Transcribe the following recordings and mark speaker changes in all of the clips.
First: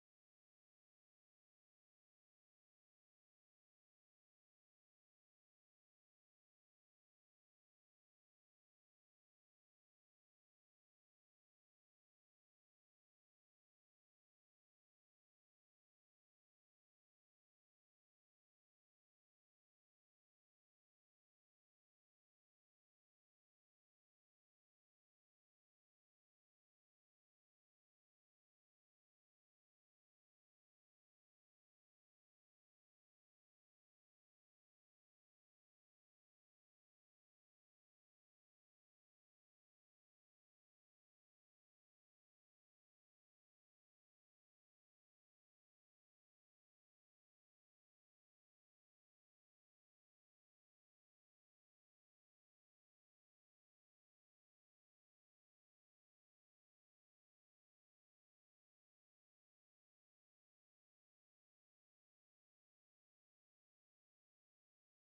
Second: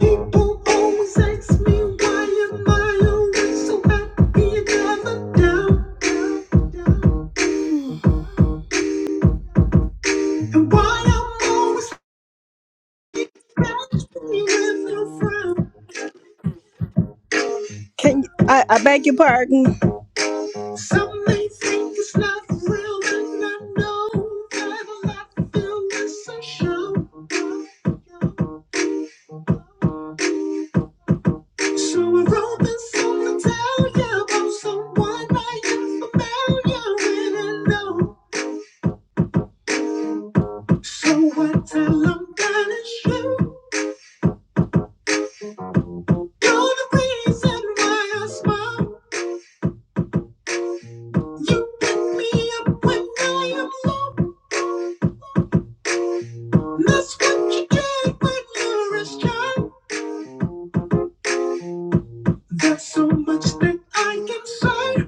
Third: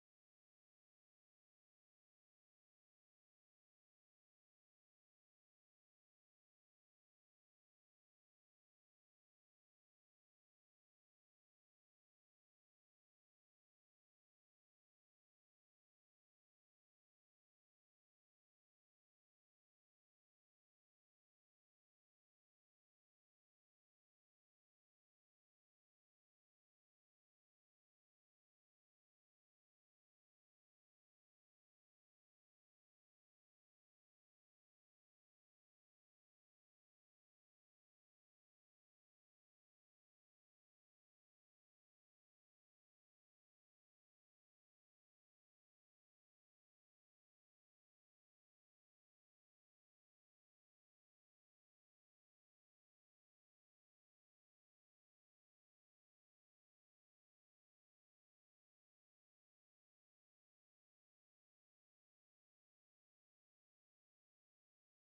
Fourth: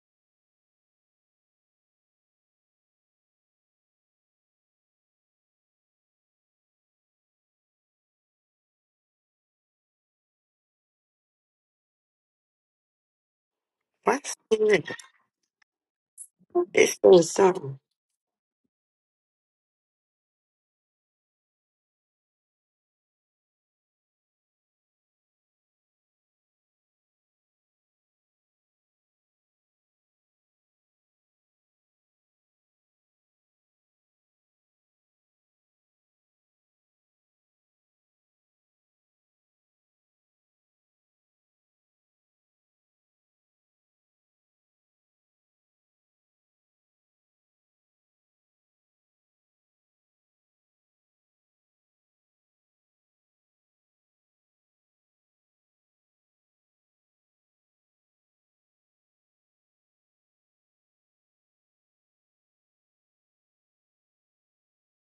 Speaker 1: People always ask me why am I always so happy and never down, down, down. And why I'm always happy with no frown. Can you, I, I beg your pardon? Some may think it's not real, and I know that a lot of feel is a show. So I wrote this song to tell you about someone I am familiar with and know. So what I'm gonna show You're the reason why I smile You pick me up when I am low That's what you did when you were a child There's so much that I can say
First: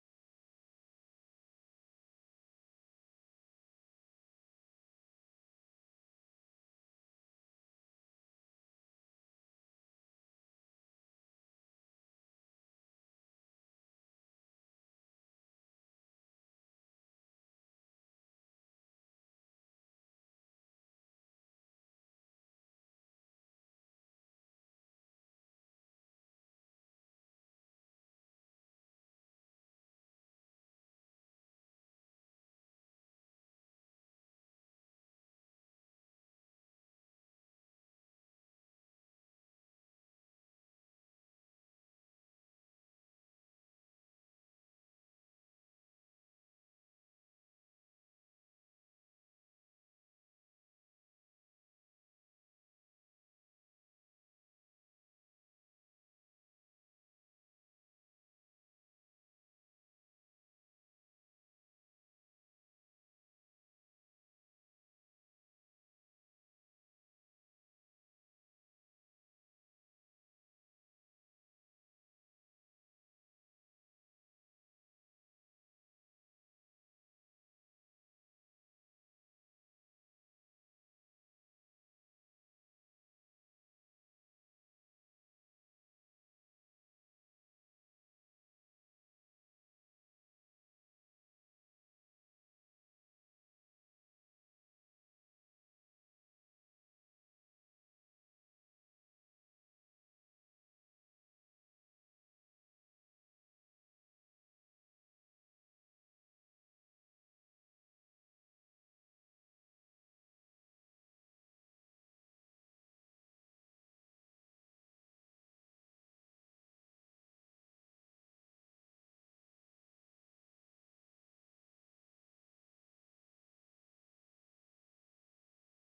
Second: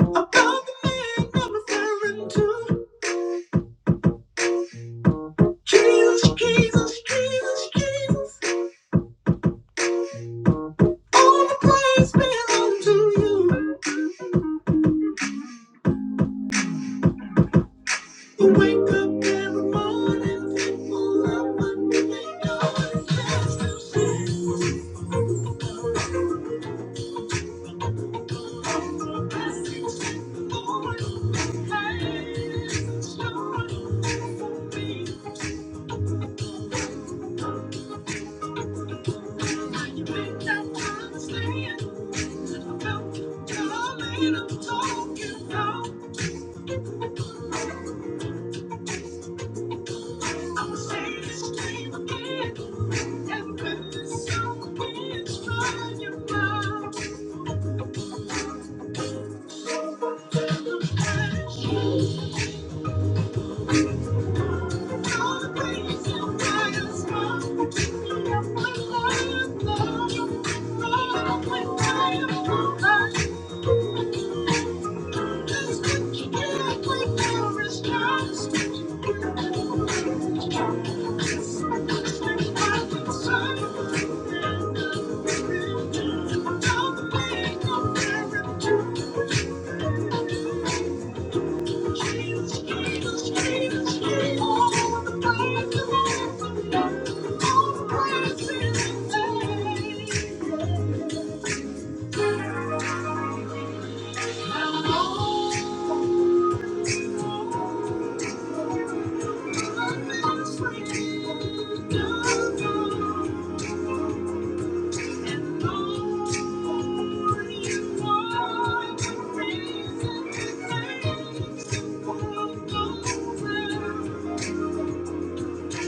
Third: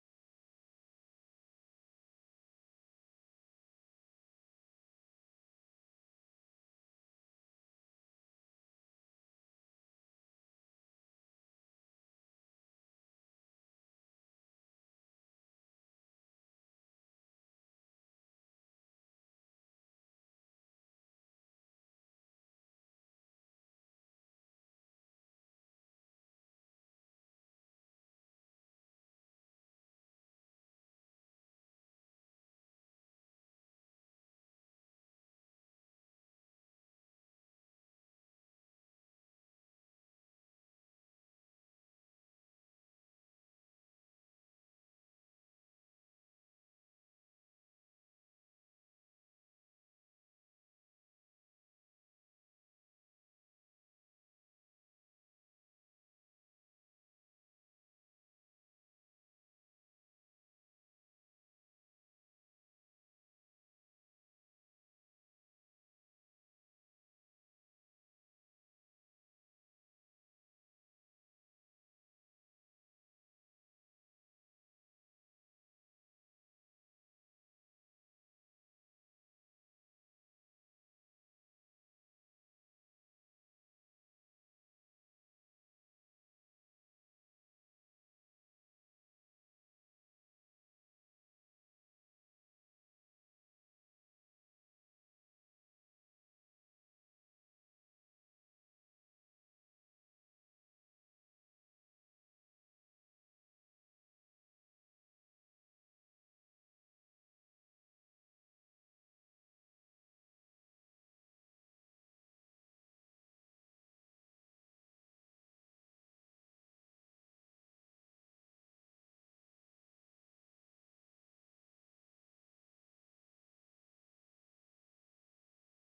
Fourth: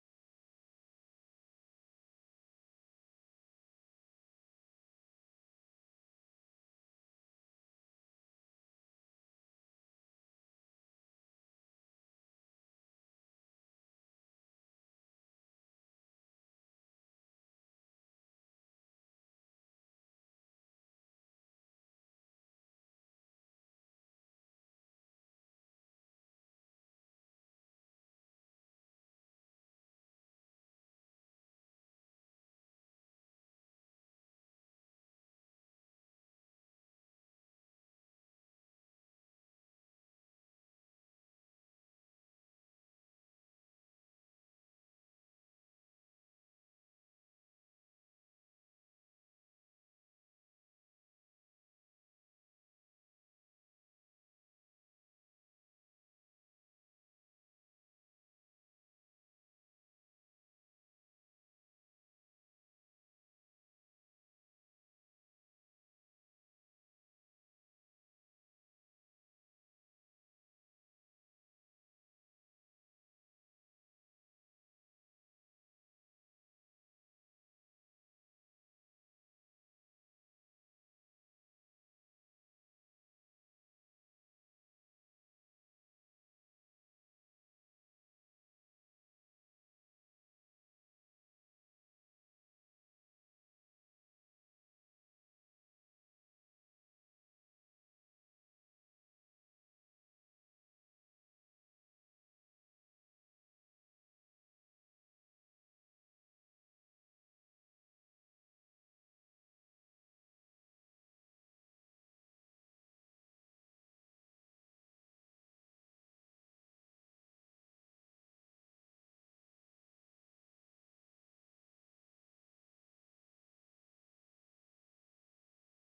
Speaker 1: About the man I'm referring to Jesus, Jesus, Jesus, Jesus All the praise belong to you You wake up every morning thankful of what you know is best to see. Thank you. Thank you. Thank you. Thank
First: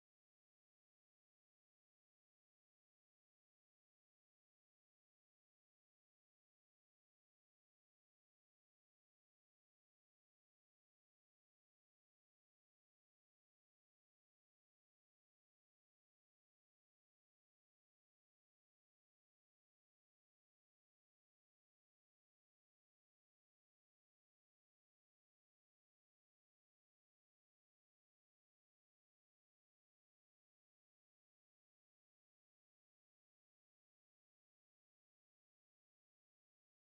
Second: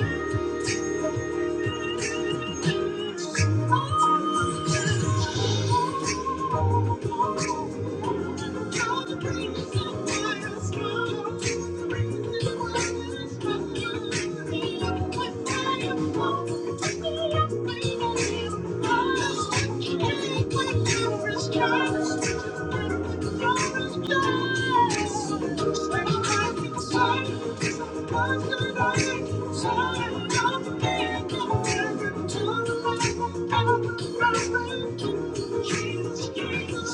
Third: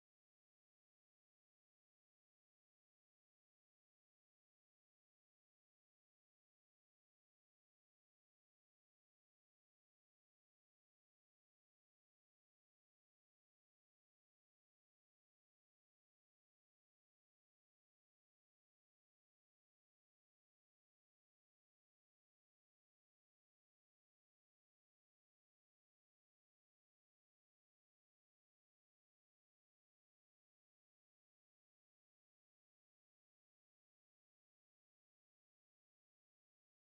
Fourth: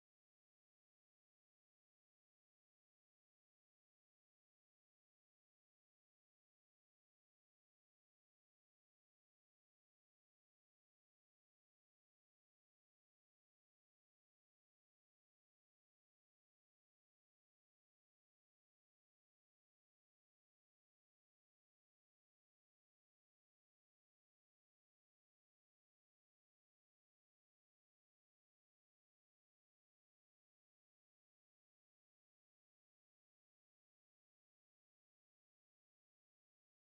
Speaker 1: you. Thank you. I'm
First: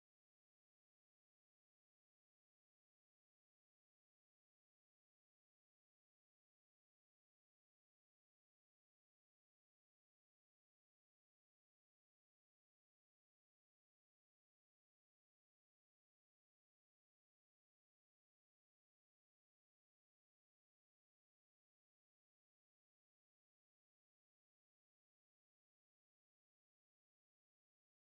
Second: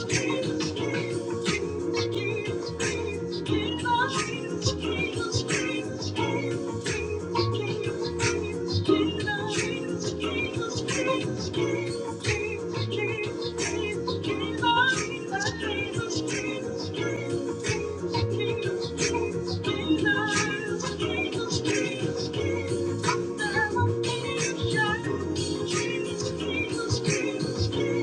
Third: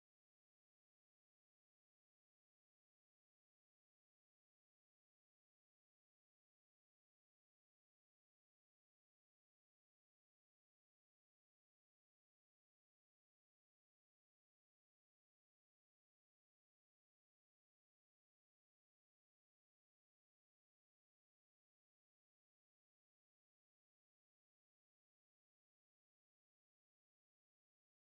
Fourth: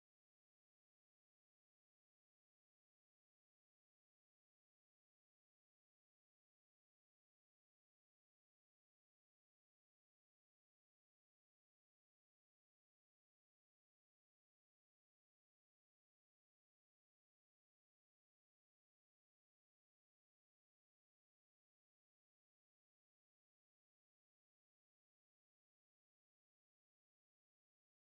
Speaker 1: Jesus, Jesus. Thank you.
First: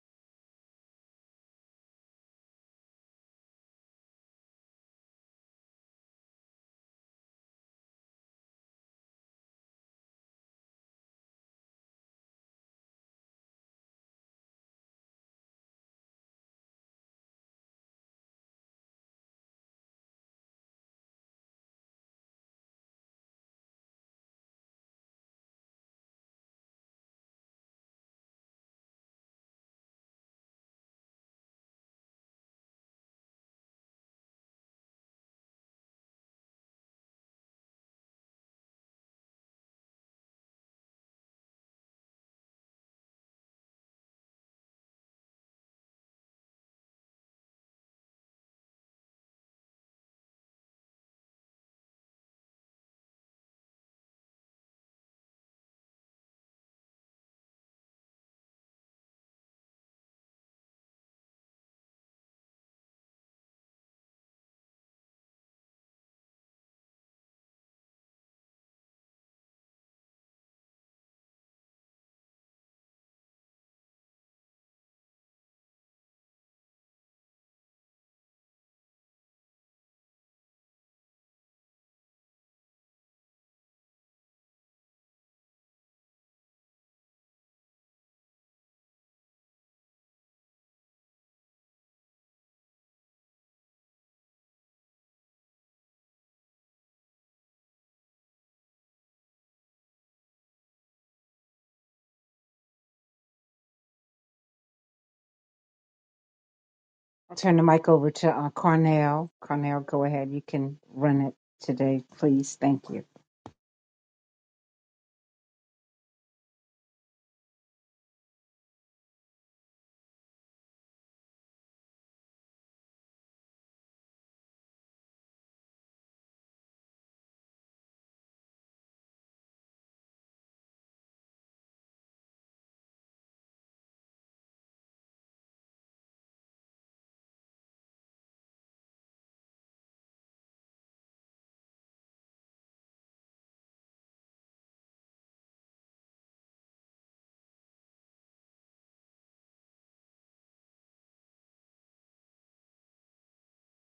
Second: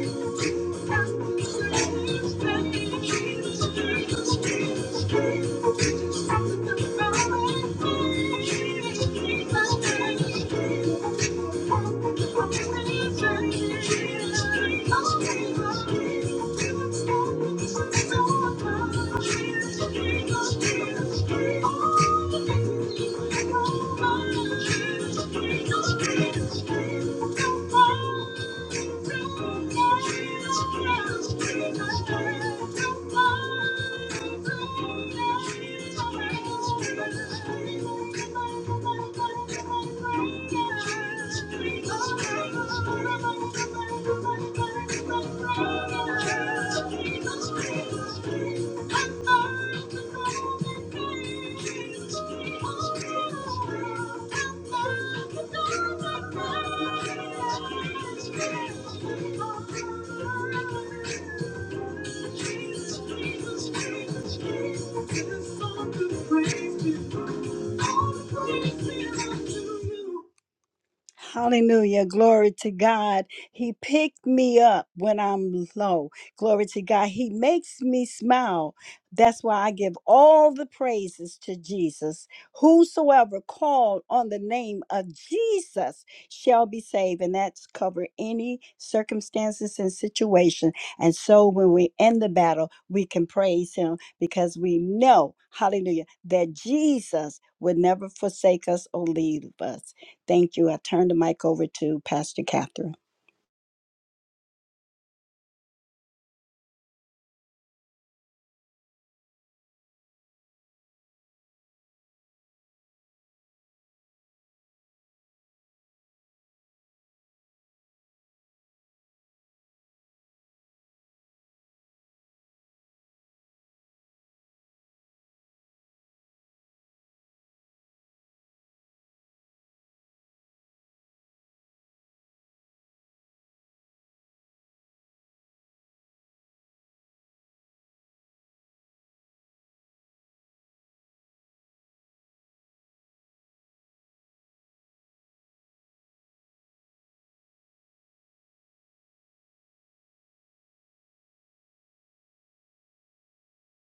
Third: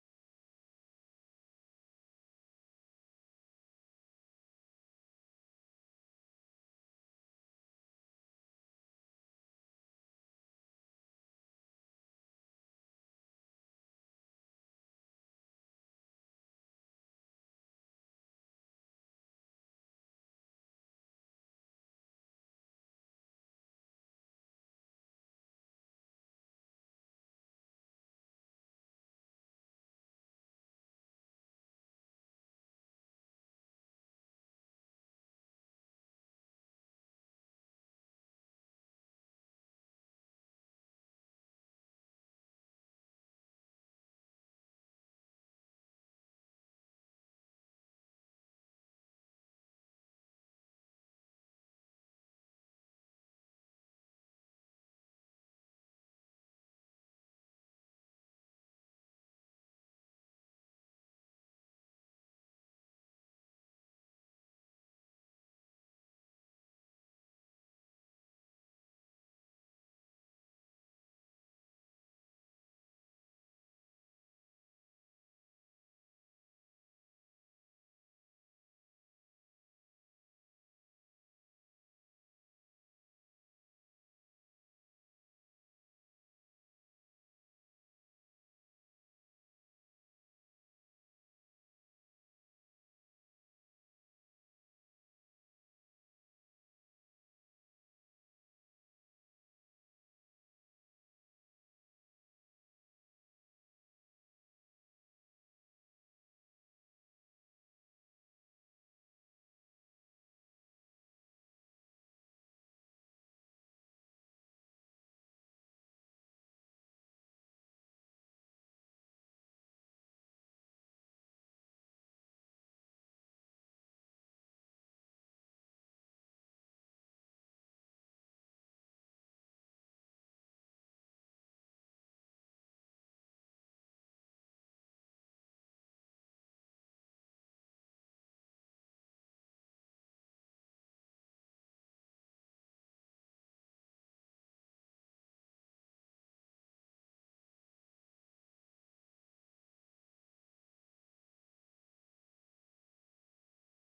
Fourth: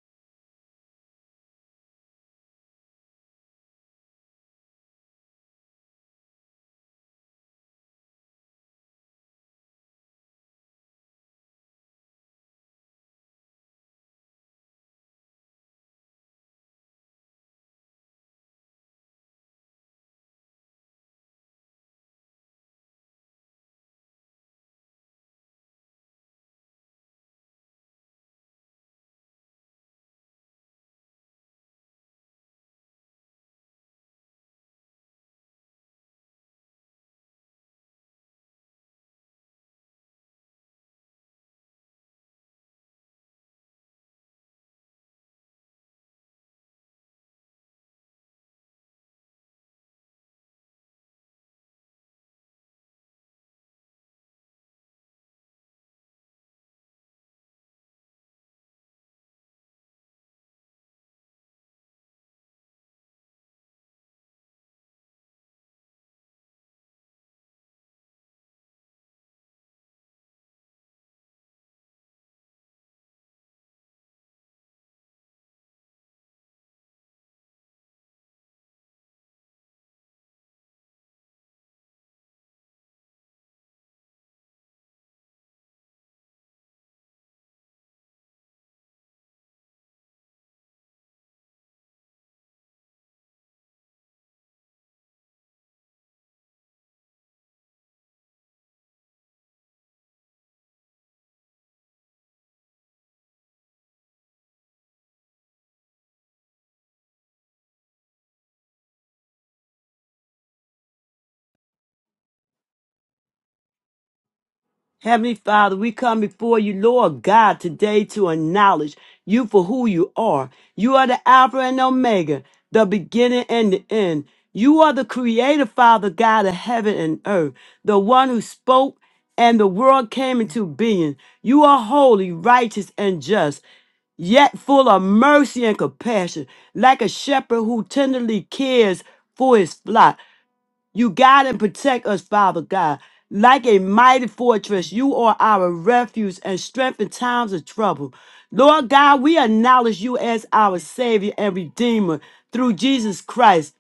Speaker 1: Thank you. Thank you. Praise you. all the praise belongs to you. Hallelujah. Glory to God. He picked me up when I'm low. Glory to God. He makes me smile. That's why I give all the praises to Jesus. Whosoever called on the name of Jesus shall be saved. And that's cover any circumstances and situation. And so when we're in the battle, we can praise him because we know, hallelujah, that Jesus would never forsake us or leave us. Thank you. I turn the mic over to Pastor Catherine.
Speaker 2: I'll turn the mic over to uh, Cornell. Cornell, go ahead. You can run it today, please. Thank you.
Speaker 3: Heavenly Father, we come before you, Lord God, today to acknowledge you for who you are. You are the Alpha and Omega, the beginning and the end. You are the creator, Father God of heaven and earth, the one who spoke and the world came into being. You are holy, righteous, and just yet full of mercy and compassion, like a shepherd who tenderly cares for his flock. You guide and protect us, Father God. Like a mighty fortress, you are our refuge and strength in times of trouble. Lord God, we acknowledge you as our Savior and Redeemer through Jesus Christ.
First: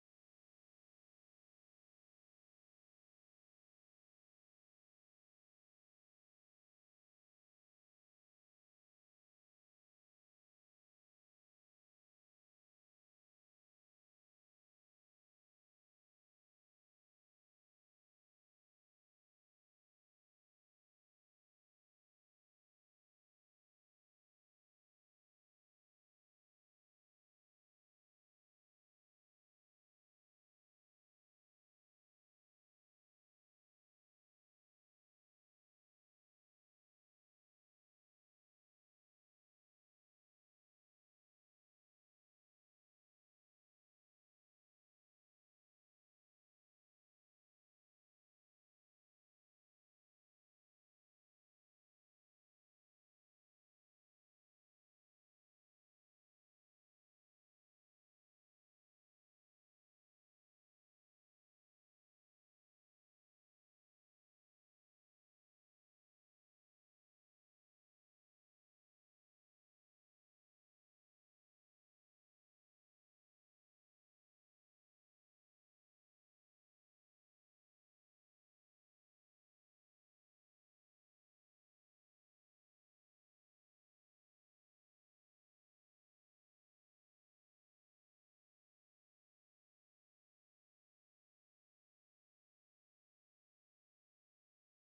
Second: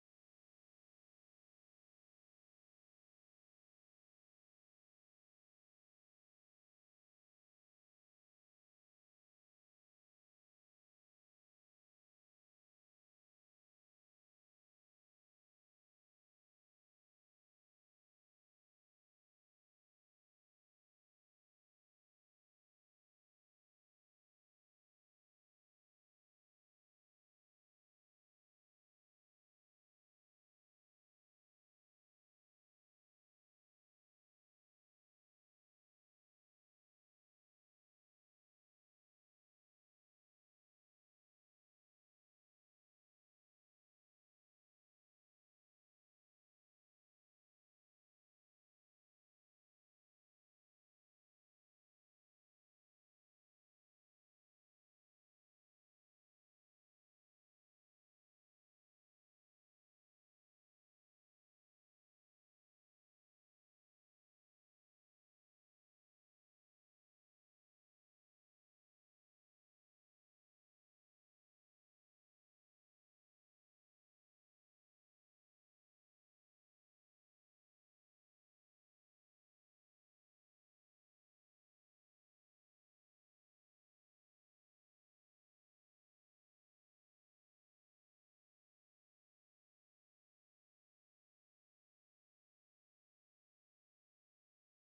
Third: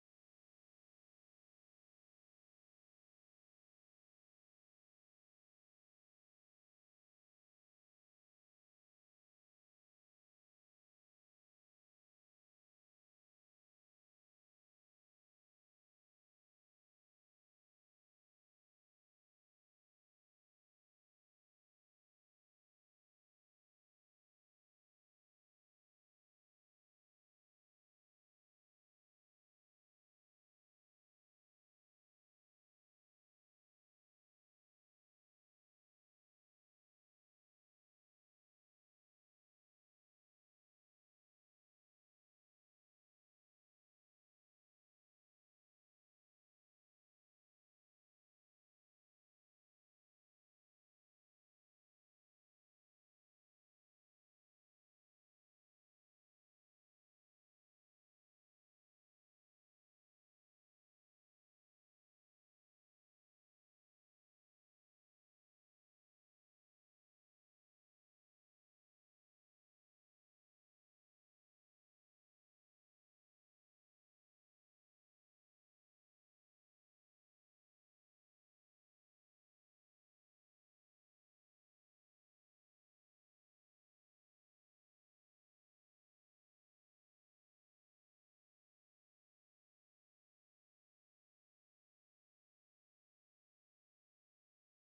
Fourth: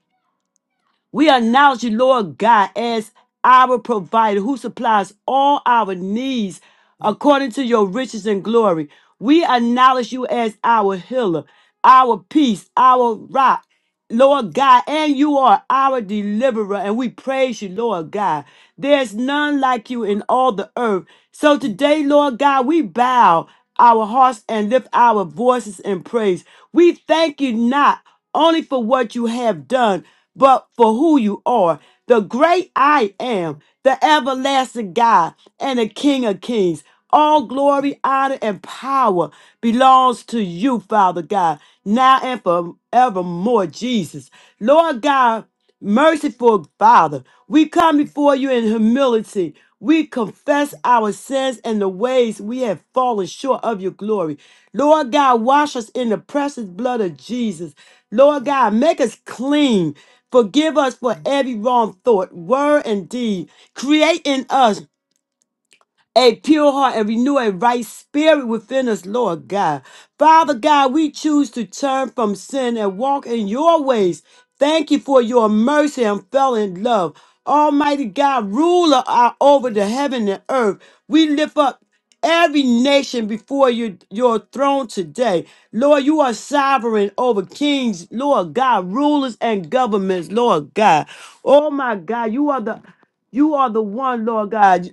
Speaker 3: We acknowledge you, Lord God, as our provider who supplies all our needs according to your riches and glory. We acknowledge you as our healer, our peace, our rock, Lord God, and you are our deliverer, and we praise you, Lord God. There's none like you in all the earth. So today, Lord God, we bow our hearts and lift our voices in praise. We thank you not only for what you have done, but for who you are, the great I am, the everlasting God, and the King of Kings. All glory, honor, and power belongs to you, Father God, now and forevermore, Jesus. Lord God, merciful Father, we come before you in humility. We confess our sins and the ways we have fallen short of your glory. Lord God, wash us in the precious blood of Jesus. Lord God, make us clean. Forgive us for every wrong thought, word, and deed. Create in us a pure heart and renew a right spirit within us, Lord God. Father God, we choose to turn from sin and walk in your ways. Thank you for your mercy and felon love. Almighty God, ruler are over the heaven and earth. We lift up every nation before your, your throne today. Lord, you are sovereign over kings, Lord God, rulers and governments, Lord God. Oh my God, you are the you are the one, Lord God.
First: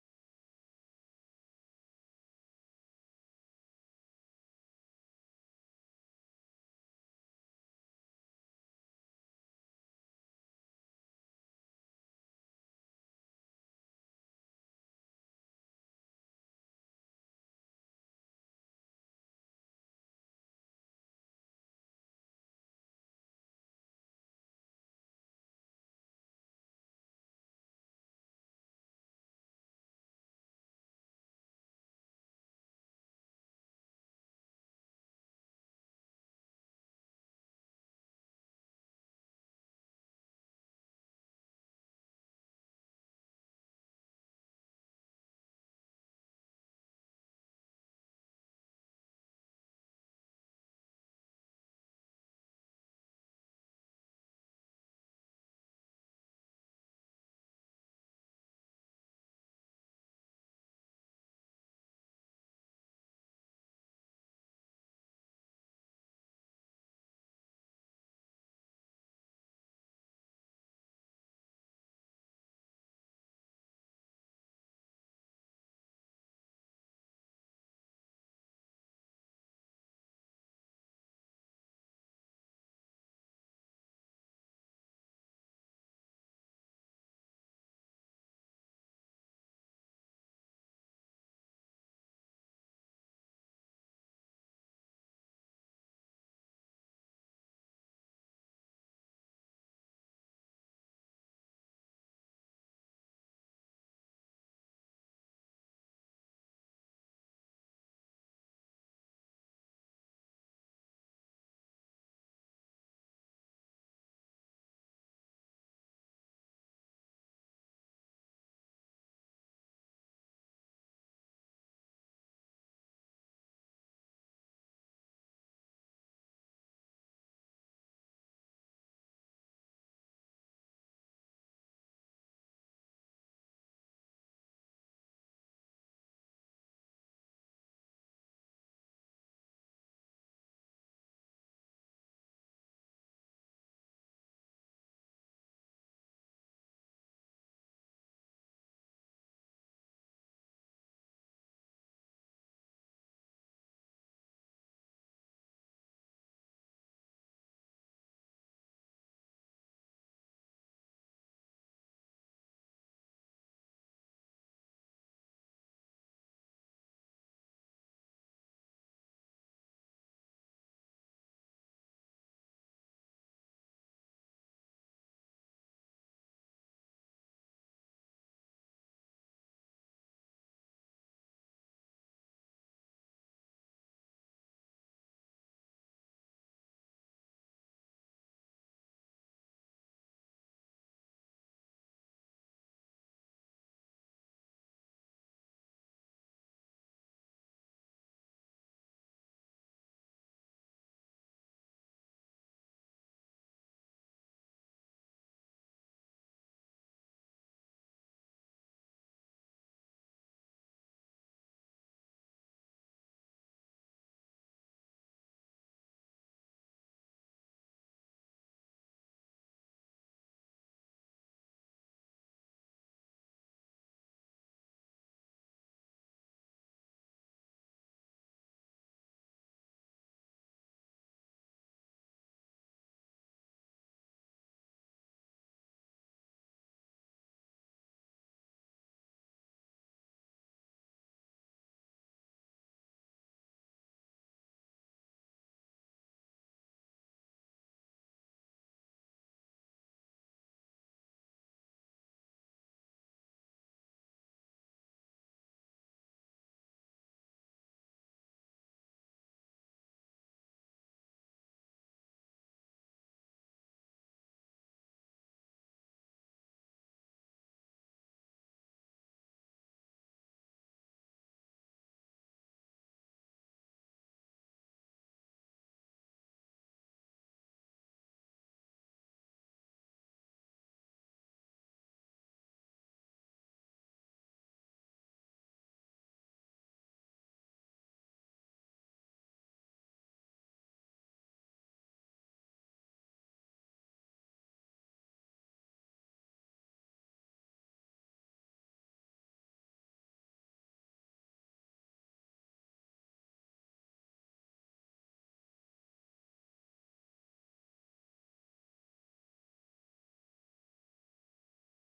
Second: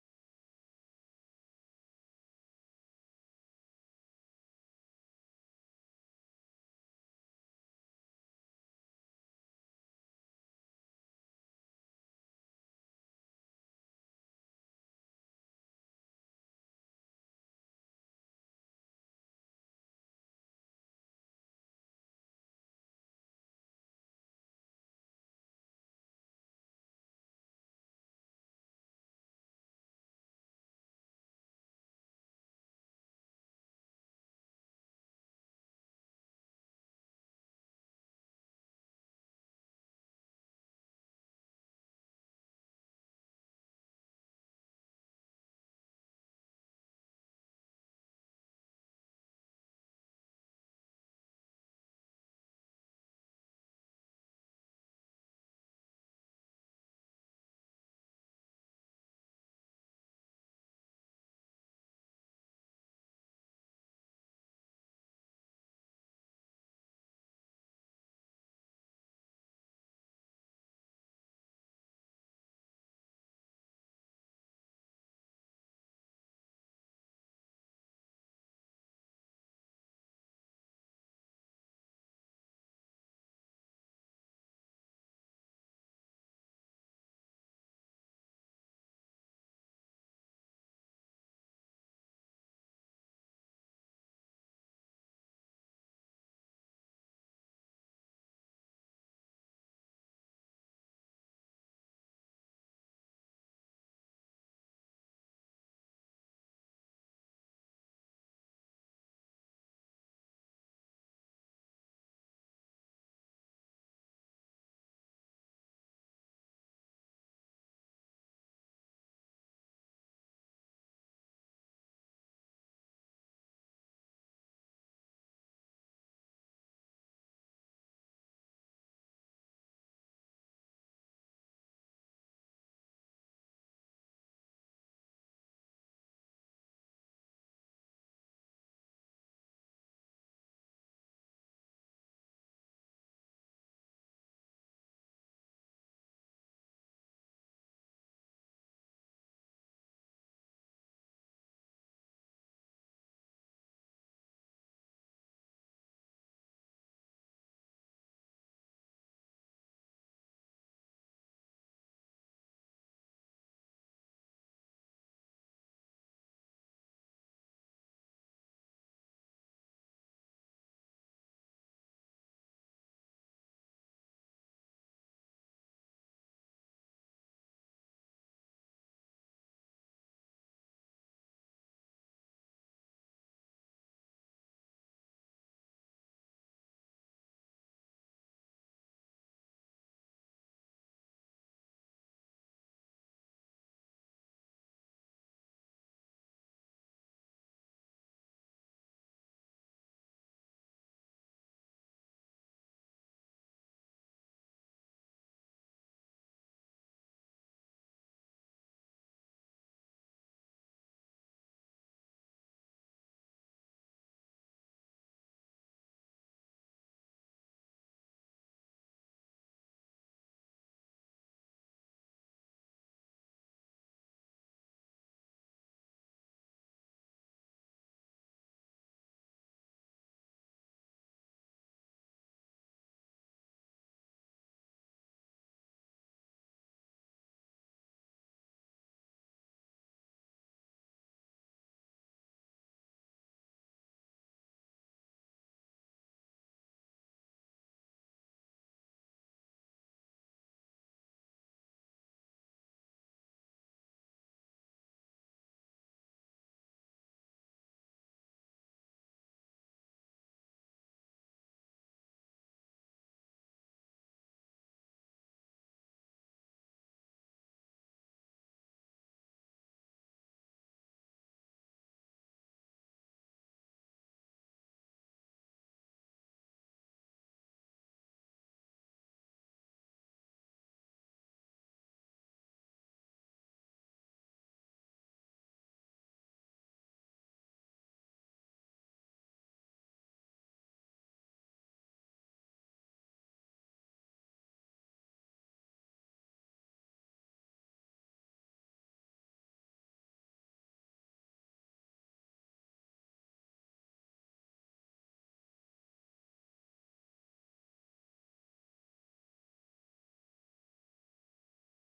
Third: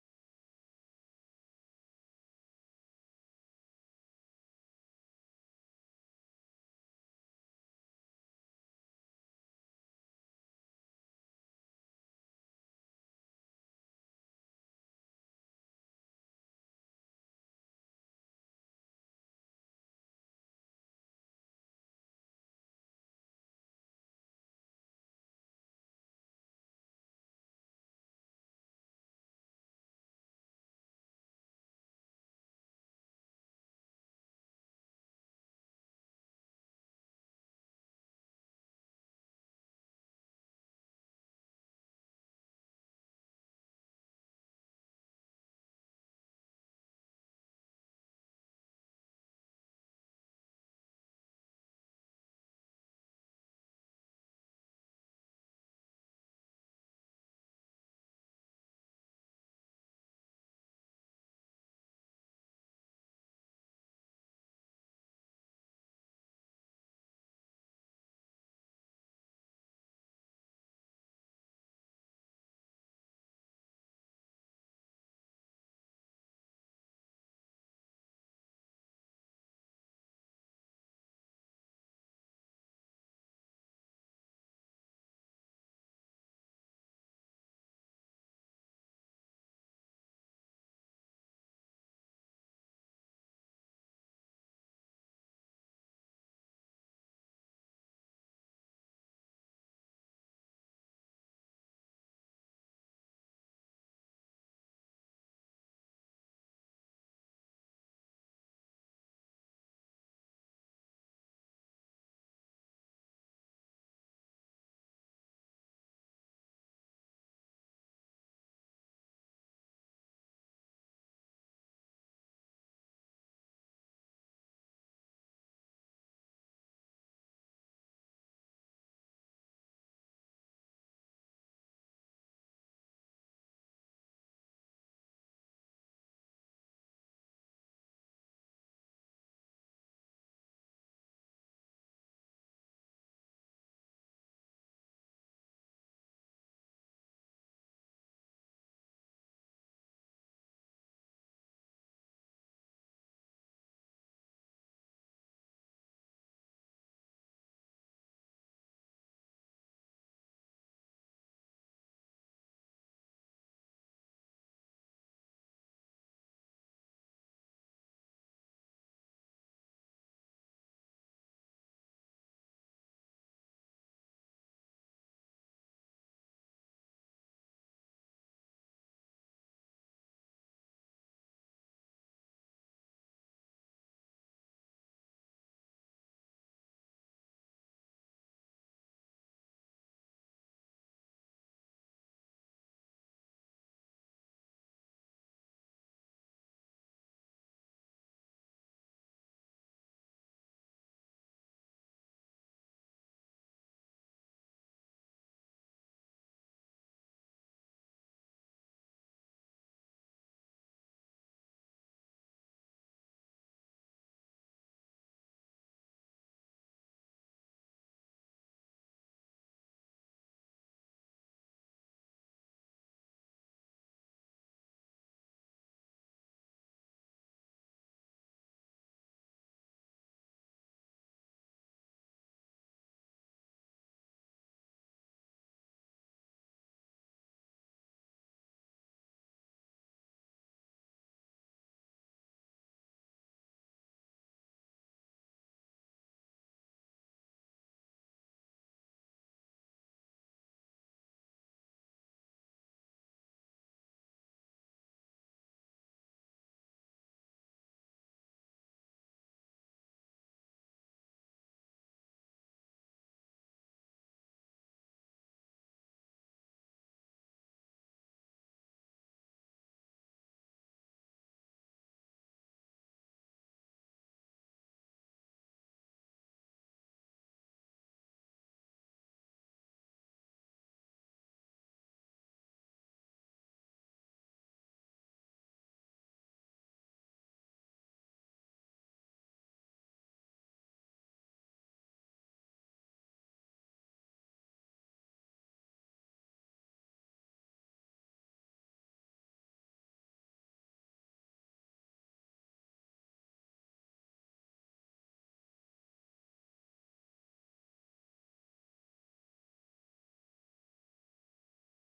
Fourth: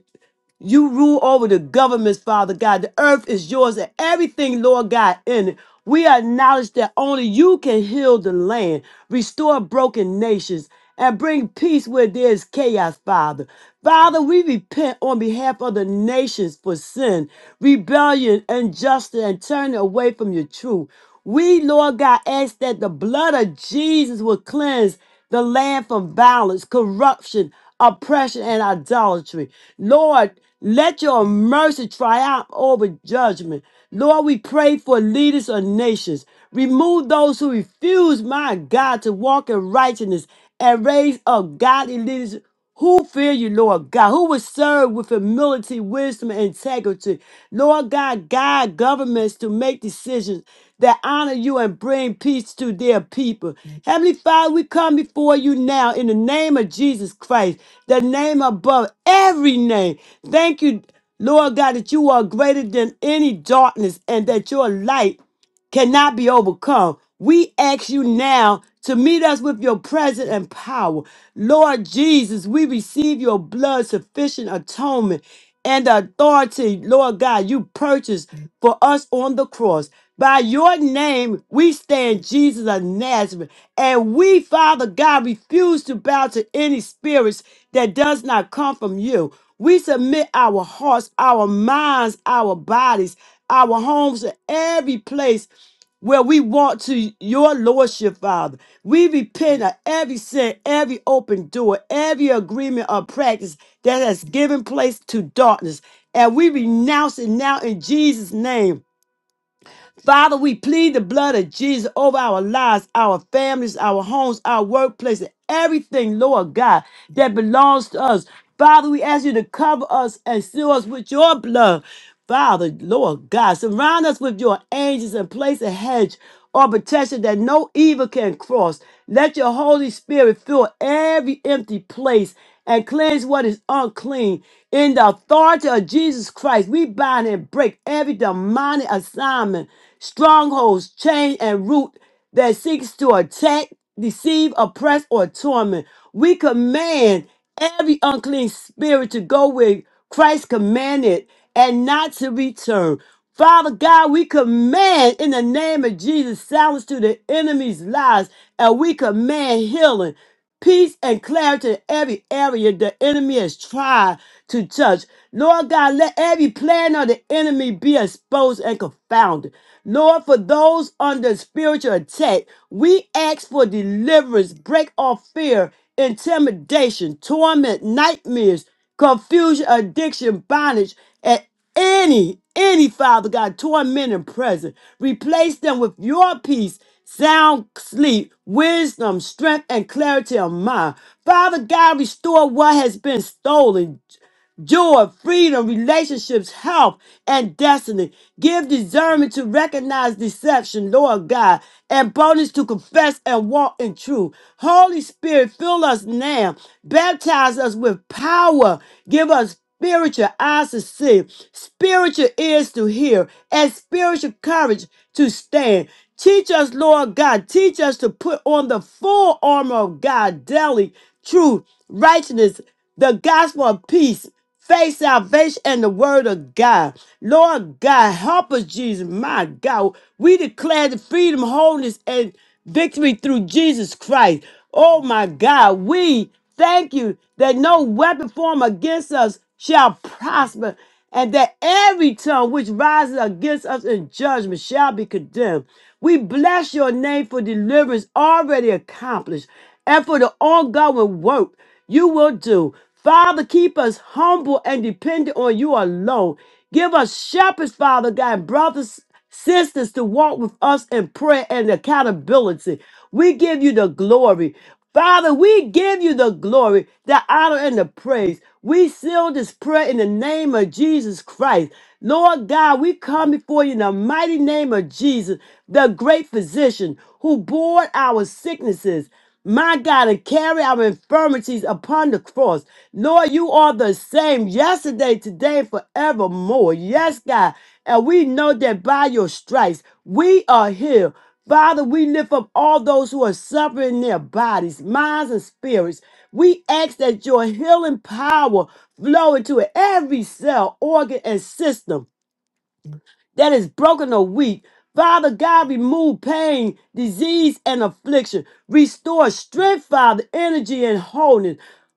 Speaker 3: You rule over the governments, Father God. The earth is yours and everything, Lord God, in it. We acknowledge that only you can heal the land, restore broken nations, and bring peace where there is chaos, Father. Father, we repent on behalf of the nations for sin, rebellion, injustice, and turning away from your truth. We, Lord God, ask that the blood of Jesus will cleanse the land from violence, corruption, oppression, and idolatry. Lord, let your mercy triumph over judgment. Lord, we pray for leaders of nations. Remove those who refuse, my God, to walk in righteousness and raise up godly leaders who fear you, Lord God, who will serve with humility, wisdom, and integrity. Lord God, guide governments to make decisions that honor you and bring peace to their people. Heavenly Father, we come before you now in the name of Jesus Christ, the name above every name. Thank you. Lord God, that you are greater than any darkness and that your light cannot be overcome. We ask you now to meet us with your presence and power. Lord Jesus, we receive your blood sufficient atonement and the authority, Lord God, you purchased for us on the cross. By your name, we stand Jesus of Nazareth. And we, Father God, refuse to bow to any spirits that does not come from you. We submit our hearts, our minds, our bodies, our homes, and every place where we want to your lordship, Father. We repent of every sin, every open door, every agreement or practice that has given place to darkness. And we renounce it now in Jesus' name. Father, we plead the blood of Jesus over our lives, our families, our homes, our workplace, and everything, Lord God, that belongs to us. Father, we ask you to cover us and seal us with your blood. Father, Lord God, surround us with your angels and place a hedge or protection that no evil can cross. Let your Holy Spirit fill every empty place and cleanse what is unclean. In the authority of Jesus Christ, we bind and break every demonic assignment strongholds, chain, and root that seeks to attack, deceive, oppress, or torment. We command every unclean spirit to go where Christ commanded and not to return. Father God, we command in the name of Jesus silence to the enemy's lies, and we command healing peace and clarity in every area the enemy has tried to touch. Lord God, let every plan of the enemy be exposed and confounded. Lord, for those under spiritual attack, we ask for deliverance, break off fear, intimidation, torment, nightmares, confusion, addiction, bondage, and any, any Father God, torment and present. Replace them with your peace sound sleep, wisdom, strength, and clarity of mind. Father God, restore what has been stolen joy, freedom, relationships, health, and destiny. Give discernment to recognize deception, Lord God, and boldness to confess and walk in truth. Holy Spirit, fill us now. Baptize us with power. Give us spiritual eyes to see, spiritual ears to hear, and spiritual courage to stand. Teach us, Lord God, teach us to put on the full armor of God daily, truth, righteousness, the gospel of peace. Faith, salvation, and the word of God. Lord God, help us, Jesus, my God. We declare the freedom, wholeness, and victory through Jesus Christ. Oh my God, we thank you that no weapon formed against us shall prosper and that every tongue which rises against us in judgment shall be condemned. We bless your name for deliverance already accomplished and for the ongoing work you will do. Father, keep us humble and dependent on you alone. Give us shepherds, Father God, brothers sisters to walk with us in prayer and accountability. We give you the glory. Father, we give you the glory, the honor, and the praise. We seal this prayer in the name of Jesus Christ. Lord God, we come before you in the mighty name of Jesus, the great physician who bore our sicknesses my God, and carry our infirmities upon the cross. Lord, you are the same yesterday, today, and forevermore. Yes, God. And we know that by your stripes, we are healed. Father, we lift up all those who are suffering in their bodies, minds, and spirits. We ask that your healing power flow into every cell, organ, and system that is broken or weak. Father God, remove pain, disease, and affliction. Restore strength, Father, energy, and wholeness.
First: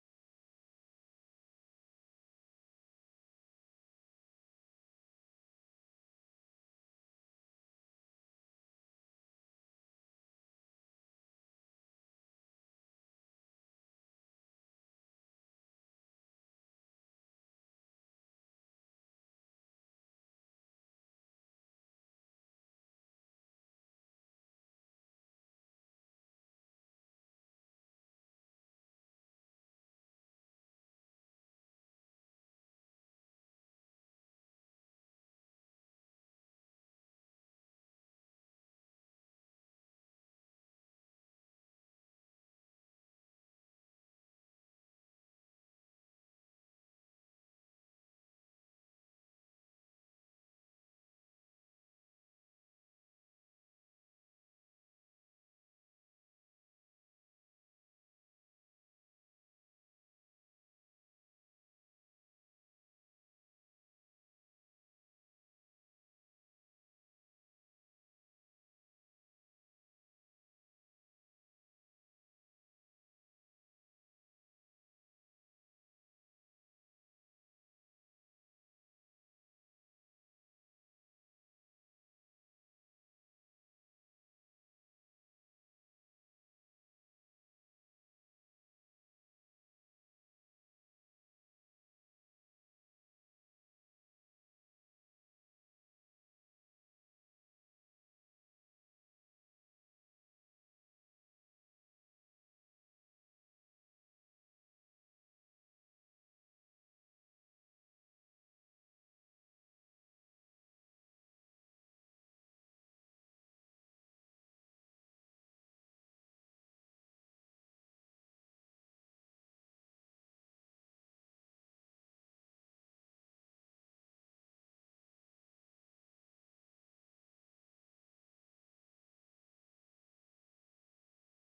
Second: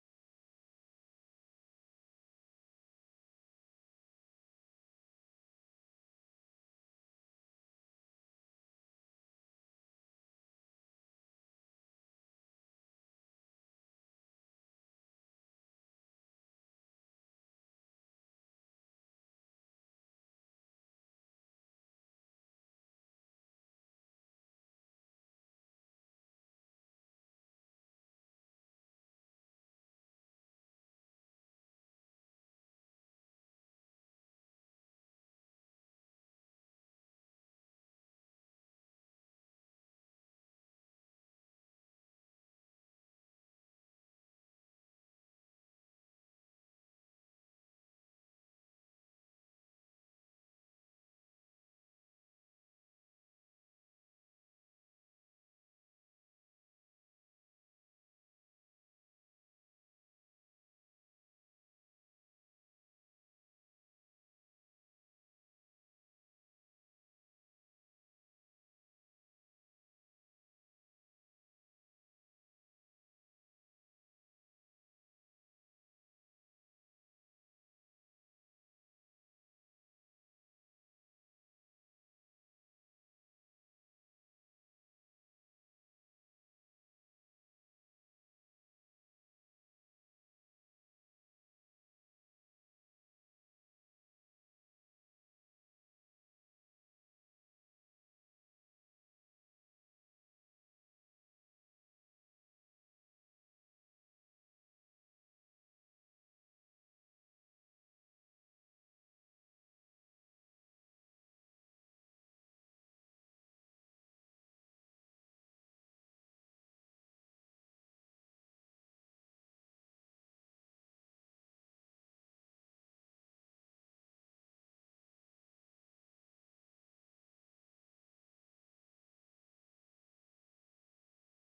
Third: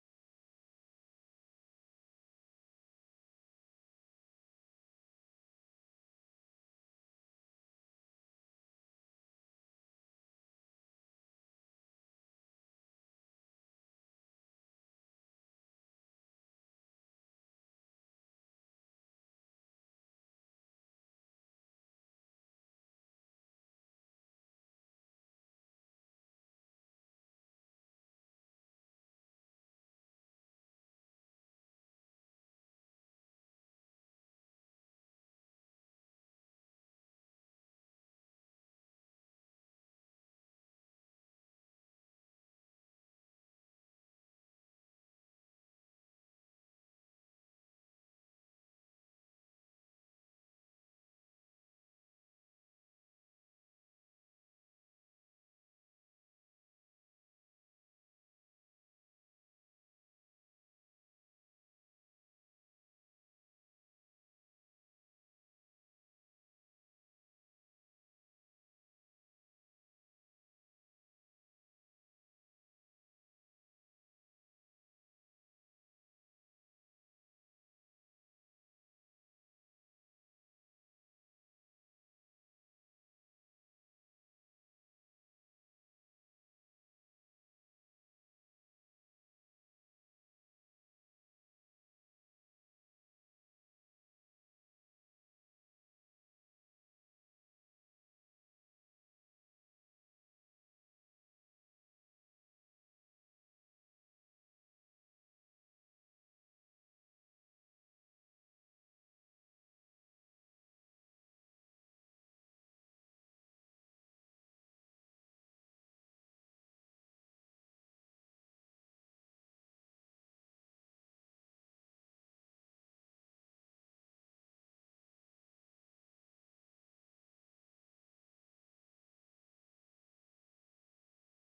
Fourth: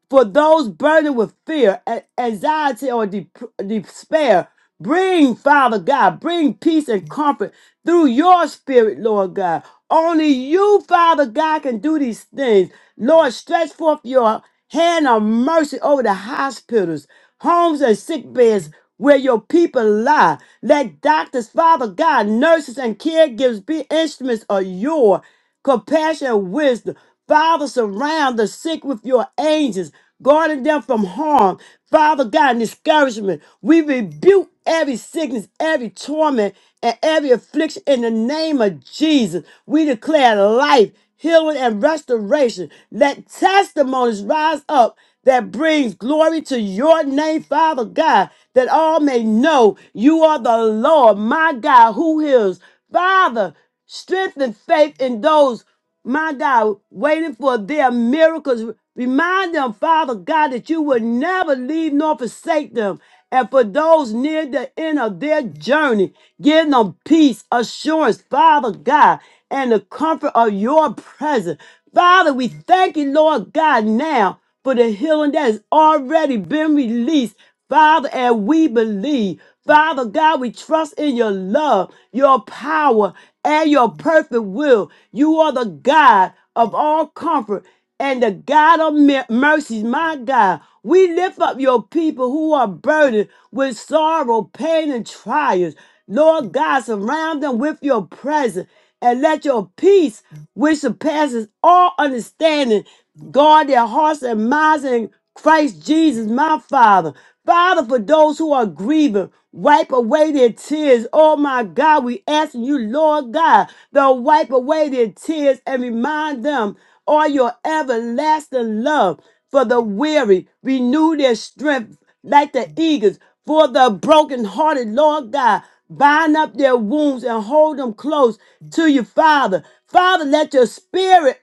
Speaker 3: For those burdened with fear, a- anxiety, or dep- despair, bring, Father God, bring peace and comfort through your spirit, Lord God. Only you, Father God, can do these things. Lord, stretch forth your hand of mercy over the hospitals homes and sick beds where your people lie. Let doctors, Father God, nurses, and caregivers be instruments of your compassion and wisdom. Father, surround the sick with your angels, guarding them from harm. Father God, and discouragement. We rebuke every sickness, every torment, and every affliction in the name of Jesus. We declare life, healing, and restoration. Let testimonies rise up that brings glory to your name, Father God, that all may know you are the Lord, my God, who heals. Father, strengthen faith in those, my God, waiting for their miracles. Remind them, Father God, that you will never leave nor forsake them. And for those near the end of their journey, give them peace, assurance, Father God, and the comfort of your presence. Father, we thank you, Lord God, now for the healing that has already been released, Father, and we believe. Father God, we trust in your love, your power, and your perfect will. You are the God of all comfort and the God of mer- mercies, my God. We lift up your people who are burdened with sorrow, pain, and trials. Lord God, surround them with your presence and let your peace, which surpasses all understanding, guard their hearts and minds in Christ Jesus, my Father. Father, for those who are grieving, wipe away their tears. Oh my God, we ask you, Lord God, to wipe away their tears and remind them of your everlasting love for the weary. Renew their strength like the eagles for the brokenhearted, Lord God. Bind up their wounds and hold them close to you, Father. Father, let your spirit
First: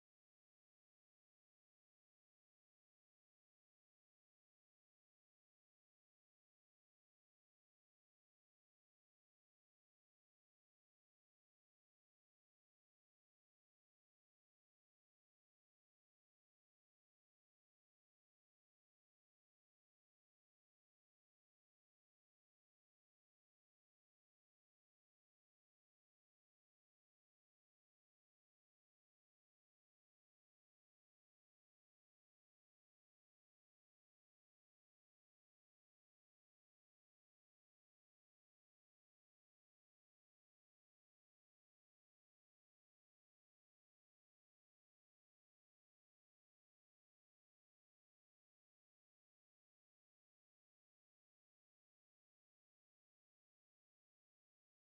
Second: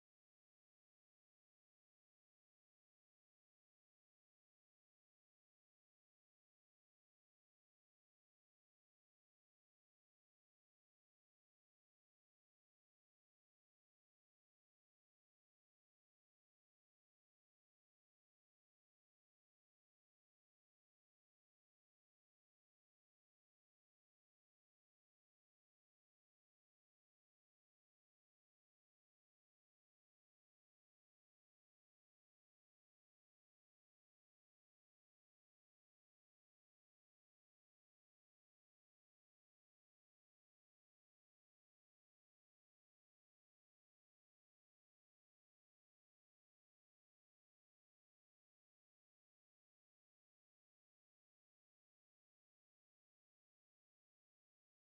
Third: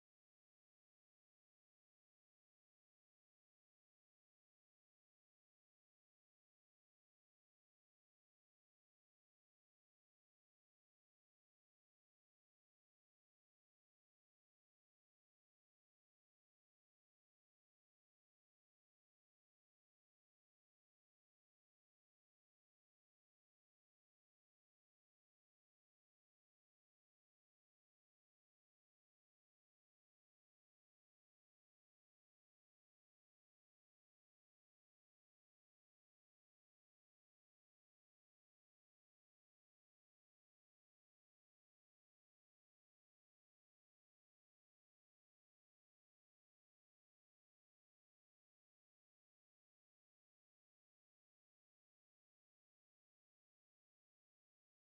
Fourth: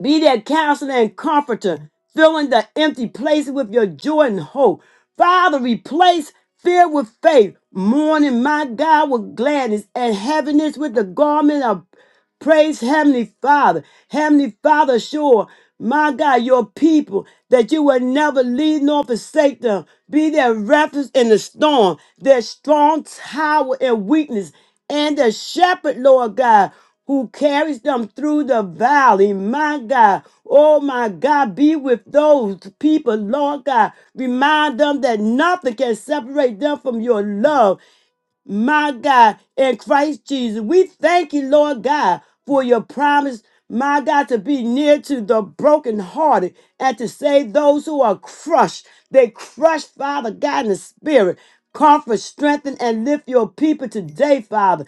Speaker 3: be their counselor and comforter, filling the empty places with your joy and hope. Father, replace fear with faith, mourning, my God, with gladness, and heaviness with the garment of praise, Heavenly Father. Heavenly Father, sure, my God, your people, that you will never leave nor forsake them. Be their refuge in the storm, their strong tower in weakness, and the shepherd, Lord God, who carries them through the valley, my God. Oh, my God, be with those people, Lord God. Remind them that nothing can separate them from your love my God, in Christ Jesus. We thank you, Lord God, for your promise, my God, to be near to the brokenhearted and to save those who are crushed. They crushed, Father God, in the spirit. Comfort, strengthen, and lift your people today, Father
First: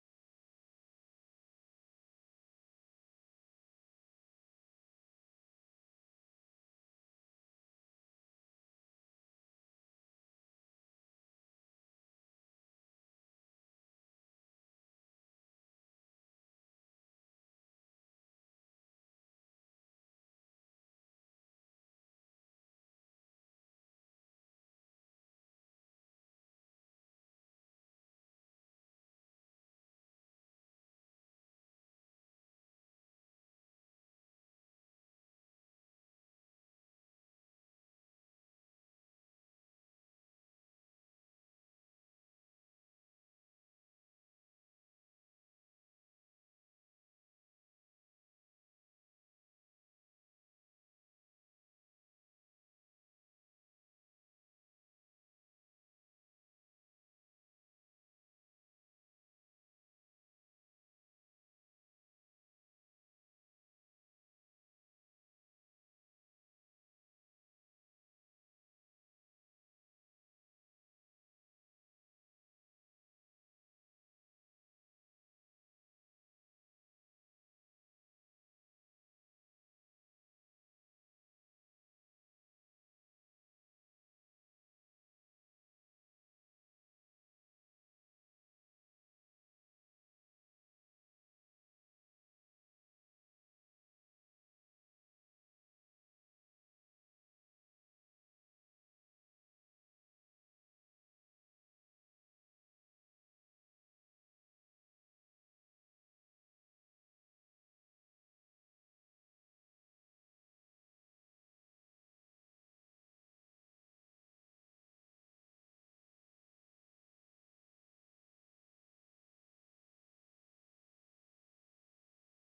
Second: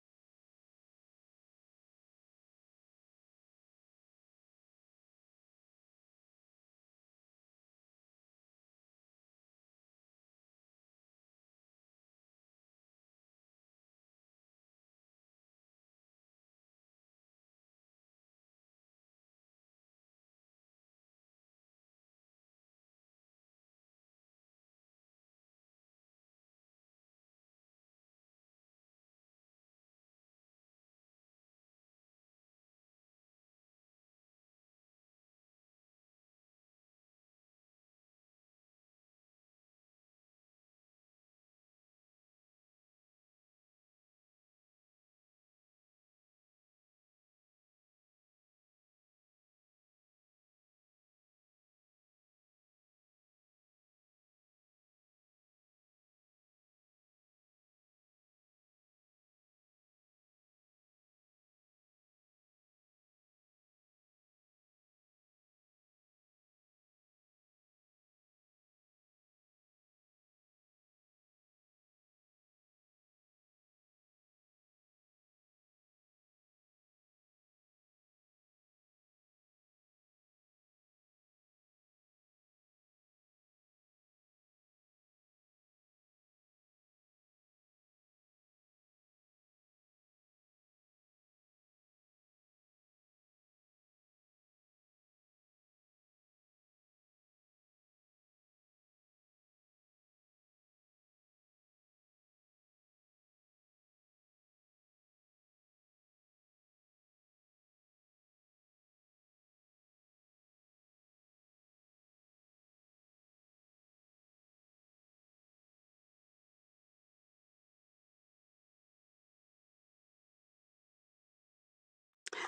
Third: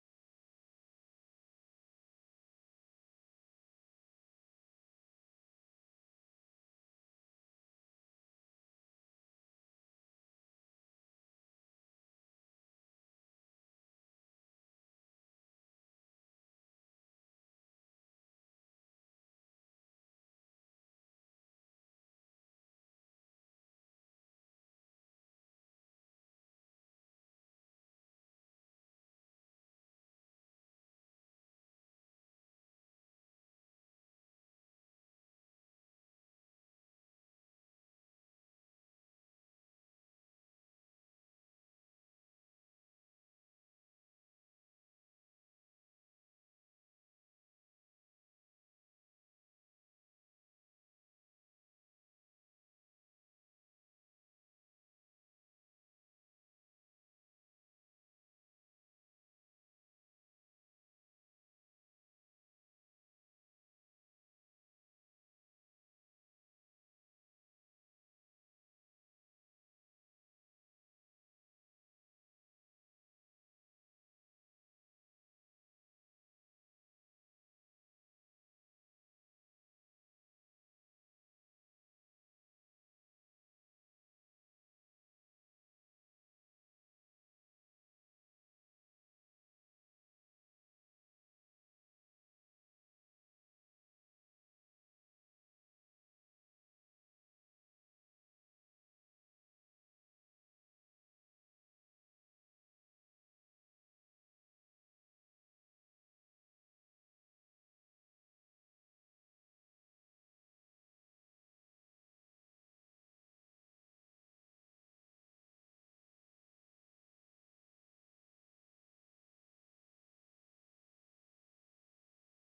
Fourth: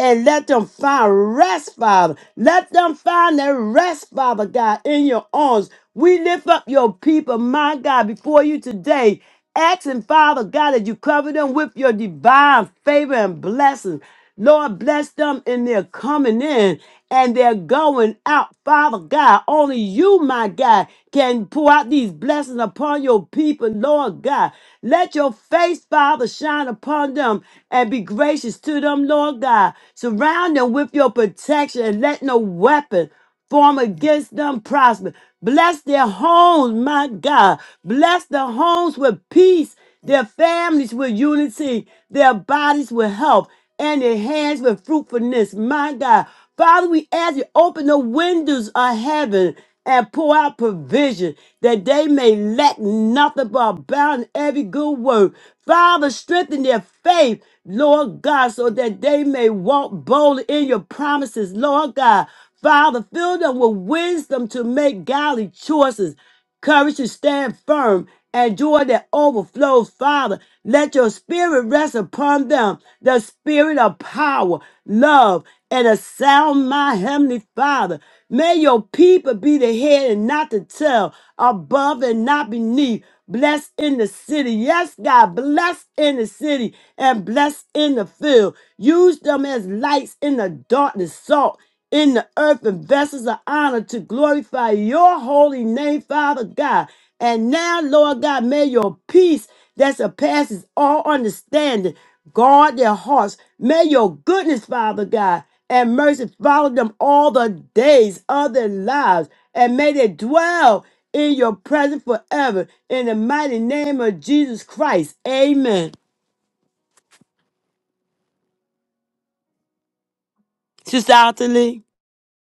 Speaker 3: and let them find rest, Father. Let them find their rest, Father God, in your arms. We lift up your people, my God, before you today Asking, Father God, that you cover them with your divine favor and blessings. Lord, bless them in their coming in and their going out. Father God, only you, my God, can pour out these blessings upon your people, Lord God. Let your face, Father, shine upon them and be gracious to them, Lord God. Surround them with your protection and let no weapon form against them prosper. Bless their homes, my God. Bless their homes with peace, their families with unity, their bodies with health, and their hands with fruitfulness, my God. Father, we ask you open the windows of heaven and pour out provision that they may lack nothing but abound in every good work. Father, strengthen their faith, Lord God, so that they may walk boldly in your promises, Lord God. Father, fill them with wisdom to make godly choices, courage to stand firm, and joy that overflows, Father. Let your spirit rest upon them, the spirit of power, love, and a sound mind, Heavenly Father. May your people be the head and not the tail, above and not beneath. Bless in the city. Yes, God, bless in the city and bless in the field. Use them as lights in the darkness, salt in the earth and vessels of honor to glorify your holy name, Father God. And now, Lord God, may your peace that surpasses all understanding guard their hearts. May your goodness, Father God, and mercy follow them all the days of their lives. And may they dwell in your presence forever. In the mighty name of Jesus Christ. Amen. Sister Alton Lee.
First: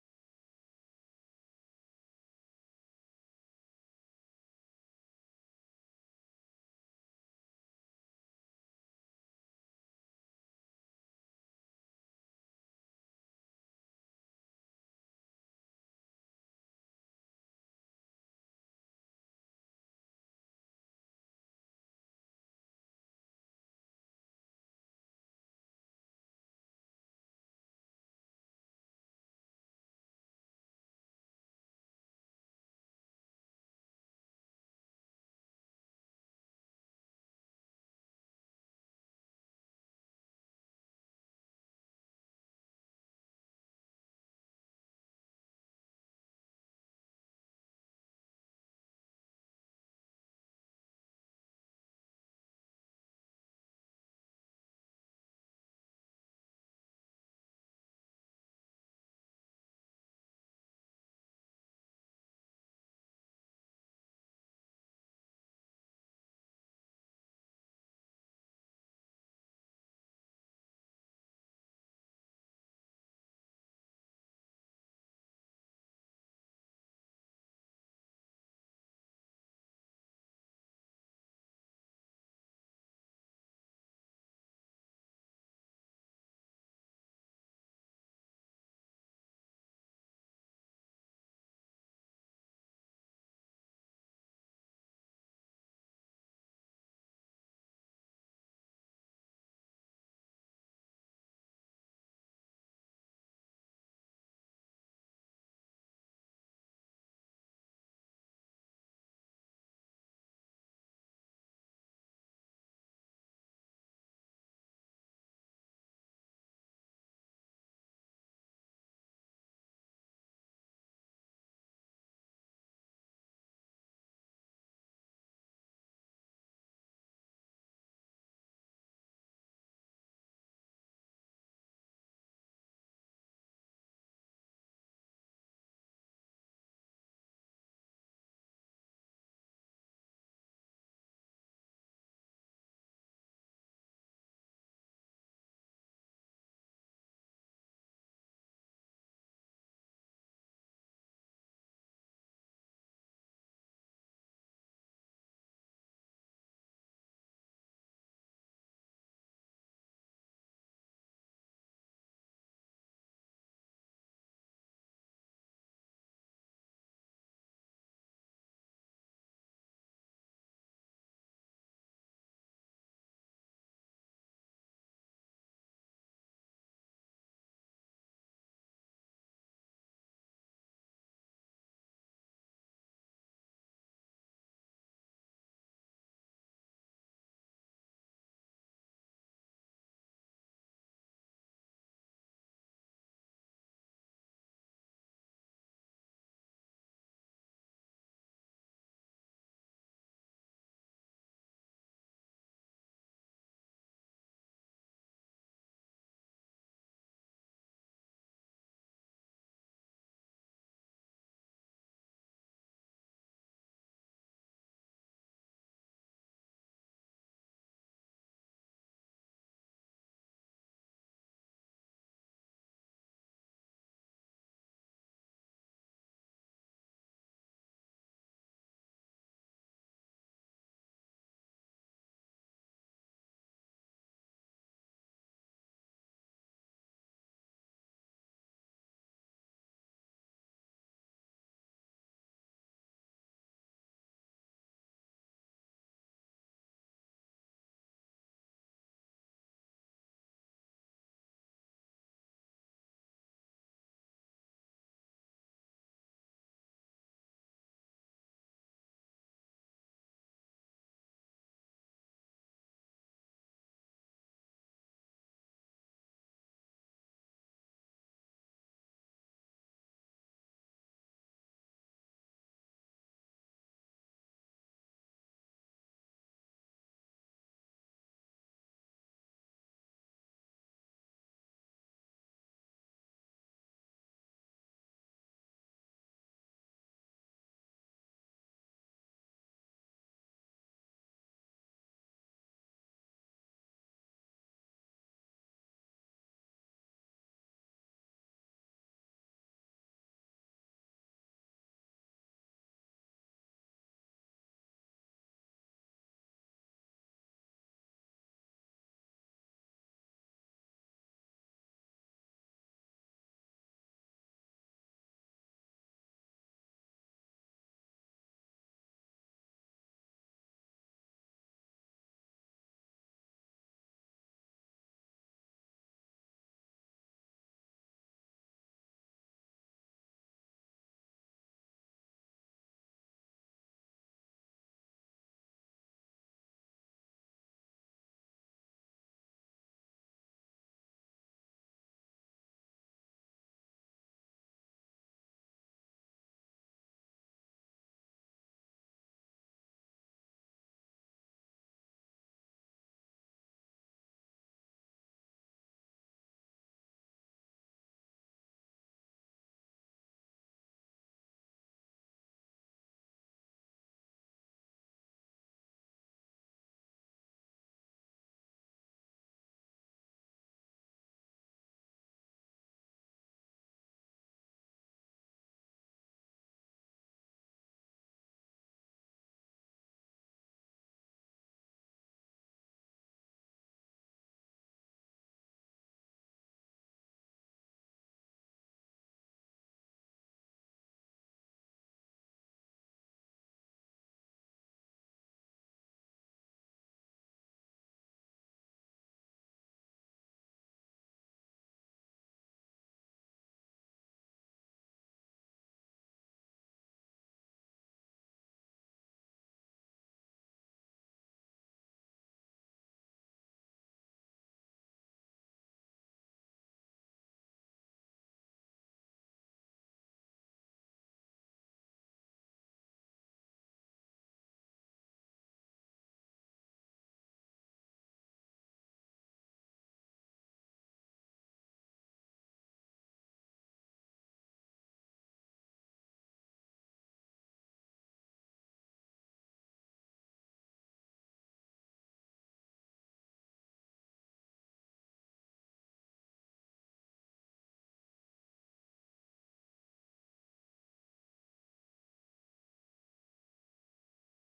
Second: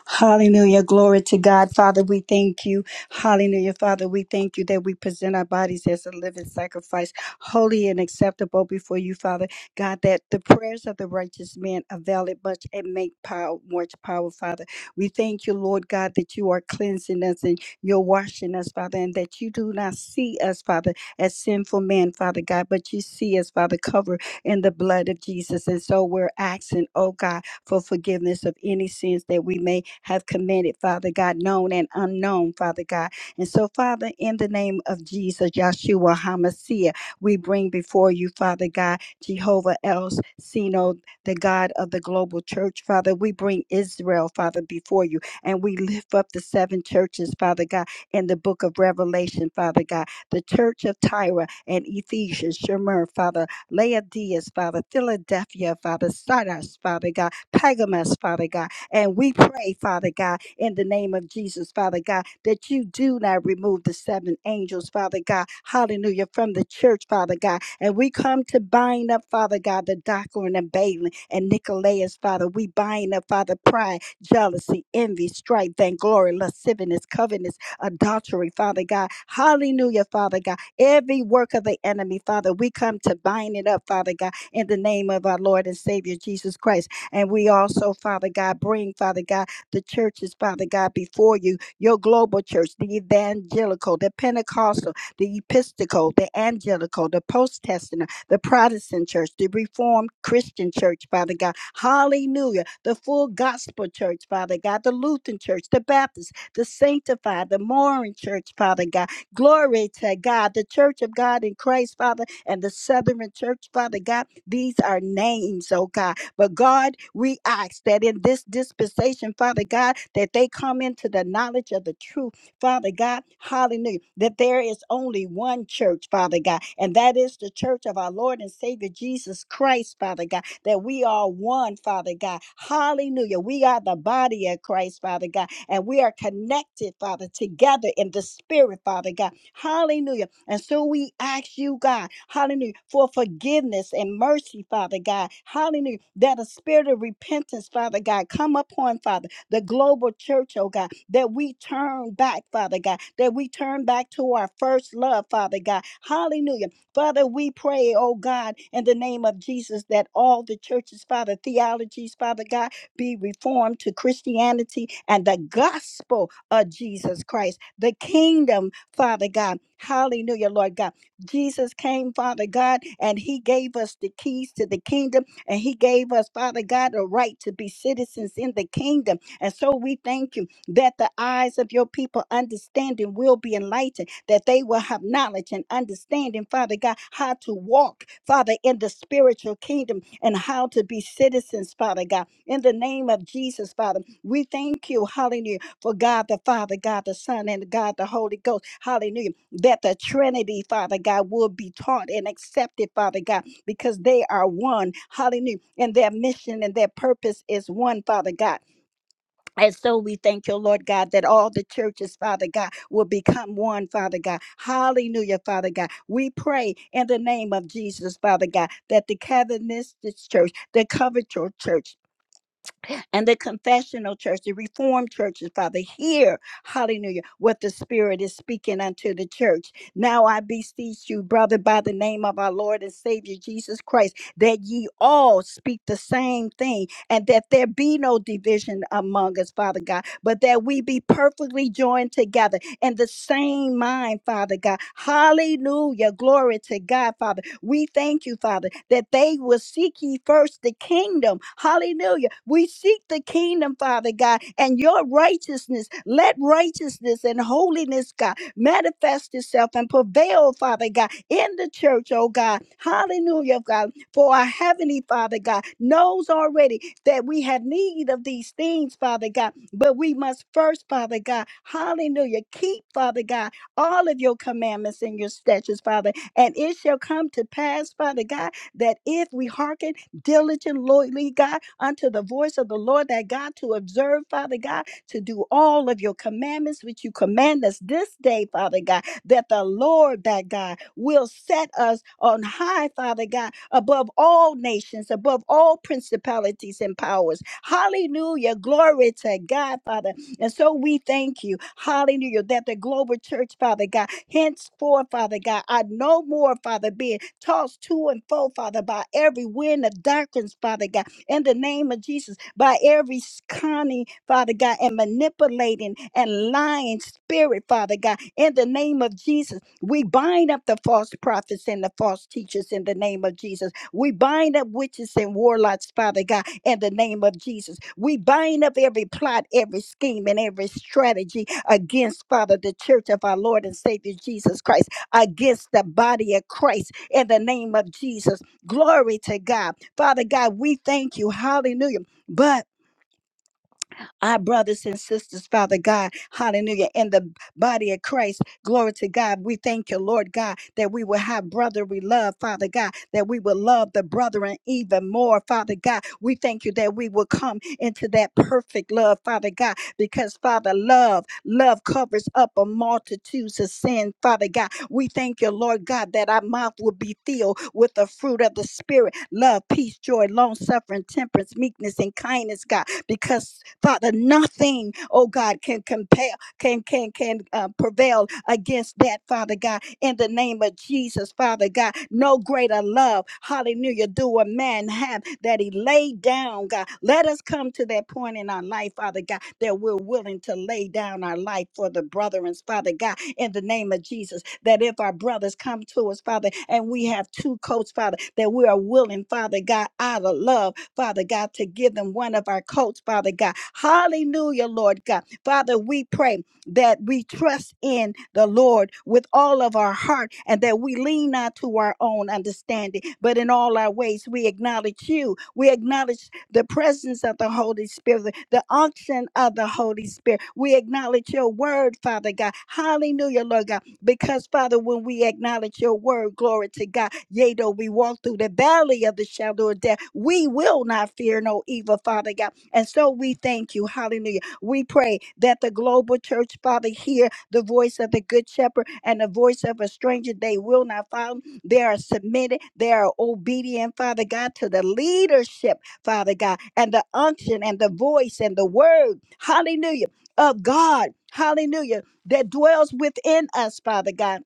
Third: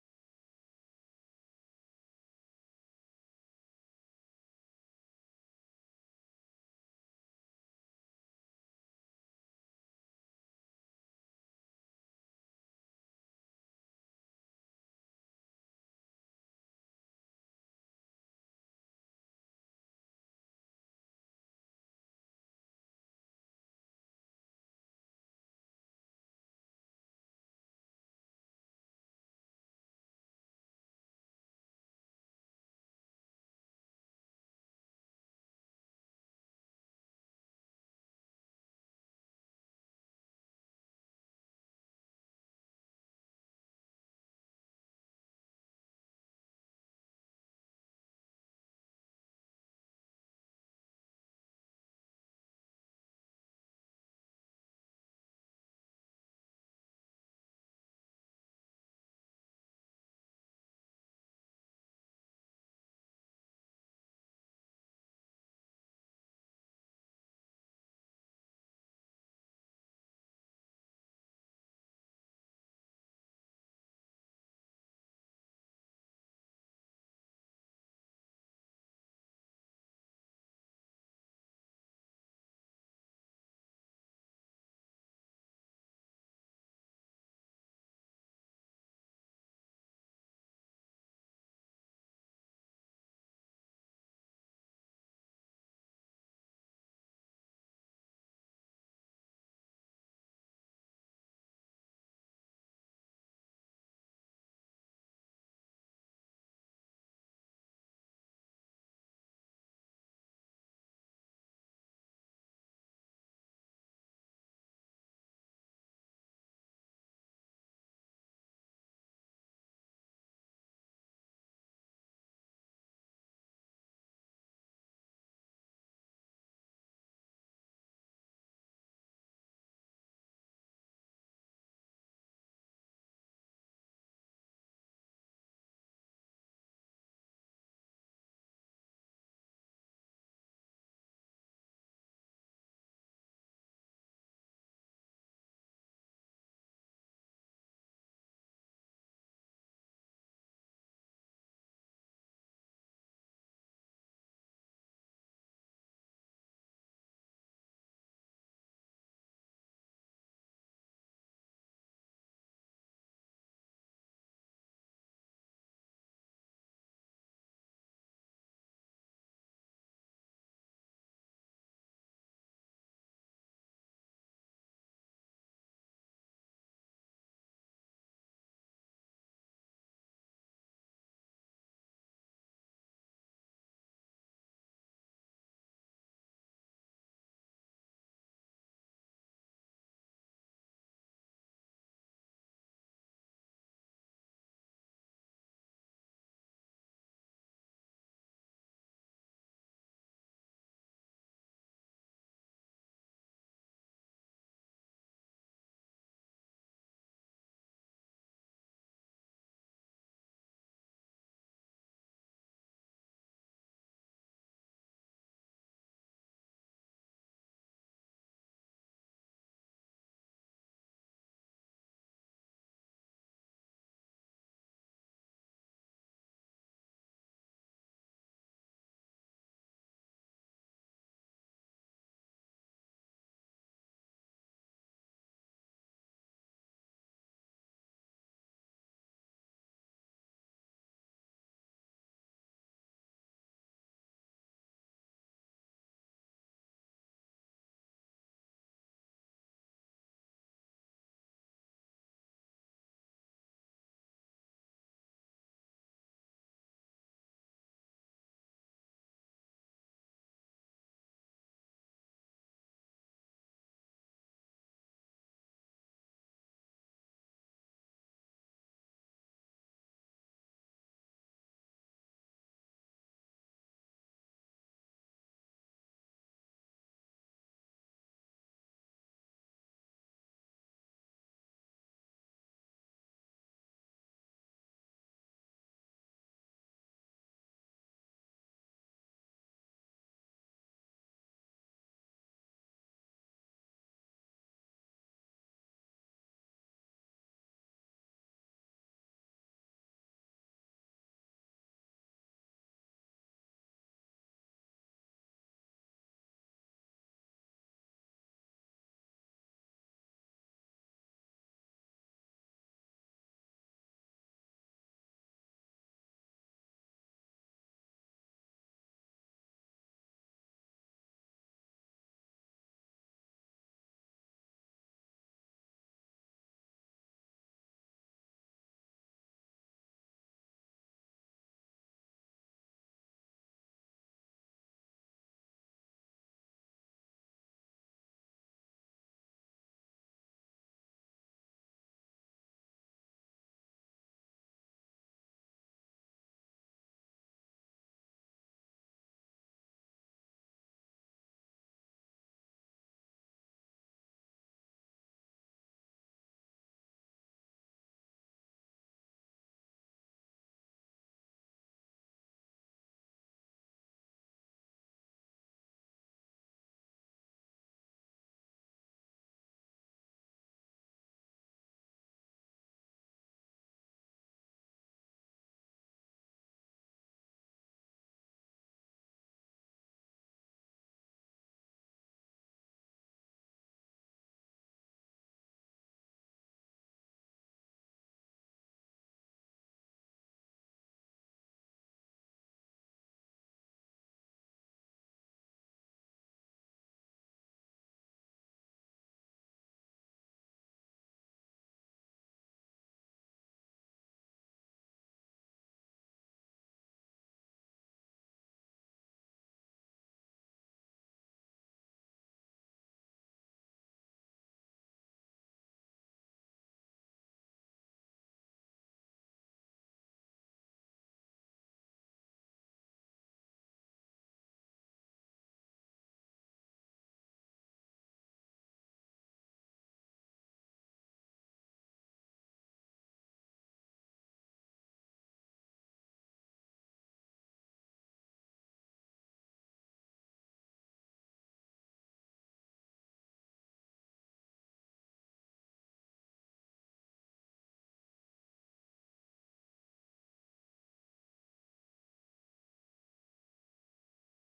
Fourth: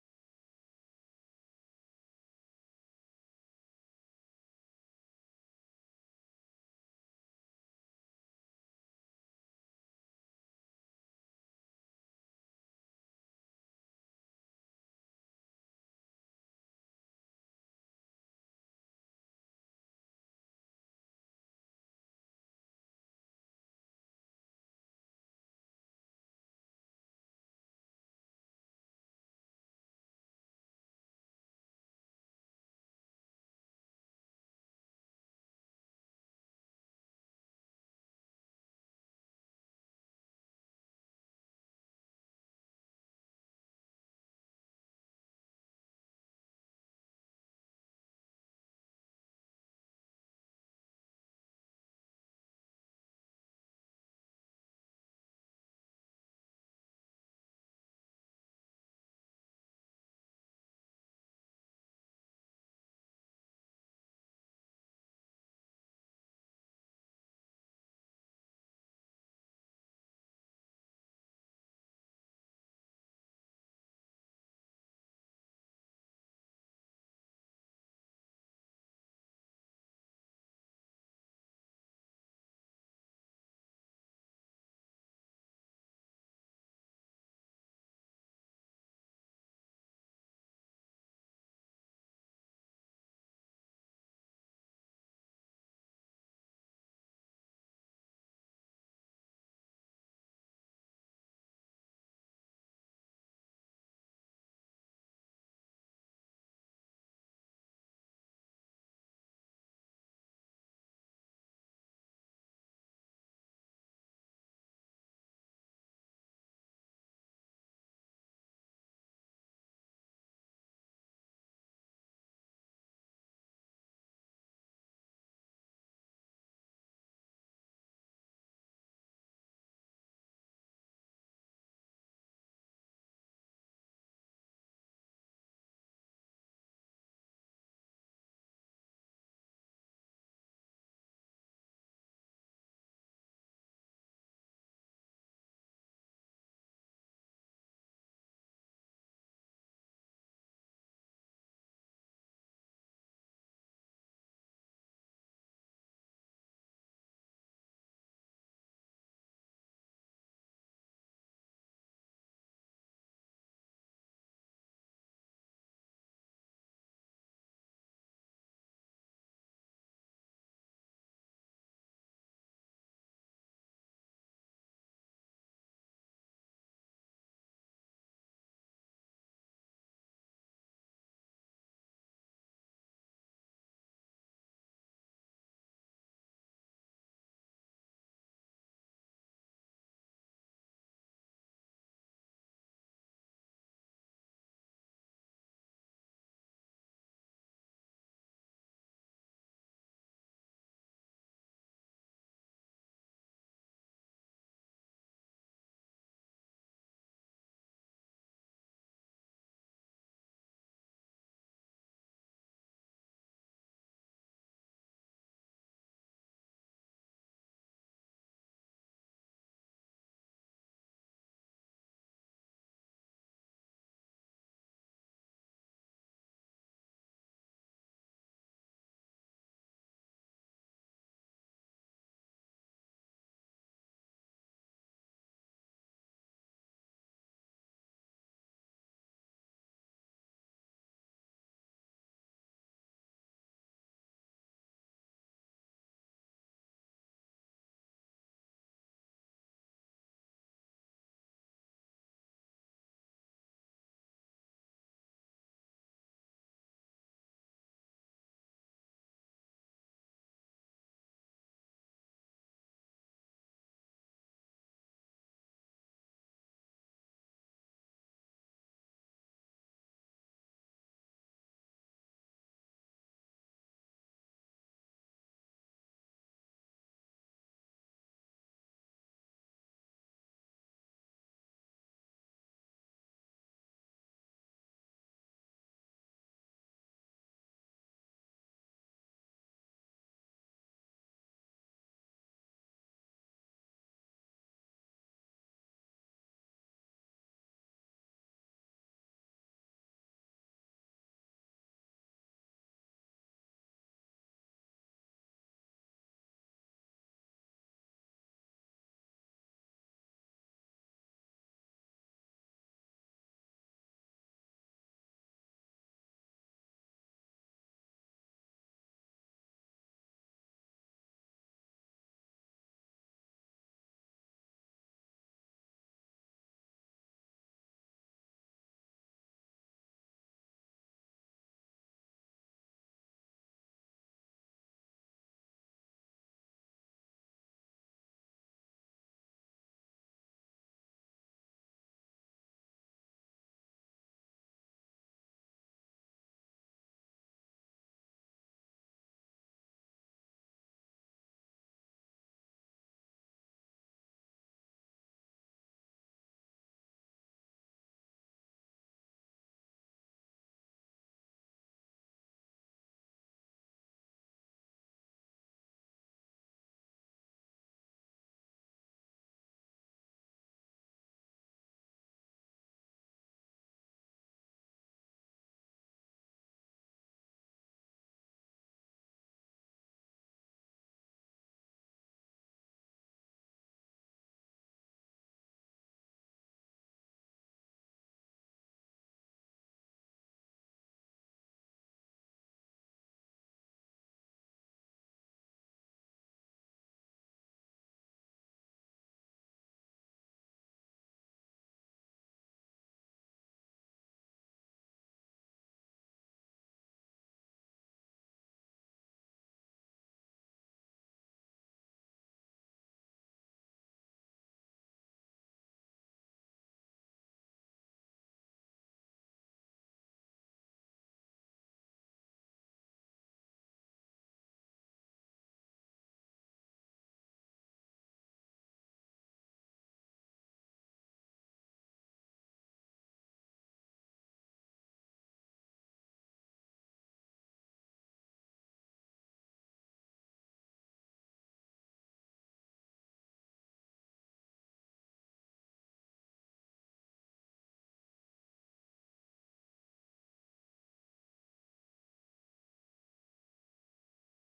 Speaker 1: Hallelujah. Glory to God. Father, we thank you. Hallelujah. Father, we thank you that we present our bodies as a living sacrifice, holy and acceptable before you, Father. God, that the prayers of the righteous man avail it much and make power, much power, Father. We thank you, Lord God, that you are cleansing us and you're washing us, Father, and that you do not see us, Father, as sinful men, Father God, but you see us, Father, covered in the blood of Jesus. And so we're asking, oh God for forgiveness of any sins that we may have committed, Father God, known and unknown, Father God. And so, Father, in the name of Jesus, Yahshua HaMashiach, we bring before you, Father God, Jehovah El Sino, the God of the global church, Father. We bring Israel, Father, before you, and we lift up the seven churches, Father God, in the book of Revelation, Father God, the church of Tyre and Ephesus, Shemer, Father, Laodiceas, Father, Philadelphia, Father, Sardis, Father God. Pergamus, Father God. And we pray, Father God, in the name of Jesus, Father God, that you do not remove the seven angels, Father God. Hallelujah. From the church, Father God. And we come to bind up, Father God, the Doctrine and Balaam and Nicolaus, Father. We bind up, Father, pride, jealousy, envy, strife, vainglory, lasciviousness, covetousness, adultery, Father God. Hallelujah, Father God. Every work of the enemy, Father, we come to bind it up, Father God, in the name of our Lord and Savior Jesus Christ. And we also, Father God, bring, Father God, the churches, Father God, before you, your global church, the evangelical, the Pentecostal, the Episcopal, the Angelical, the Post Testament, the Protestant church, the Reformed Christian church, Father God. Hallelujah. The full gospel church, Father God, the Lutheran church, the Baptist, the sanctified, the Moran church, Father God. Glory to God, the church of God in Christ, Father, and the Southern church, Father God. These are names, oh God. But God, we ask that in this dispensation, Father God, that they come into the knowledge of the truth, Father God, hallelujah, that there is only one church, Father God, and that is the church of our Lord and Savior Jesus Christ, Father God, that we are one, Father God, hallelujah. We are the body of Christ, Father God, and we are connected, Father, together in the spirit, Father God, hallelujah and so we ask you, God, hallelujah, for forgiveness and mercy, Father God. Hallelujah, that a spirit of repentance, Father God, come upon, Father, the global church, oh God, that we turn back, Father God, that we turn back to our first love, Father God. Hallelujah. Father, we pray, oh God, in the name of Jesus, that all the churches, Father, theologies, Father God, be reformed to Christianity and the gospel of Jesus Christ, the kingdom Father God. Hallelujah, Lord God. Jesus came, Father God, and He gave us the keys to the kingdom, and He gave us, Father God, a right to be citizens in the kingdom. And so we thank you that the eyes of your people understanding will be enlightened, that they will have knowledge and understanding, Father God, how to walk, Father, in the spiritual kingdom and how to be citizens, Father God. In the name of Jesus, Father, we thank you, hallelujah for God the Father, God the Son, and God the Holy Ghost. Hallelujah. That the Trinity, Father God, will be taught and accepted, Father God, because they are one. Hallelujah. And their mission and their purpose is one, Father God. And so we thank you, Lord God, that all the churches, Father God, will become one, Father God. Hallelujah, Father God. We pray in the name of Jesus, Father God, that the Calvinist church, the covenantal church, and the confessional church, the reformed churches, Father, hear, hallelujah, what the Spirit is speaking unto the church. Now I beseech you, brother, by the name of our Lord and Savior Jesus Christ, that ye all speak the same thing and that there be no division among us, Father God, but that we be perfectly joined together in the same mind, Father God. Hallelujah. Glory to God, Father we thank you, Father, that they will seek ye first the kingdom. Hallelujah. We seek the kingdom, Father God, and your righteousness. Let righteousness and holiness, God, manifest itself and prevail, Father God, in the church, oh God. Hallelujah, God. For our heavenly Father God knows already that we have need of these things, Father God. But we must first, Father God, hallelujah, keep, Father God, all of your commandments and your statutes, Father and it shall come to pass, Father God, that if we hearken diligent, loyally, God, unto the voice of the Lord, that God to observe, Father God, to do all of your commandments which you command us this day, Father God, that the Lord, that God, will set us on high, Father God, above all nations, above all principalities and powers. Hallelujah. Glory to God, Father. And so we thank you, hallelujah, that the global church, Father God, Henceforth, Father God, I no more, Father, being tossed to and fro, Father, by every wind of doctrines, Father God, in the name of Jesus, by every s- cunning, Father God, and manipulating and lying spirit, Father God, in the name of Jesus. We bind up the false prophets and the false teachers in the name of Jesus. We bind up witches and warlocks, Father God, in the name of Jesus. We bind up every plot, every scheme, and every strategy against, Father, the church of our Lord and Savior Jesus Christ, against the body of Christ in the name of Jesus. Glory to God. Father God, we thank you. Hallelujah. But our brothers and sisters, Father God, hallelujah, in the body of Christ. Glory to God. We thank you, Lord God, that we will have brotherly love, Father God, that we will love the brethren even more, Father God. We thank you that we will come into that perfect love, Father God, because Father, love, love covers up a multitudes of sin, Father God. We thank you, Lord God, that our mouth will be filled with the fruit of the Spirit love, peace, joy, long suffering, temperance, meekness, and kindness, God. Because Father, nothing, oh God, can compare, can can can uh, prevail against that, Father God. In the name of Jesus, Father God, no greater love, Hallelujah, do a man have that he laid down, God. Let us come to that point in our life, Father God, that we're willing to lay down our life for the brethren, Father God in the name of Jesus. That if our brothers come to us, Father, and we have two coats, Father, that we are willing, Father God, out of love, Father God, to give them one of our coats, Father God. Hallelujah, Lord God. Father, we pray that we trust in the Lord with all of our heart and that we lean not to our own understanding, but in all our ways we acknowledge you. We acknowledge the presence of the Holy Spirit, the unction of the Holy Spirit. We acknowledge your word, Father God. Hallelujah, Lord God. Because, Father, when we acknowledge your word, glory to God, yea, though we walk through the valley of the shadow of death, we will not fear no evil, Father God. And so we thank you. Hallelujah. We pray that the global church, Father, hear the voice of the good shepherd and the voice of a stranger they will not follow. They are submitted, they are obedient, Father God, to the leadership. Father God, and the unction and the voice and the word, hallelujah, of God, hallelujah, that dwells within us, Father God.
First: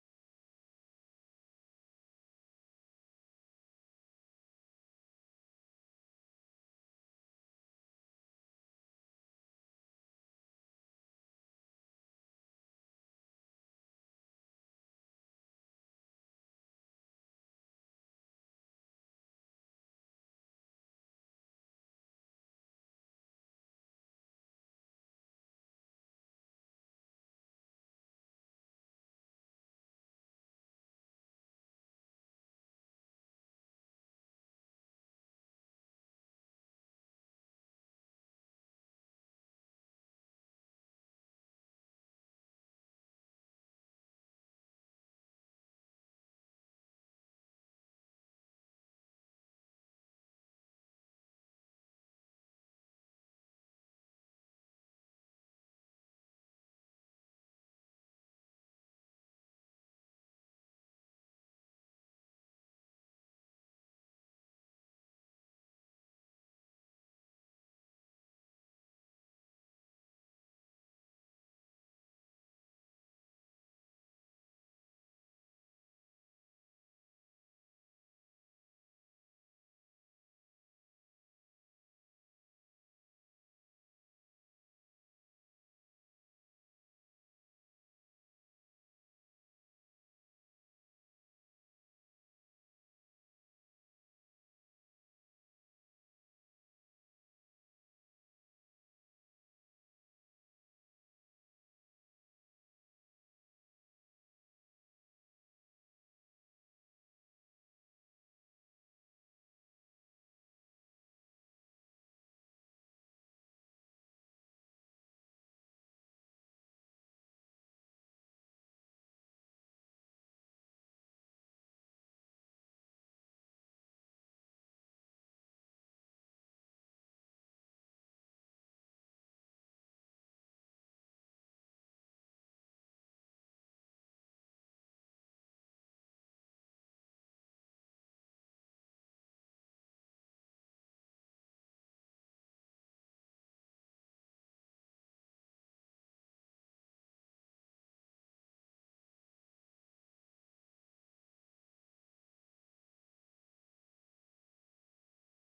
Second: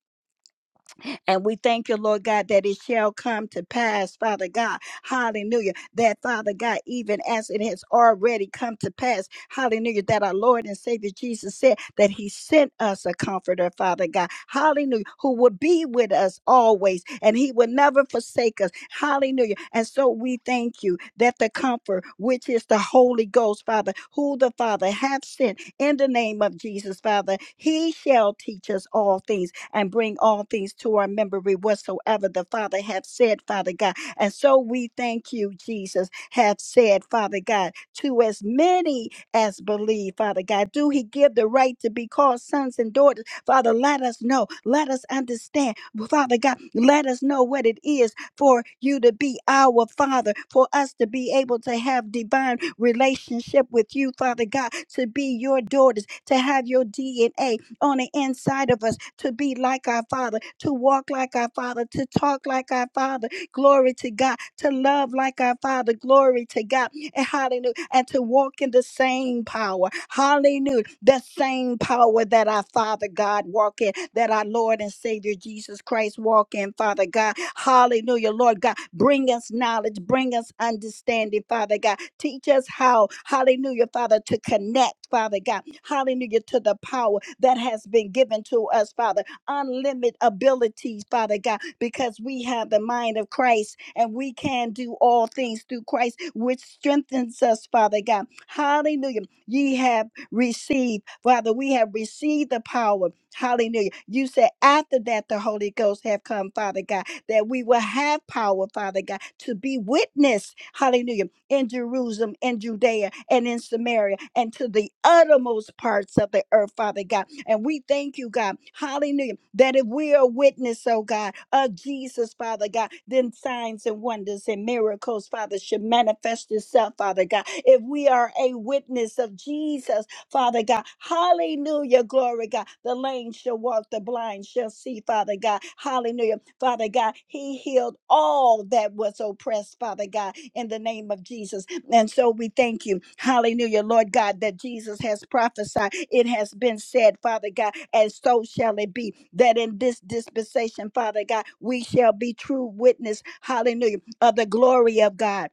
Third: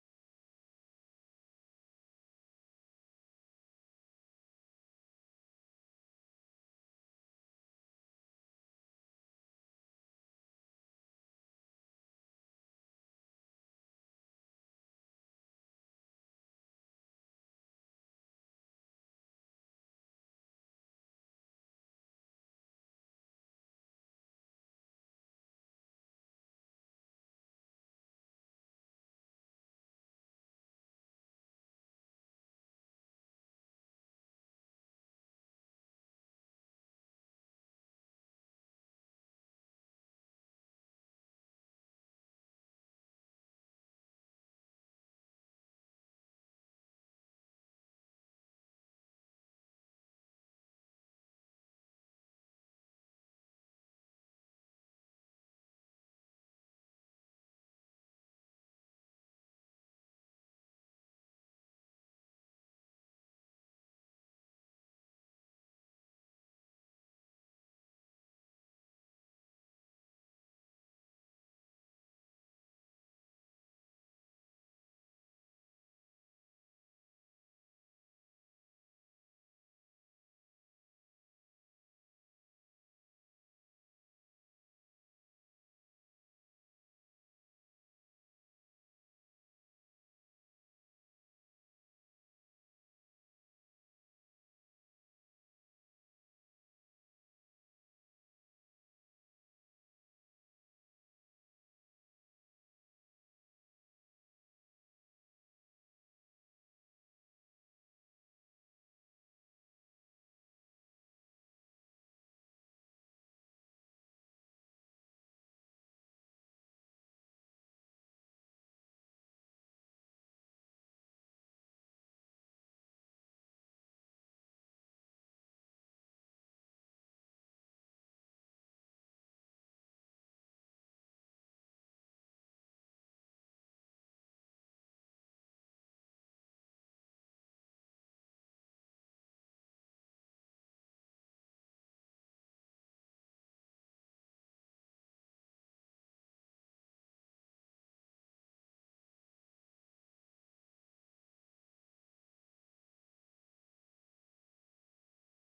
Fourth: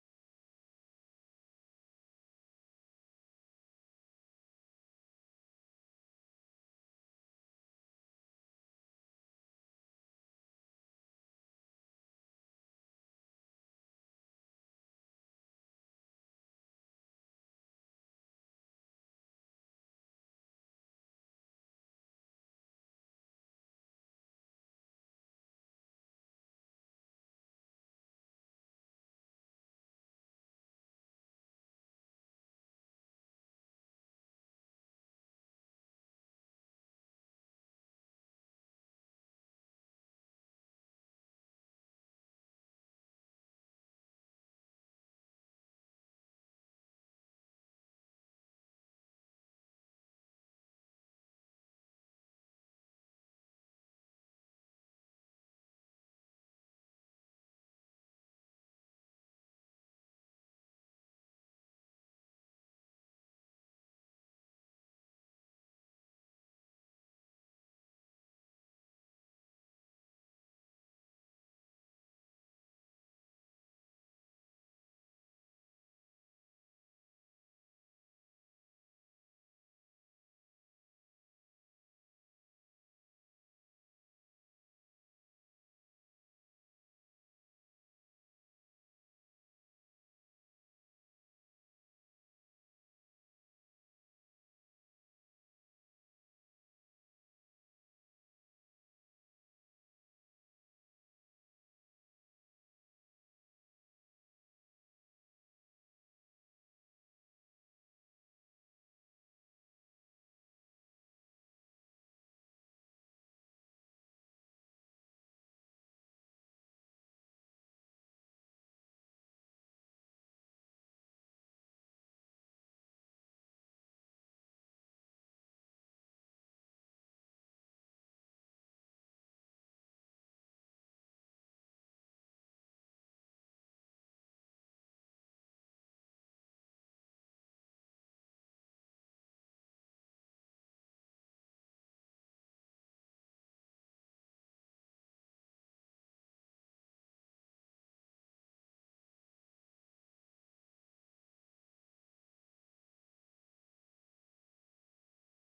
Speaker 1: And we thank you, Lord God, that it shall come to pass, Father God. Hallelujah. That, Father God, even as it has already come to pass, hallelujah, that our Lord and Savior Jesus said that He sent us a comforter, Father God. Hallelujah. Who will be with us always and He will never forsake us. Hallelujah. And so we thank you that the comfort, which is the Holy Ghost, Father, who the Father hath sent in the name of Jesus, Father, He shall teach us all things and bring all things to our memory whatsoever the Father hath said, Father God. And so we thank you, Jesus, hath said, Father God, to as many as believe, Father God. Do he give the right to be called sons and daughters? Father, let us know. Let us understand. Father God, let us know what it is for you to be our Father, for us to be able to have divine relationship with you, Father God, to be your daughters, to have your DNA, on the inside of us to be like our Father, to walk like our Father, to talk like our Father. Glory to God. To love like our Father. Glory to God and Hallelujah. And to walk in the same power. Hallelujah. The same power that our Father God walk in, that our Lord and Savior Jesus Christ walk in, Father God. Hallelujah. Lord God, bring us knowledge, bring us understanding, Father God. Teach us how, hallelujah, Father, to connect, Father God. Hallelujah, to the power that has been given to us, Father unlimited abilities, Father God, because we have the mind of Christ and we can do all things through Christ, which strengthens us, Father God. Hallelujah. Ye have received, Father, we have received the power. Hallelujah. You said after that the Holy Ghost have come, Father God, that we will have power, Father God, to be witness. Hallelujah in Jerusalem and Judea and in Samaria and to the uttermost parts of the earth, Father God. And we thank you, God, hallelujah, that if we are witness, oh God, of Jesus, Father God, then signs and wonders and miracles, Father, should manifest itself, Father God. If we are a witness of Jesus, Father God. Hallelujah. Glory, God. The lame shall walk, the blind shall see, Father God. Hallelujah. Father God, He healed all that was oppressed, Father God in the name of Jesus. And so we thank you, hallelujah, Lord God, that Jesus has prophesied. It has been said, Father God, and so shall it be, that in this dispensation, Father God, we shall be true witness, hallelujah, of the glory of God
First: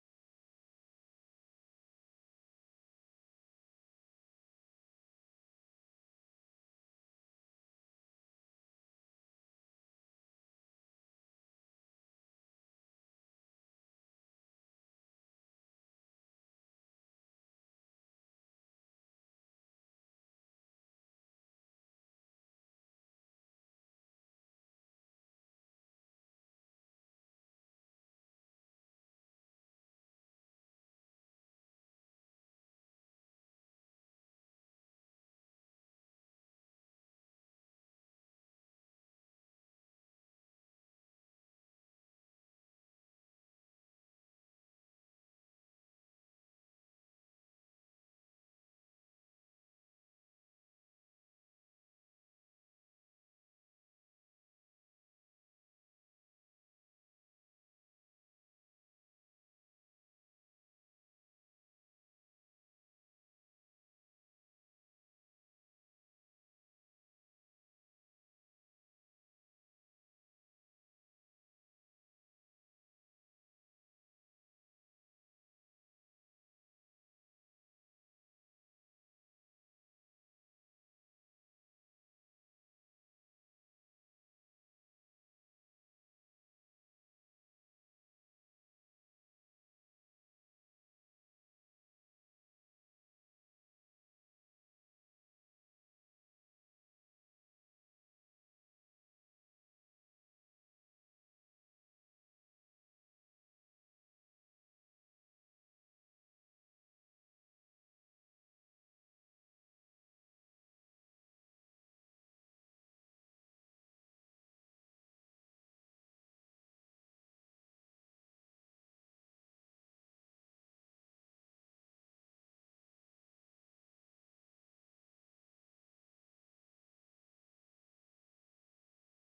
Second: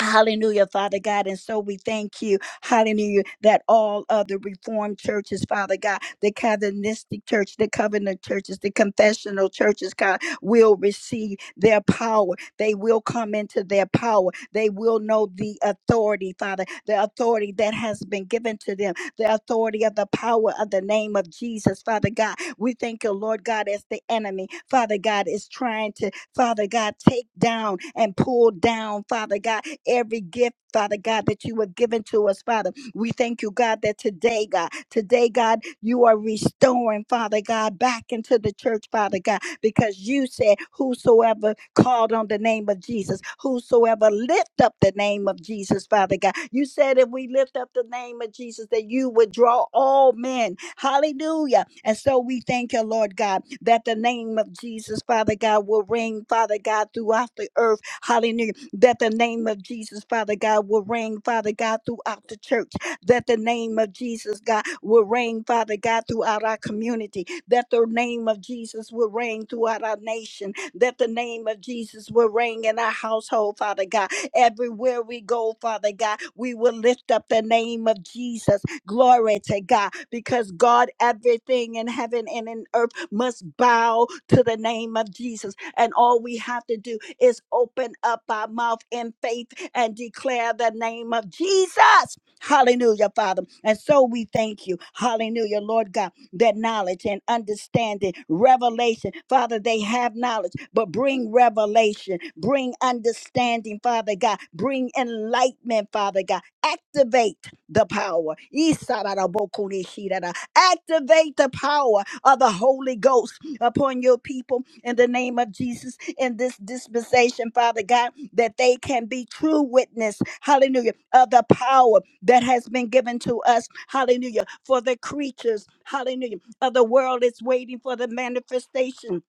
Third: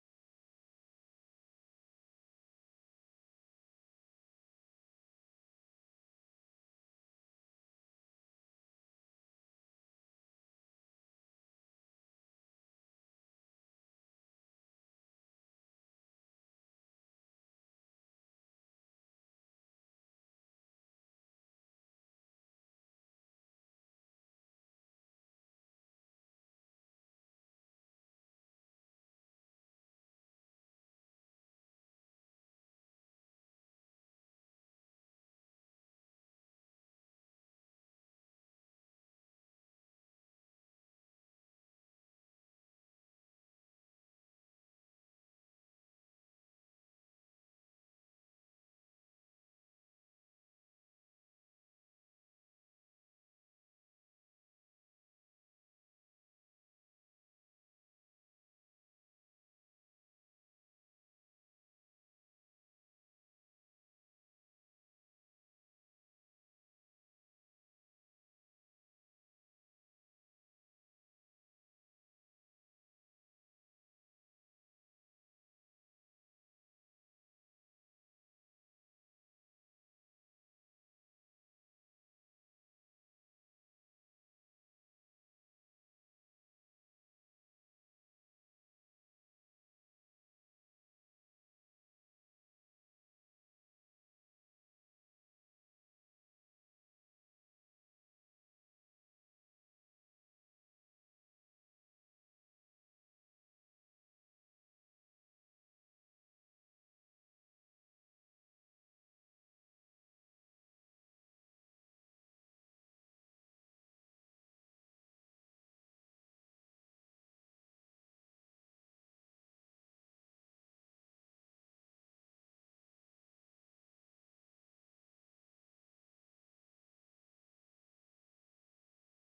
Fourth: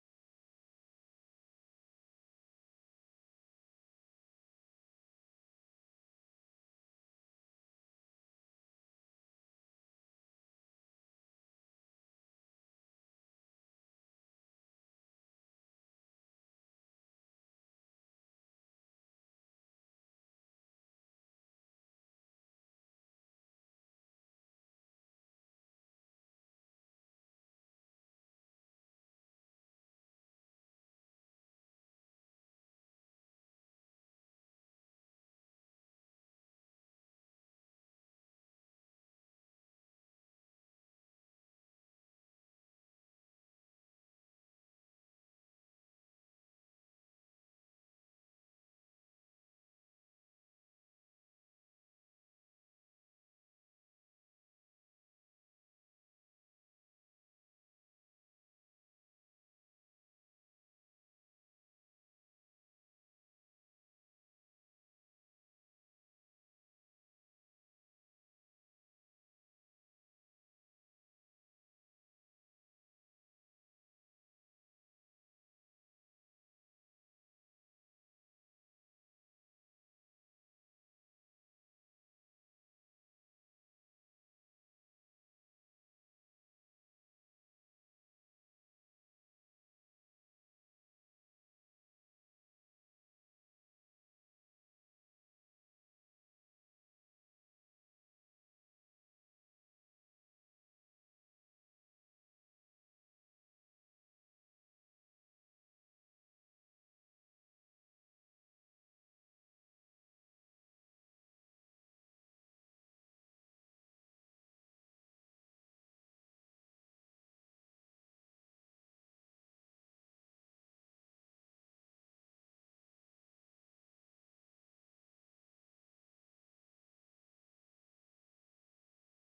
Speaker 1: Hallelujah, Father God. And so we thank you, hallelujah, that all other reformed churches, Father God, the Calvinistic church, the covenant churches, the confessional churches, God, will receive their power. They will come into their power. They will know the authority, Father, the authority that has been given to them, the authority of the power of the name of Jesus, Father God. We thank you, Lord God, as the enemy, Father God, is trying to Father God, take down and pull down, Father God, every gift, Father God, that you have given to us, Father. We thank you, God, that today, God, today, God, you are restoring, Father God, back into the church, Father God, because you said, Whosoever called on the name of Jesus, whosoever lift up the name of Jesus, Father God, you said if we lift up the name of Jesus, that you would draw all men. Hallelujah. And so we thank you, Lord God, that the name of Jesus, Father God, will ring, Father God, throughout the earth. Hallelujah. That the name of Jesus, Father God, will ring, Father God, throughout the church that the name of Jesus, God, will reign, Father God, throughout our community, that the name of Jesus will reign throughout our nation, that the name of Jesus will reign in our household, Father God. Everywhere we go, Father God, we will lift up the name of Jesus. Glory to God, because God, everything in heaven and in earth must bow to the name of Jesus. And all we have to do is open up our mouth in faith and declare the name of Jesus. Hallelujah, Father. And so we thank you. Hallelujah, Lord God, that knowledge and understanding, revelation, Father, they have knowledge, but bring revelation, bring understanding, Father God, bring enlightenment, Father God. Activate the power. Isararabokunishirara. Activate the power of the Holy Ghost upon your people in the name of Jesus in this dispensation, Father God, that they can be true witness, hallelujah, of the power that has been given to us. Hallelujah. For the creatures, hallelujah, of the world is waiting for the manifestation.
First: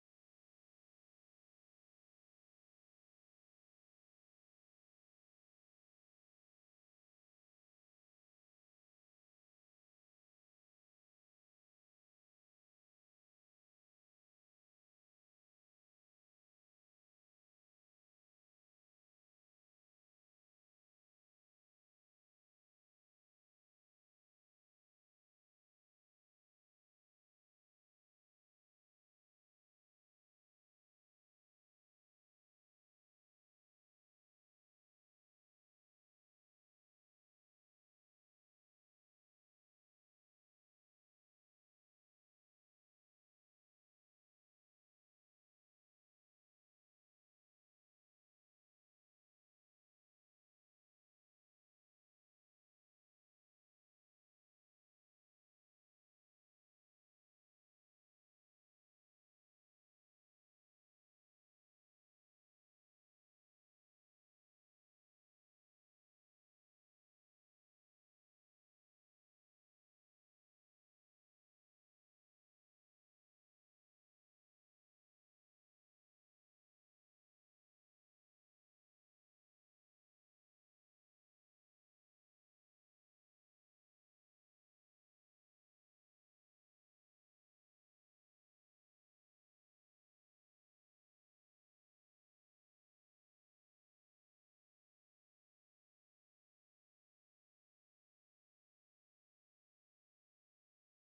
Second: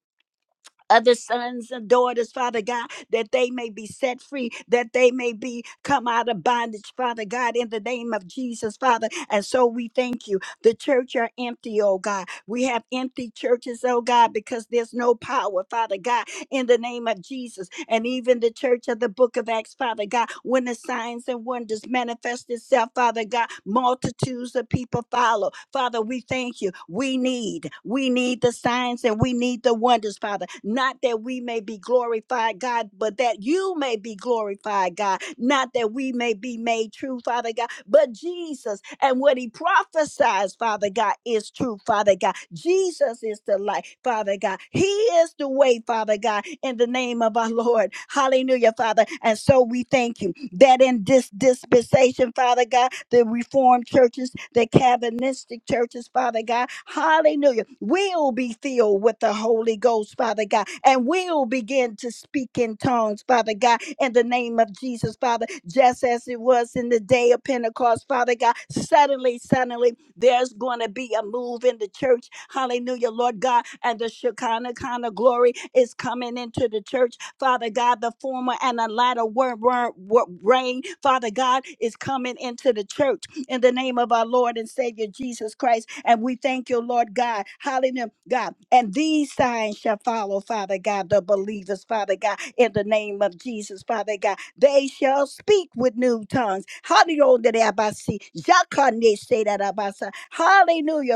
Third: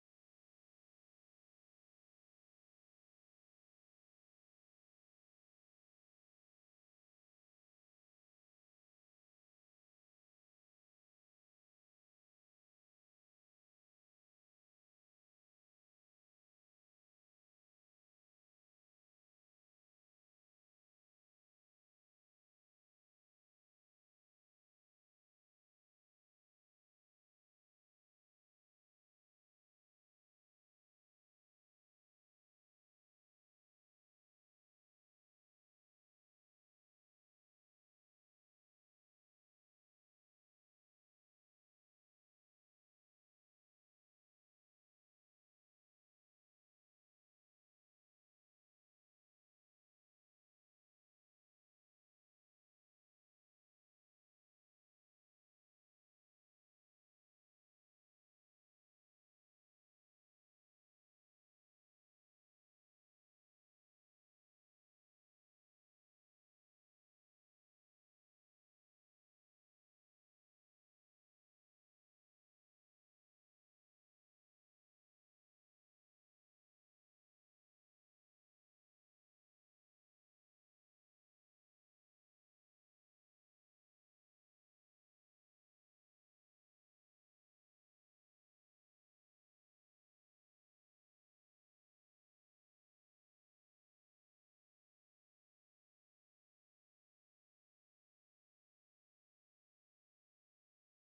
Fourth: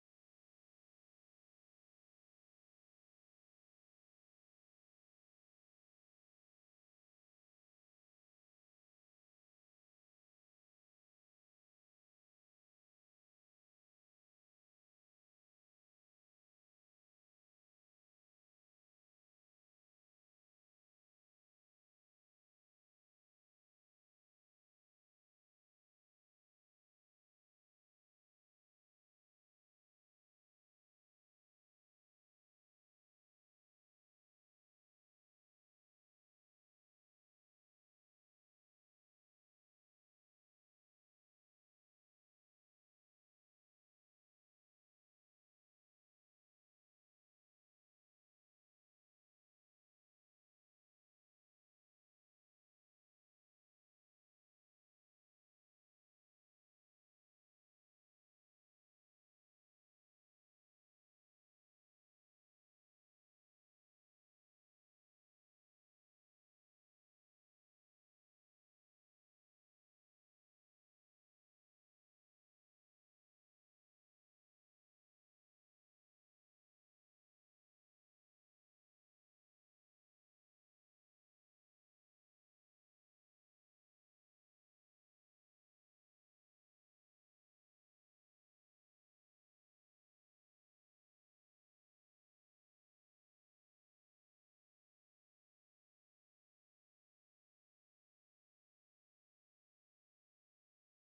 Speaker 1: Of the sons and daughters, Father God, that they may be set free, that they may be come out of bondage, Father God, in the name of Jesus, Father. And so we thank you. The church are empty, oh God. We have empty churches, oh God, because there's no power, Father God in the name of Jesus. And even the church of the book of Acts, Father God, when the signs and wonders manifest itself, Father God, multitudes of people follow. Father, we thank you. We need, we need the signs and we need the wonders, Father. Not that we may be glorified, God, but that you may be glorified, God. Not that we may be made made true, Father God. But Jesus and what he prophesies, Father God, is true, Father God. Jesus is the light, Father God. He is the way, Father God, in the name of our Lord. Hallelujah, Father. And so we thank you that in this dispensation, Father God, the Reformed churches, the Calvinistic churches, Father God. Hallelujah. We'll be filled with the Holy Ghost, Father God, and we'll begin to speak in tongues, Father God, in the name of Jesus, Father, just as it was in the day of Pentecost, Father God. Suddenly, suddenly, there's going to be a move in the church. Hallelujah, Lord God. And the Shekinah kind of glory is coming into the church. Father God, the former and the latter word, word, word rain, Father God, is coming into the church in the name of our Lord and Savior Jesus Christ. And we thank you, Lord God. Hallelujah, God. And these signs shall follow, Father God, the believers, Father God, in the name of Jesus, Father God. They shall speak with new tongues. Hallelujah,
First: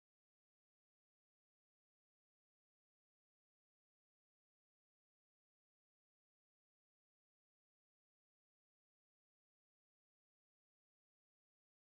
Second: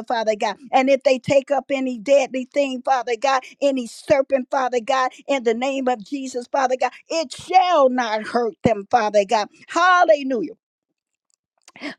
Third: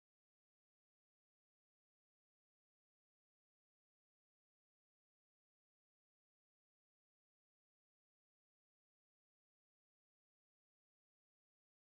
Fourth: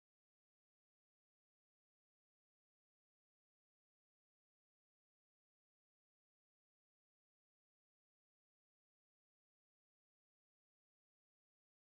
Speaker 1: Father God. And if they take up any deadly thing, Father God, any serpent, Father God, in the name of Jesus, Father God, it shall not hurt them, Father God. Hallelujah.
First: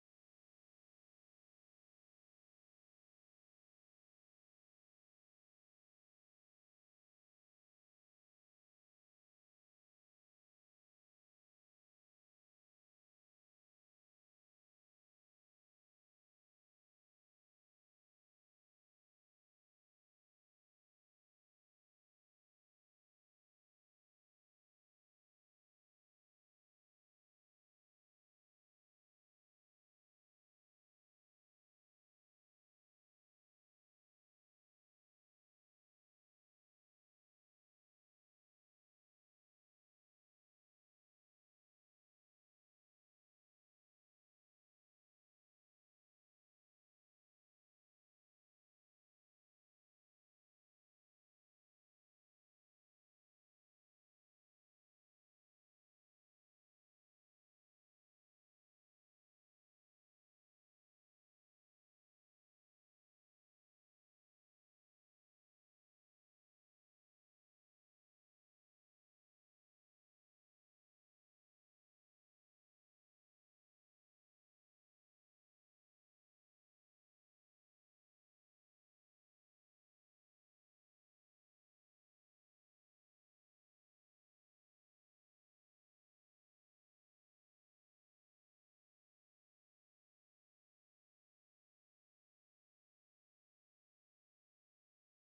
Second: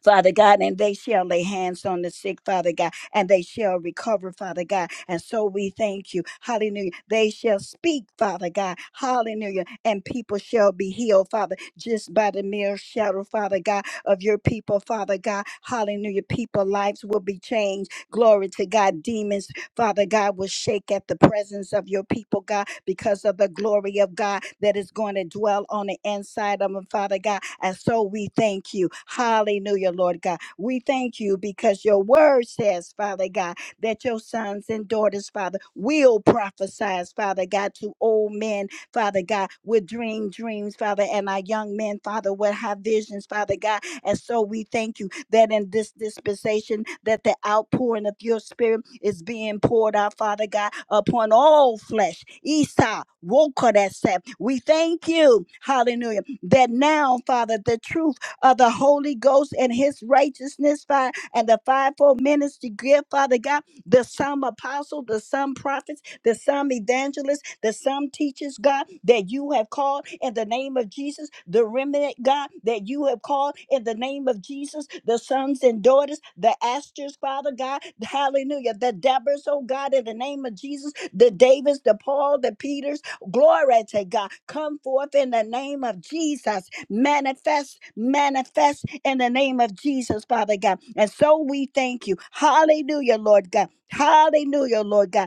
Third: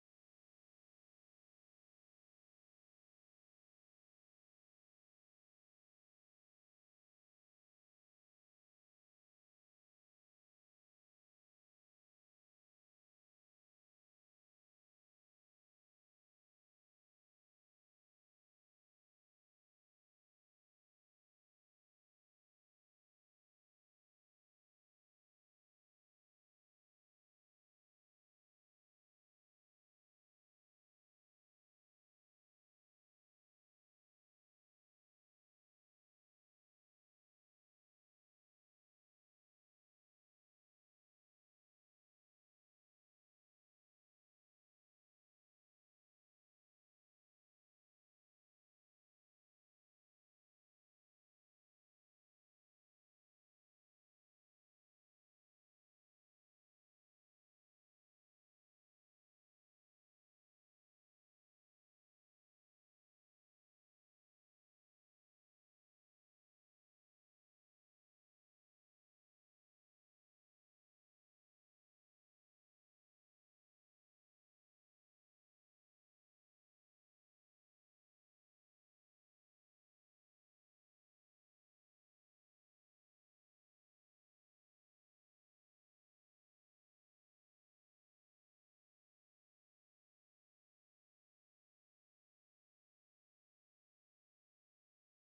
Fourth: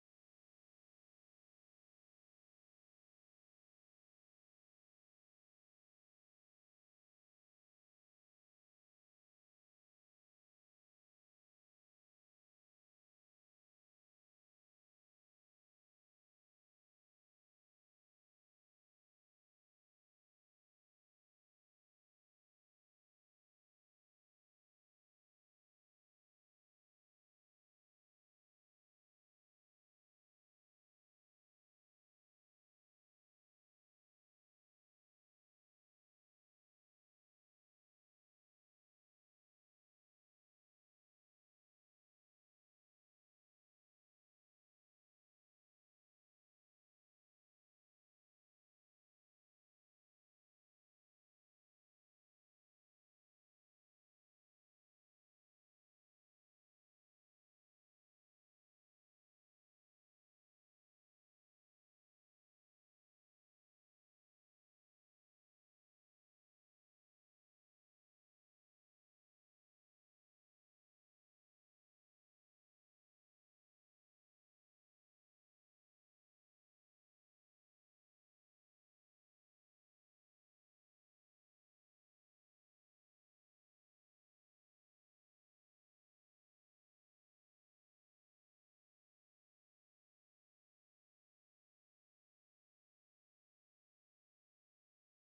Speaker 1: Father God, and they shall lay hands on the sick, Father God, and they shall recover, Father God. And so we thank you. Hallelujah. They shall speak, Father God. Hallelujah. And people shall be healed, Father, just by the mere shadow, Father God, of your people, Father God. Hallelujah. People lives will be changed. Glory to God. Demons Father God, will shake at the presence of your people, God, because of the glory of God that is going to dwell on the inside of them, Father God. And so we thank you. Hallelujah, Lord God. We thank you because your word says, Father God, that your sons and daughters, Father, will prophesy, Father God, to old men, Father God, would dream dreams, Father, and our young men, Father, would have visions, Father God. And so we thank you that in this dispensation that the outpouring of your spirit is being poured out, Father God, upon all flesh. Esau, Wokodeset. We thank you, hallelujah, that now, Father, the truth of the Holy Ghost and his righteousness, Father, and the fivefold ministry gift, Father God, the some apostle, the some prophets there's some evangelists, there's some teachers, God, that you have called in the name of Jesus, the remnant, God, that you have called in the name of Jesus, the sons and daughters, the asters, Father God, hallelujah, the Debras, oh God, in the name of Jesus, the Davids, the Paul, the Peters, glory to God, come forth in the name of Jesus, manifest, manifest in the name of Jesus, Father God. And so we thank you, hallelujah, Lord God, hallelujah, Lord God.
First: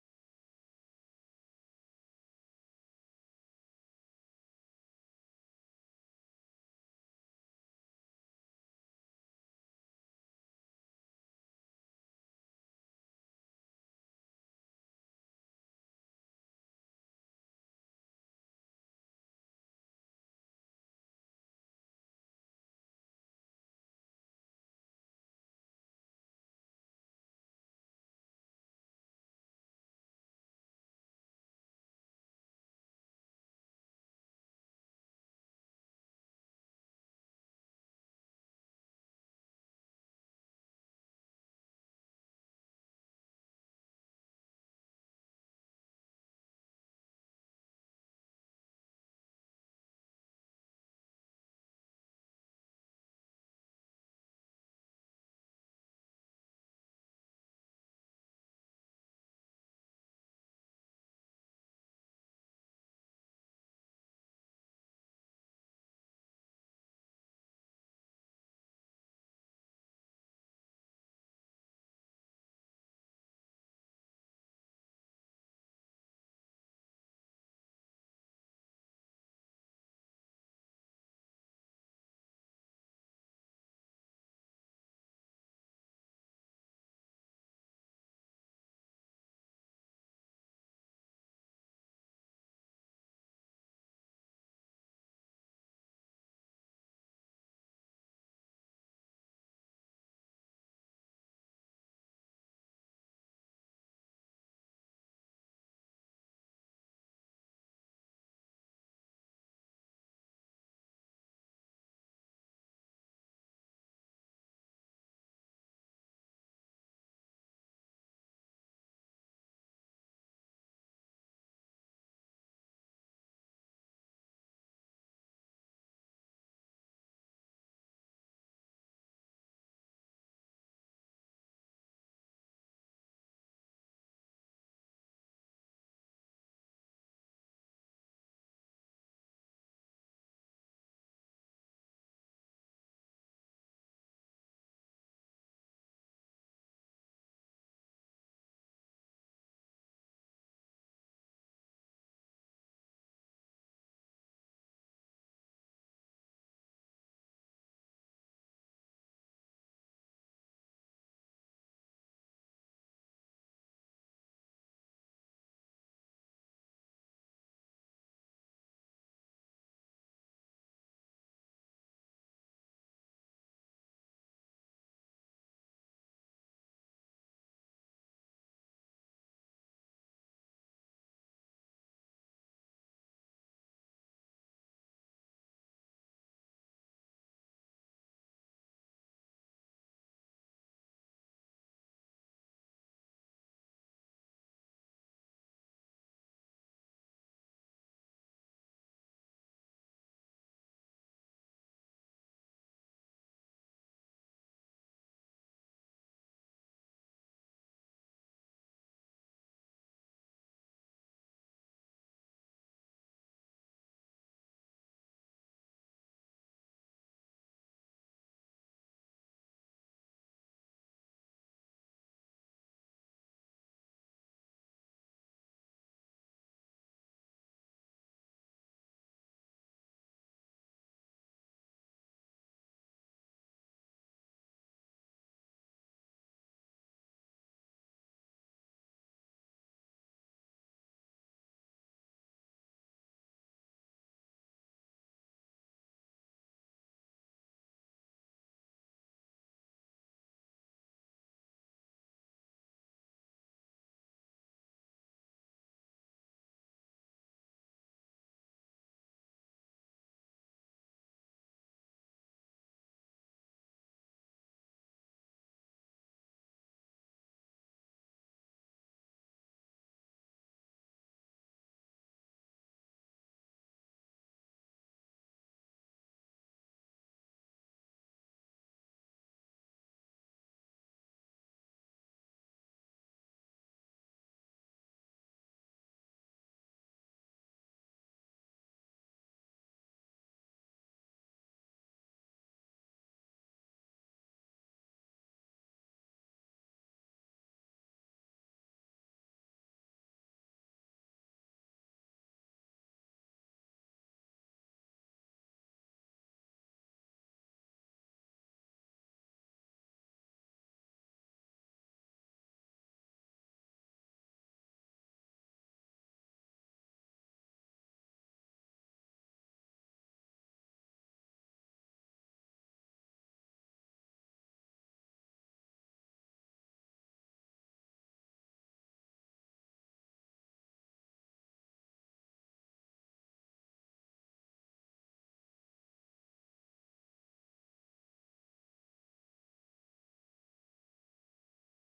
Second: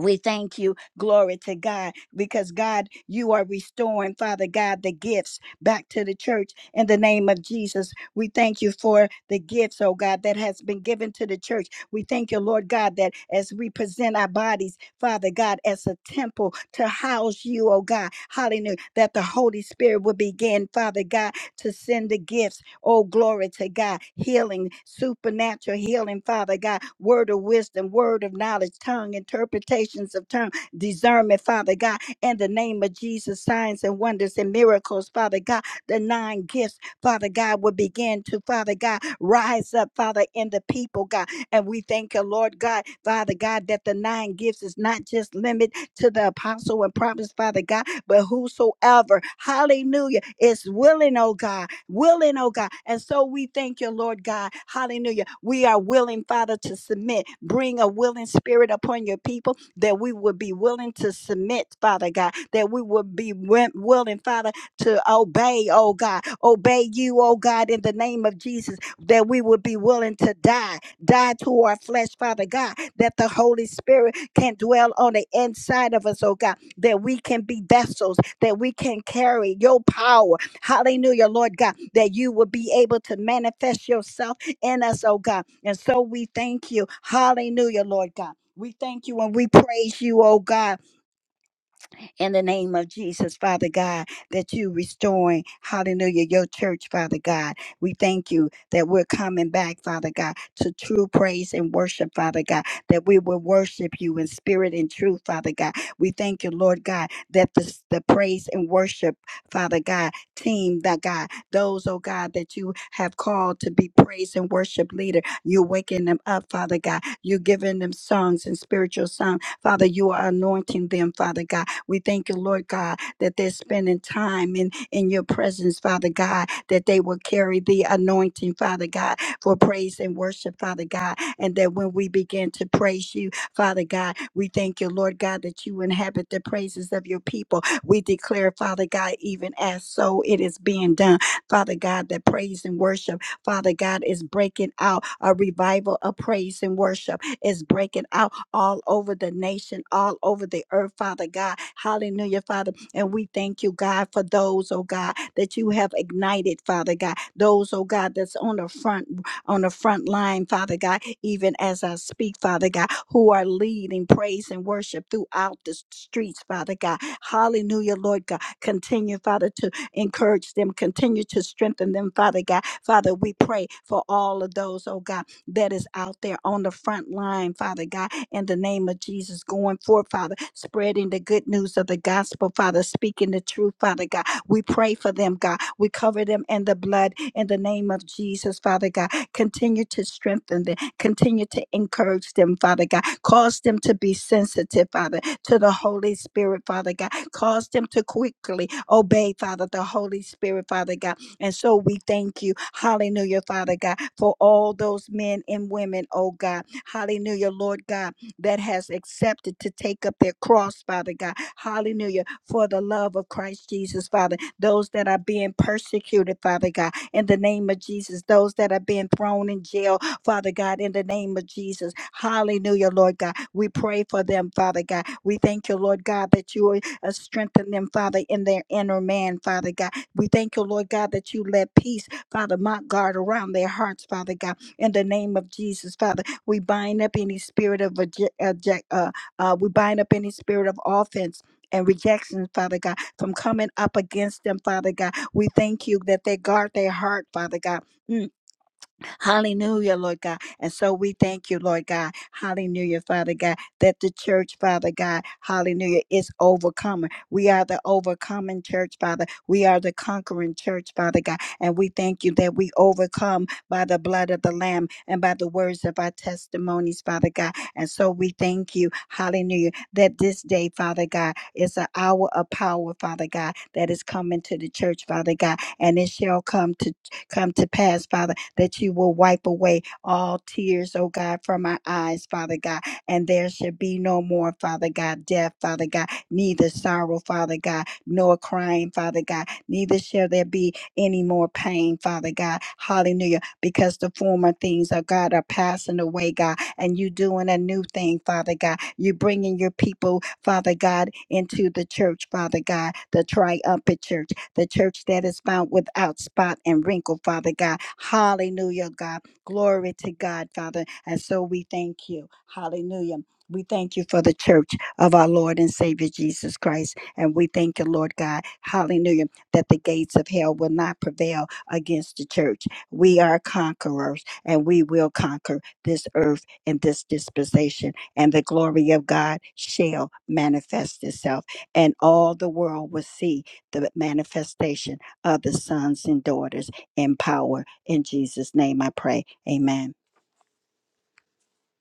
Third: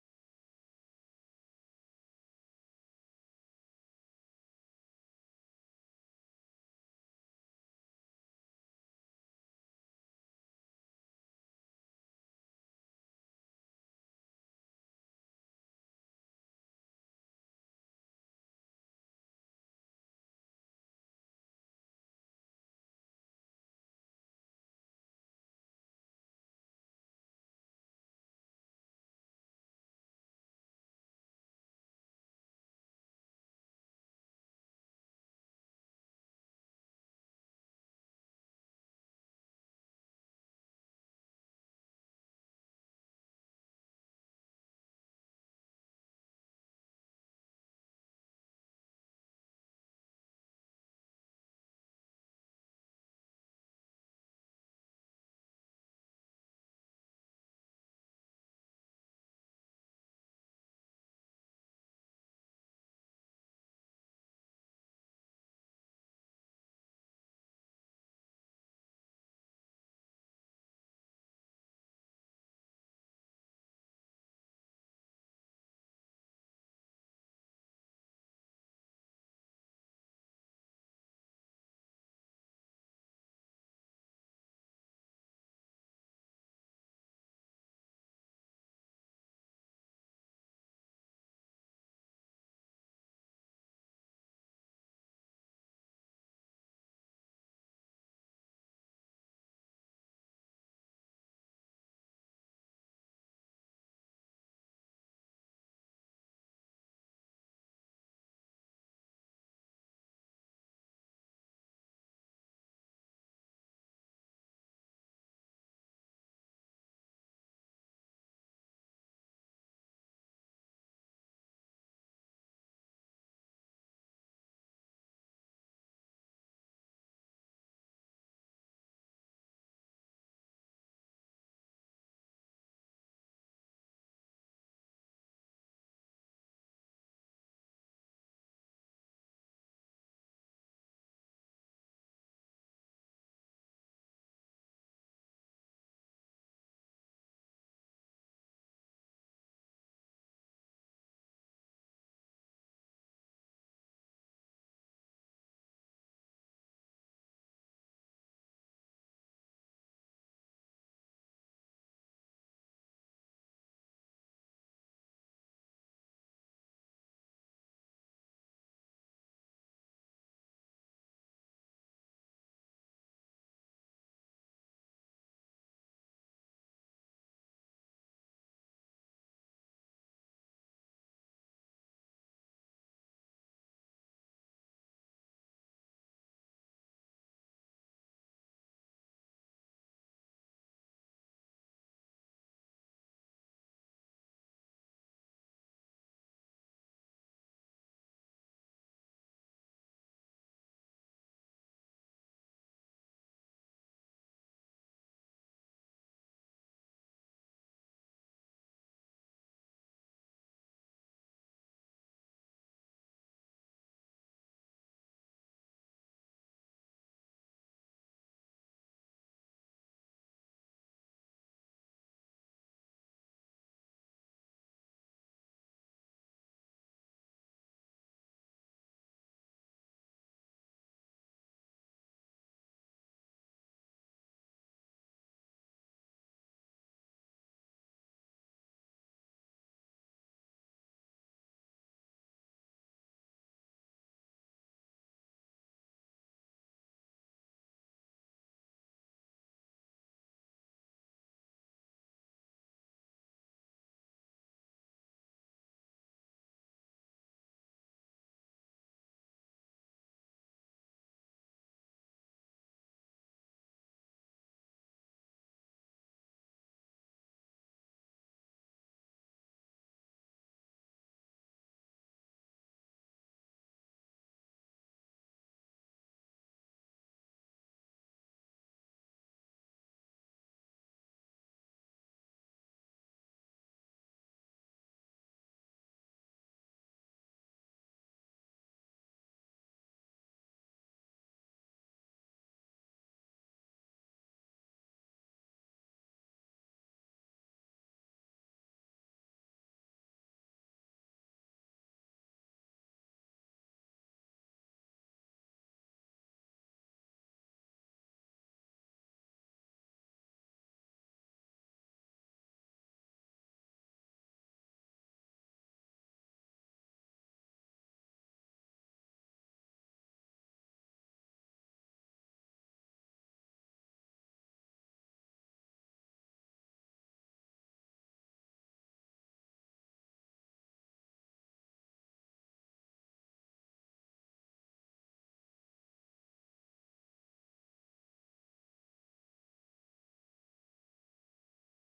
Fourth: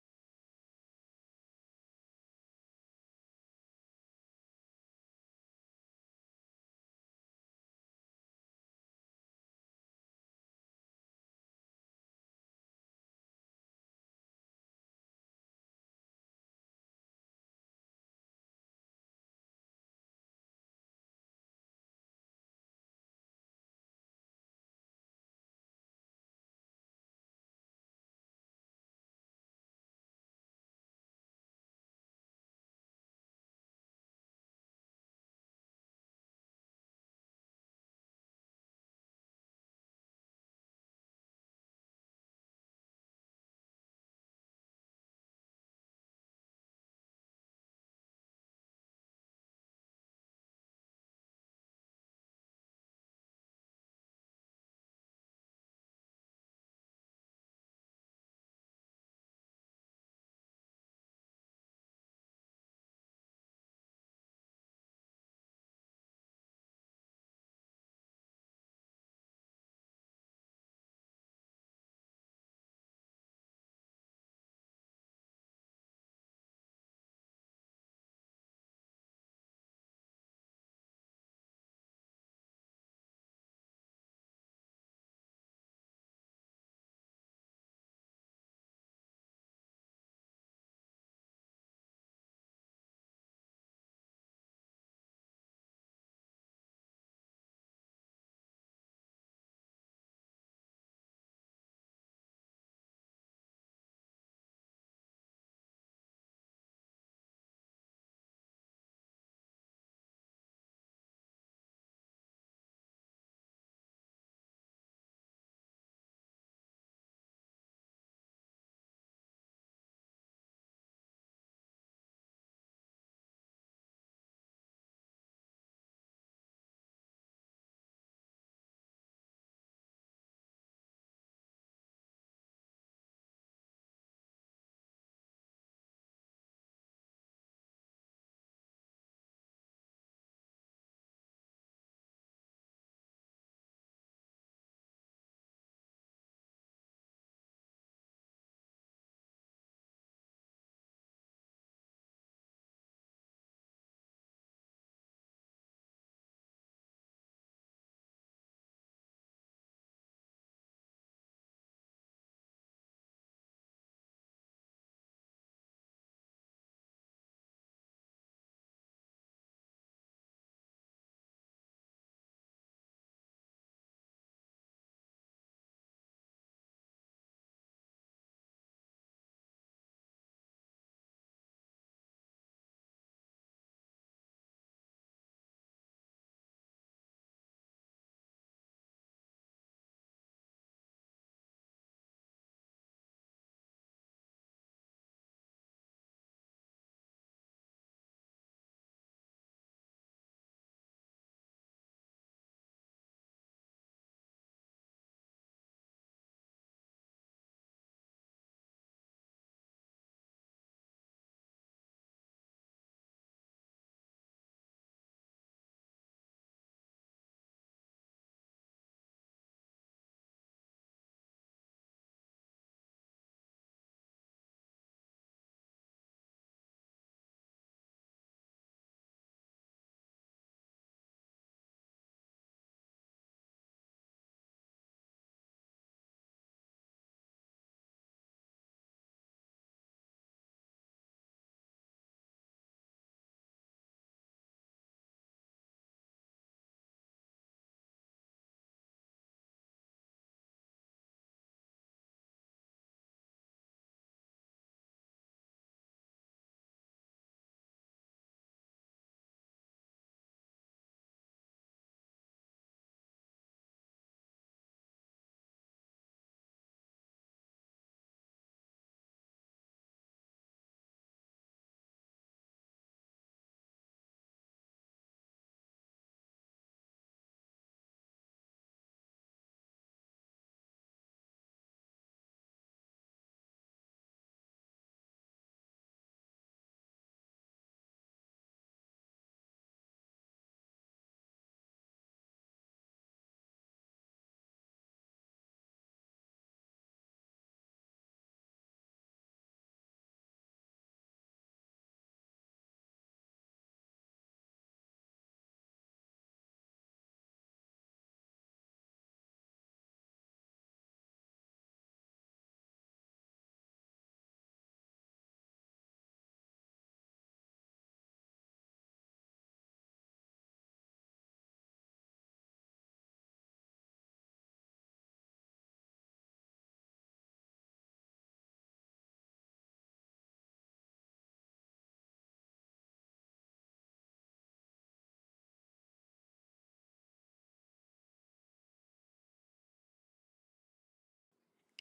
Speaker 1: We thank you, glory to God, because God, you are restoring, Father God, the gifts back to the church in the name of Jesus. We thank you for the gifts, oh God, that has been given to the church. We thank you, Lord God, that as we present our bodies, Father God, as a temple to house you, oh God, hallelujah, that the Holy Spirit will begin, Father God, to send the gifts. Oh, glory to God. Healing, supernatural healing, Father God. Word of wisdom, word of knowledge, tongue, interpretations of tongue, discernment, Father God. In the name of Jesus, signs and wonders and miracles, Father God. The nine gifts, Father God, will begin to, Father God, rise up, Father, in the people, God. And we thank you, Lord God, Father God, that the nine gifts is not just limited right to the apostle and prophets, Father God, but whosoever, hallelujah, is willing, oh God, willing, oh God. And so we thank you, Lord God, hallelujah. We are willing, Father, to submit. Bring a willing spirit upon your people that we would be willing to submit, Father God, that we would be wi- willing, Father, to obey, oh God, obey you, oh God, in the name of Jesus, that we would be willing to die, die to our flesh, Father God, that the Holy Spirit can dwell on the inside of us, oh God, that we can be vessels, that we can carry your power. Hallelujah, Lord God, that you will be able to manifest yourself in us, oh God. And so we thank you. Hallelujah, Lord God. We thank you and we praise you, oh God in the name of Jesus, Father God, that you restoring, hallelujah, your church, Father God. We thank you that we're coming back, Father God, to true praise and worship, Father God, that we will worship you in spirit and truth, Father God. We thank you, Lord God, that the, the praise and worship, Father God, team, that God, those, oh God, that you have called to be praise and worship leader, you're waking them up, Father God. You're giving them songs and spiritual song. Father, you are anointing them, Father God we thank you, Lord God, that they're spending time in, in your presence, Father God, that they will carry the anointing, Father God, for praise and worship, Father God. And that when we begin to praise you, Father God, we thank you, Lord God, that you inhabit the praises of your people. We declare, Father God, even as so it is being done, Father God, that praise and worship, Father God, is breaking out a revival of praise and worship, is breaking out all over the nation, all over the earth, Father God. Hallelujah, Father. And we thank you, God, for those, oh God, that you have ignited, Father God. Those, oh God, that's on the front on the front line, Father God, even as I speak, Father God, who are leading praise and worship throughout the s- streets, Father God. Hallelujah, Lord God. Continue, Father, to encourage them, continue to strengthen them, Father God. Father, we pray for all of those, oh God that is out there on the front line, Father God, in the name of Jesus, going forth, Father, spreading the good news of the gospel, Father, speaking the truth, Father God. We pray for them, God. We cover them in the blood in the name of Jesus, Father God. Continue to strengthen them, continue to encourage them, Father God. Cause them to be sensitive, Father, to the Holy Spirit, Father God. Cause them to quickly obey, Father, the Holy Spirit, Father God and so we thank you, hallelujah, Father God, for all those men and women, oh God, hallelujah, Lord God, that has accepted to take up their cross, Father God, hallelujah, for the love of Christ Jesus, Father, those that are being persecuted, Father God, in the name of Jesus, those that are being thrown in jail, Father God, in the name of Jesus, hallelujah, Lord God, we pray for them, Father God, we thank you, Lord God, that you will uh, strengthen them, Father, in their inner man, Father God, we thank you, Lord God, that you let peace, Father, mount guard around their hearts, Father God. In the name of Jesus, Father, we bind up any spirit of reje- uh, je- uh, uh, we bind up any spirit of offense. And rejection, Father God, from coming up against them, Father God. We thank you that they guard their heart, Father God. Mm. Hallelujah, Lord God. And so we thank you, Lord God. Hallelujah, Father God, that the church, Father God, hallelujah, is overcoming. We are the overcoming church, Father. We are the conquering church, Father God. And we thank you that we overcome by the blood of the Lamb and by the words of our testimonies, Father God. And so we thank you, hallelujah, that this day, Father God, is an hour of power, Father God, that is coming to the church, Father God, and it shall come to come to pass, Father, that you will wipe away all tears, oh God, from our eyes, Father God. And there should be no more, Father God, death, Father God, neither sorrow, Father God, nor crying, Father God, neither shall there be any more pain, Father God. Hallelujah. Because the former things, oh God, are passing away, God and you doing a new thing, Father God. You bringing your people, Father God, into the church, Father God, the triumphant church, the church that is found without spot and wrinkle, Father God. Hallelujah, God. Glory to God, Father. And so we thank you. Hallelujah. We thank you for the church of our Lord and Savior Jesus Christ. And we thank you, Lord God, hallelujah, that the gates of hell will not prevail against the church. We are conquerors and we will conquer this earth in this dispensation, and the glory of God shall manifest itself, and all the world will see the manifestation of the sons and daughters in power. In Jesus' name I pray. Amen.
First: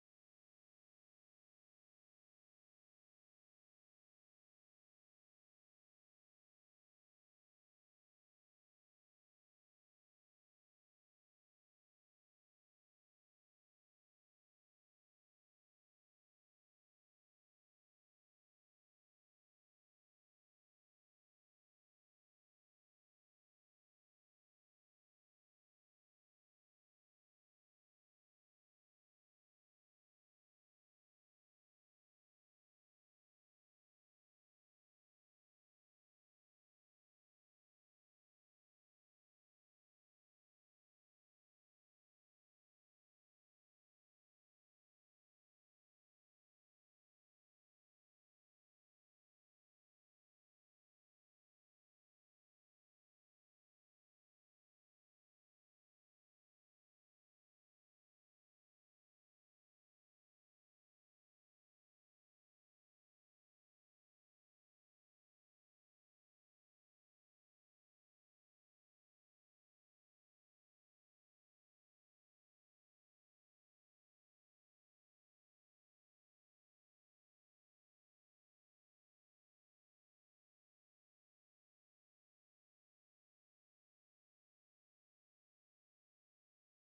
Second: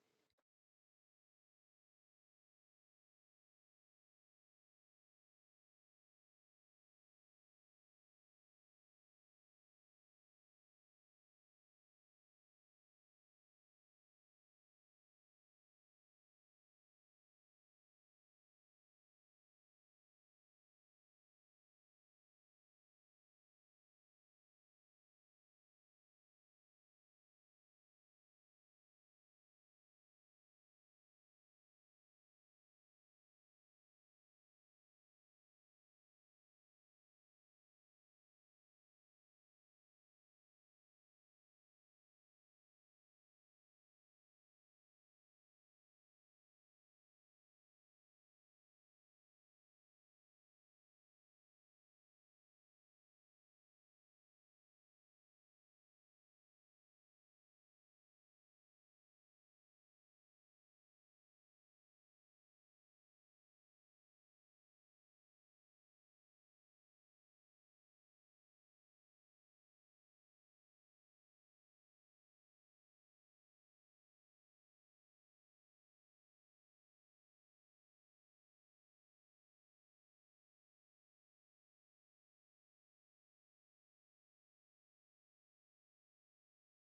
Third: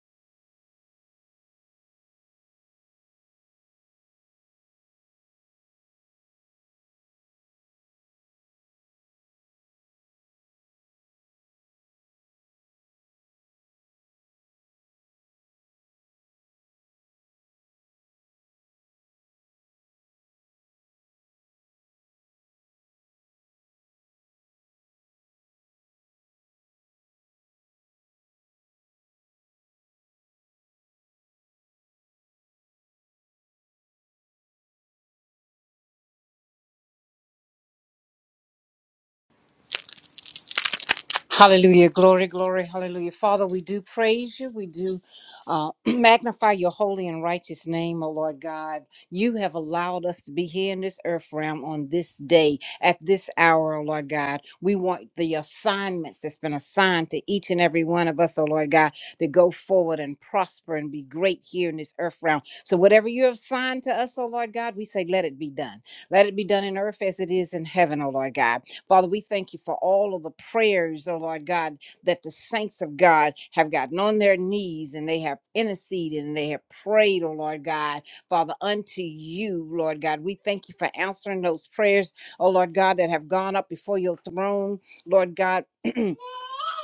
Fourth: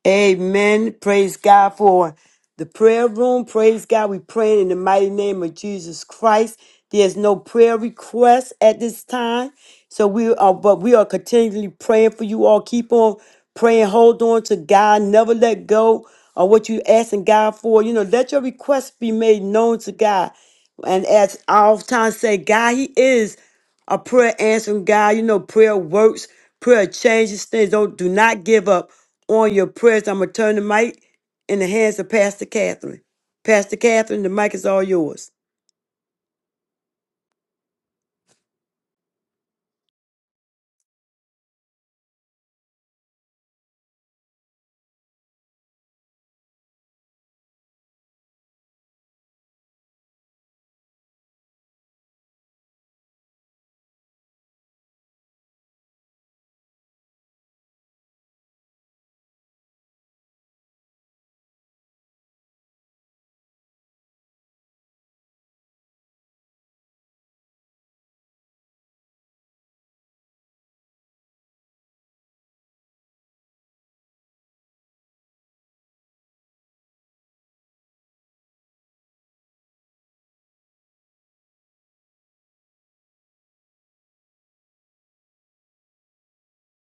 Speaker 3: Amen. Praise God for the prayer room. Praise God. We pray in the mighty name of Jesus Christ. There's no prayer request at this time. So we are, but we are continually praying for you all. Keep on praying. Hold on to God. Never let go of what you're asking God for. You know, let your requests be made known to God. And as I oftentimes say, God, He is a prayer answering God. You know, prayer works, prayer changes things. Don't do not give up on your prayers. I'm gonna turn the mic in the hands of Pastor Catherine. Pastor Catherine, the mic is all yours.
Speaker 4: Hallelujah. Glory, glory, hallelujah. Father, we do praise you. We do uh, magnify your holy and righteous name, O Lord God. You have allowed us to be here in this earth realm on this day, at this hour, O Lord God. We want the assignments that's been assigned to each and every one of us, O Lord God, to go forward and prosper and be great here in this earth realm. So, whatever you have assigned to us, O Lord God, we say, let it be done. Let it be done in earth as it is in heaven, O Lord God. Father, we thank you for all of the prayers, oh Lord God, that the saints of God have gotten on their knees and they have interceded and they have prayed, oh Lord God, Father, unto you, Lord God. We thank you for answering those prayers, oh Lord God, that have gone up before your throne, Lord God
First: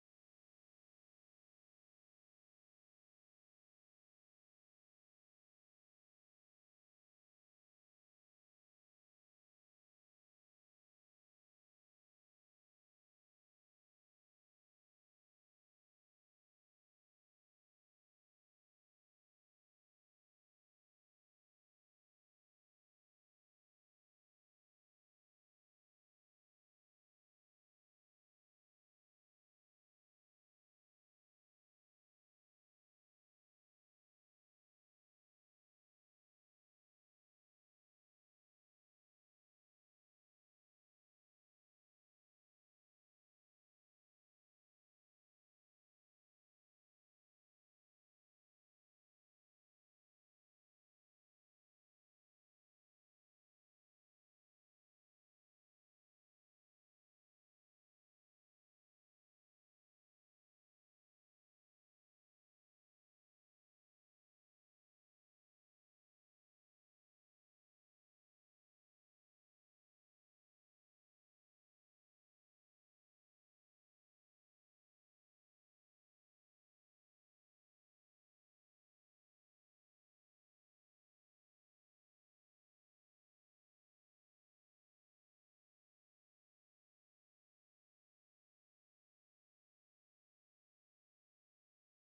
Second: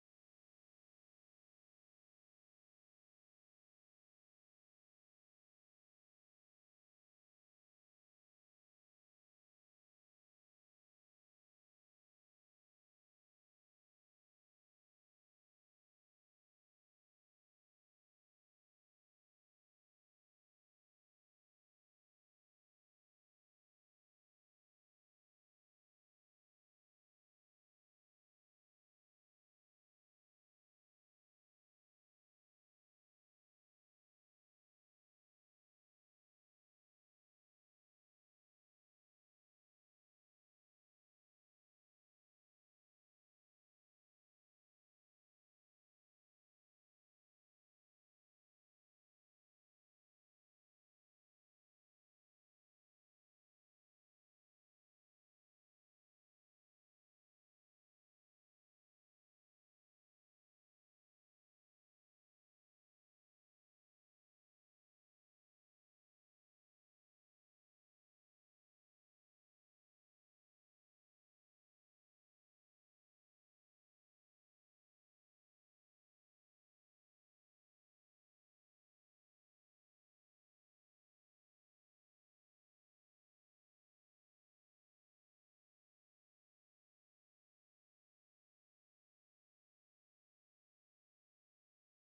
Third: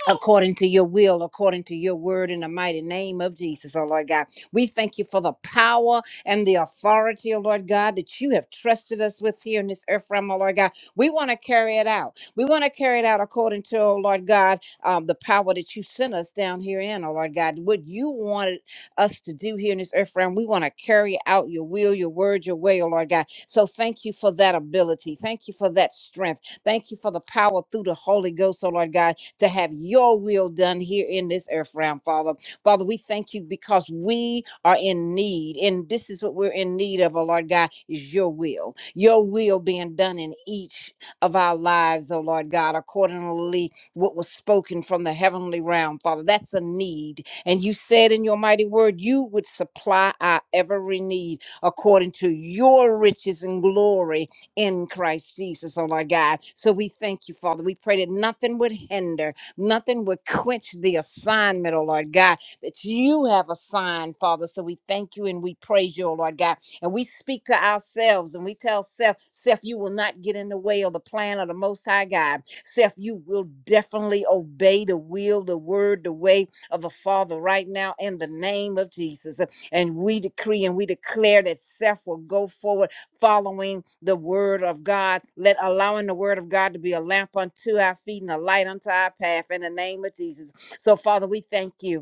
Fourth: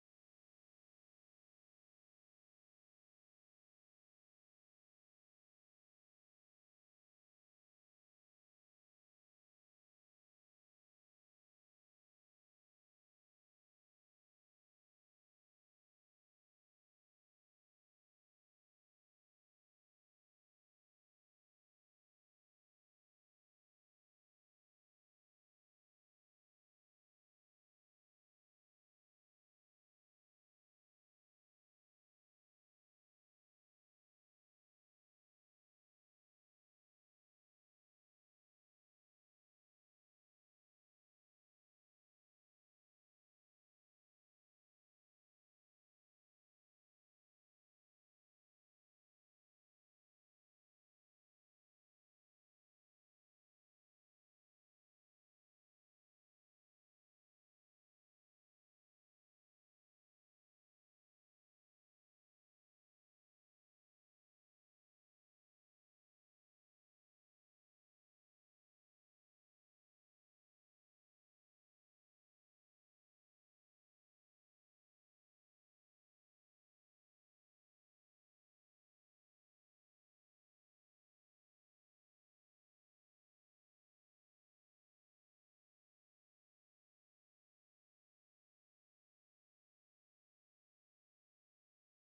Speaker 4: according to your will, according to your word, in the mighty name of Jesus, oh Lord God. We thank you for the power and the authority, oh Lord God, that you have trusted us with here in this earth realm, oh Lord God. We want to carry it out. We want to carry it out according to, oh Lord God, um, the power that you sent us down here in, oh Lord God. What you wanted us to do here in this earth realm, we want to carry out your will, your word, your way, oh Lord God. So thank you for that ability. Thank you for that strength. Thank you for the power through the Holy Ghost, oh Lord God to have your will done here in this earth realm, Father. Father, we thank you because we are in need, and this is what we're in need of, oh Lord God, is your will. Your will being done in each of our lives, oh Lord God, accordingly what was spoken from the heavenly realm, Father. That's a need. And you said in your mighty word, you would supply our every need according to your riches and glory in Christ Jesus, oh my God. So we thank you, Father. We pray that nothing would hinder, nothing would quench the assignment, oh Lord God, that you have assigned, Father. So we thank you and we praise you, oh Lord God. And we speak to ourselves and we tell self, self, you will not get in the way of the plan of the Most High God. Self, you will definitely obey the will, the word, the way of the Father right now in the name of Jesus. And we decree and we declare that self will go forward following the word of God. Let allowing the word of God to be a lamp unto our feet and a light unto our path in the name of Jesus. So, Father, we thank you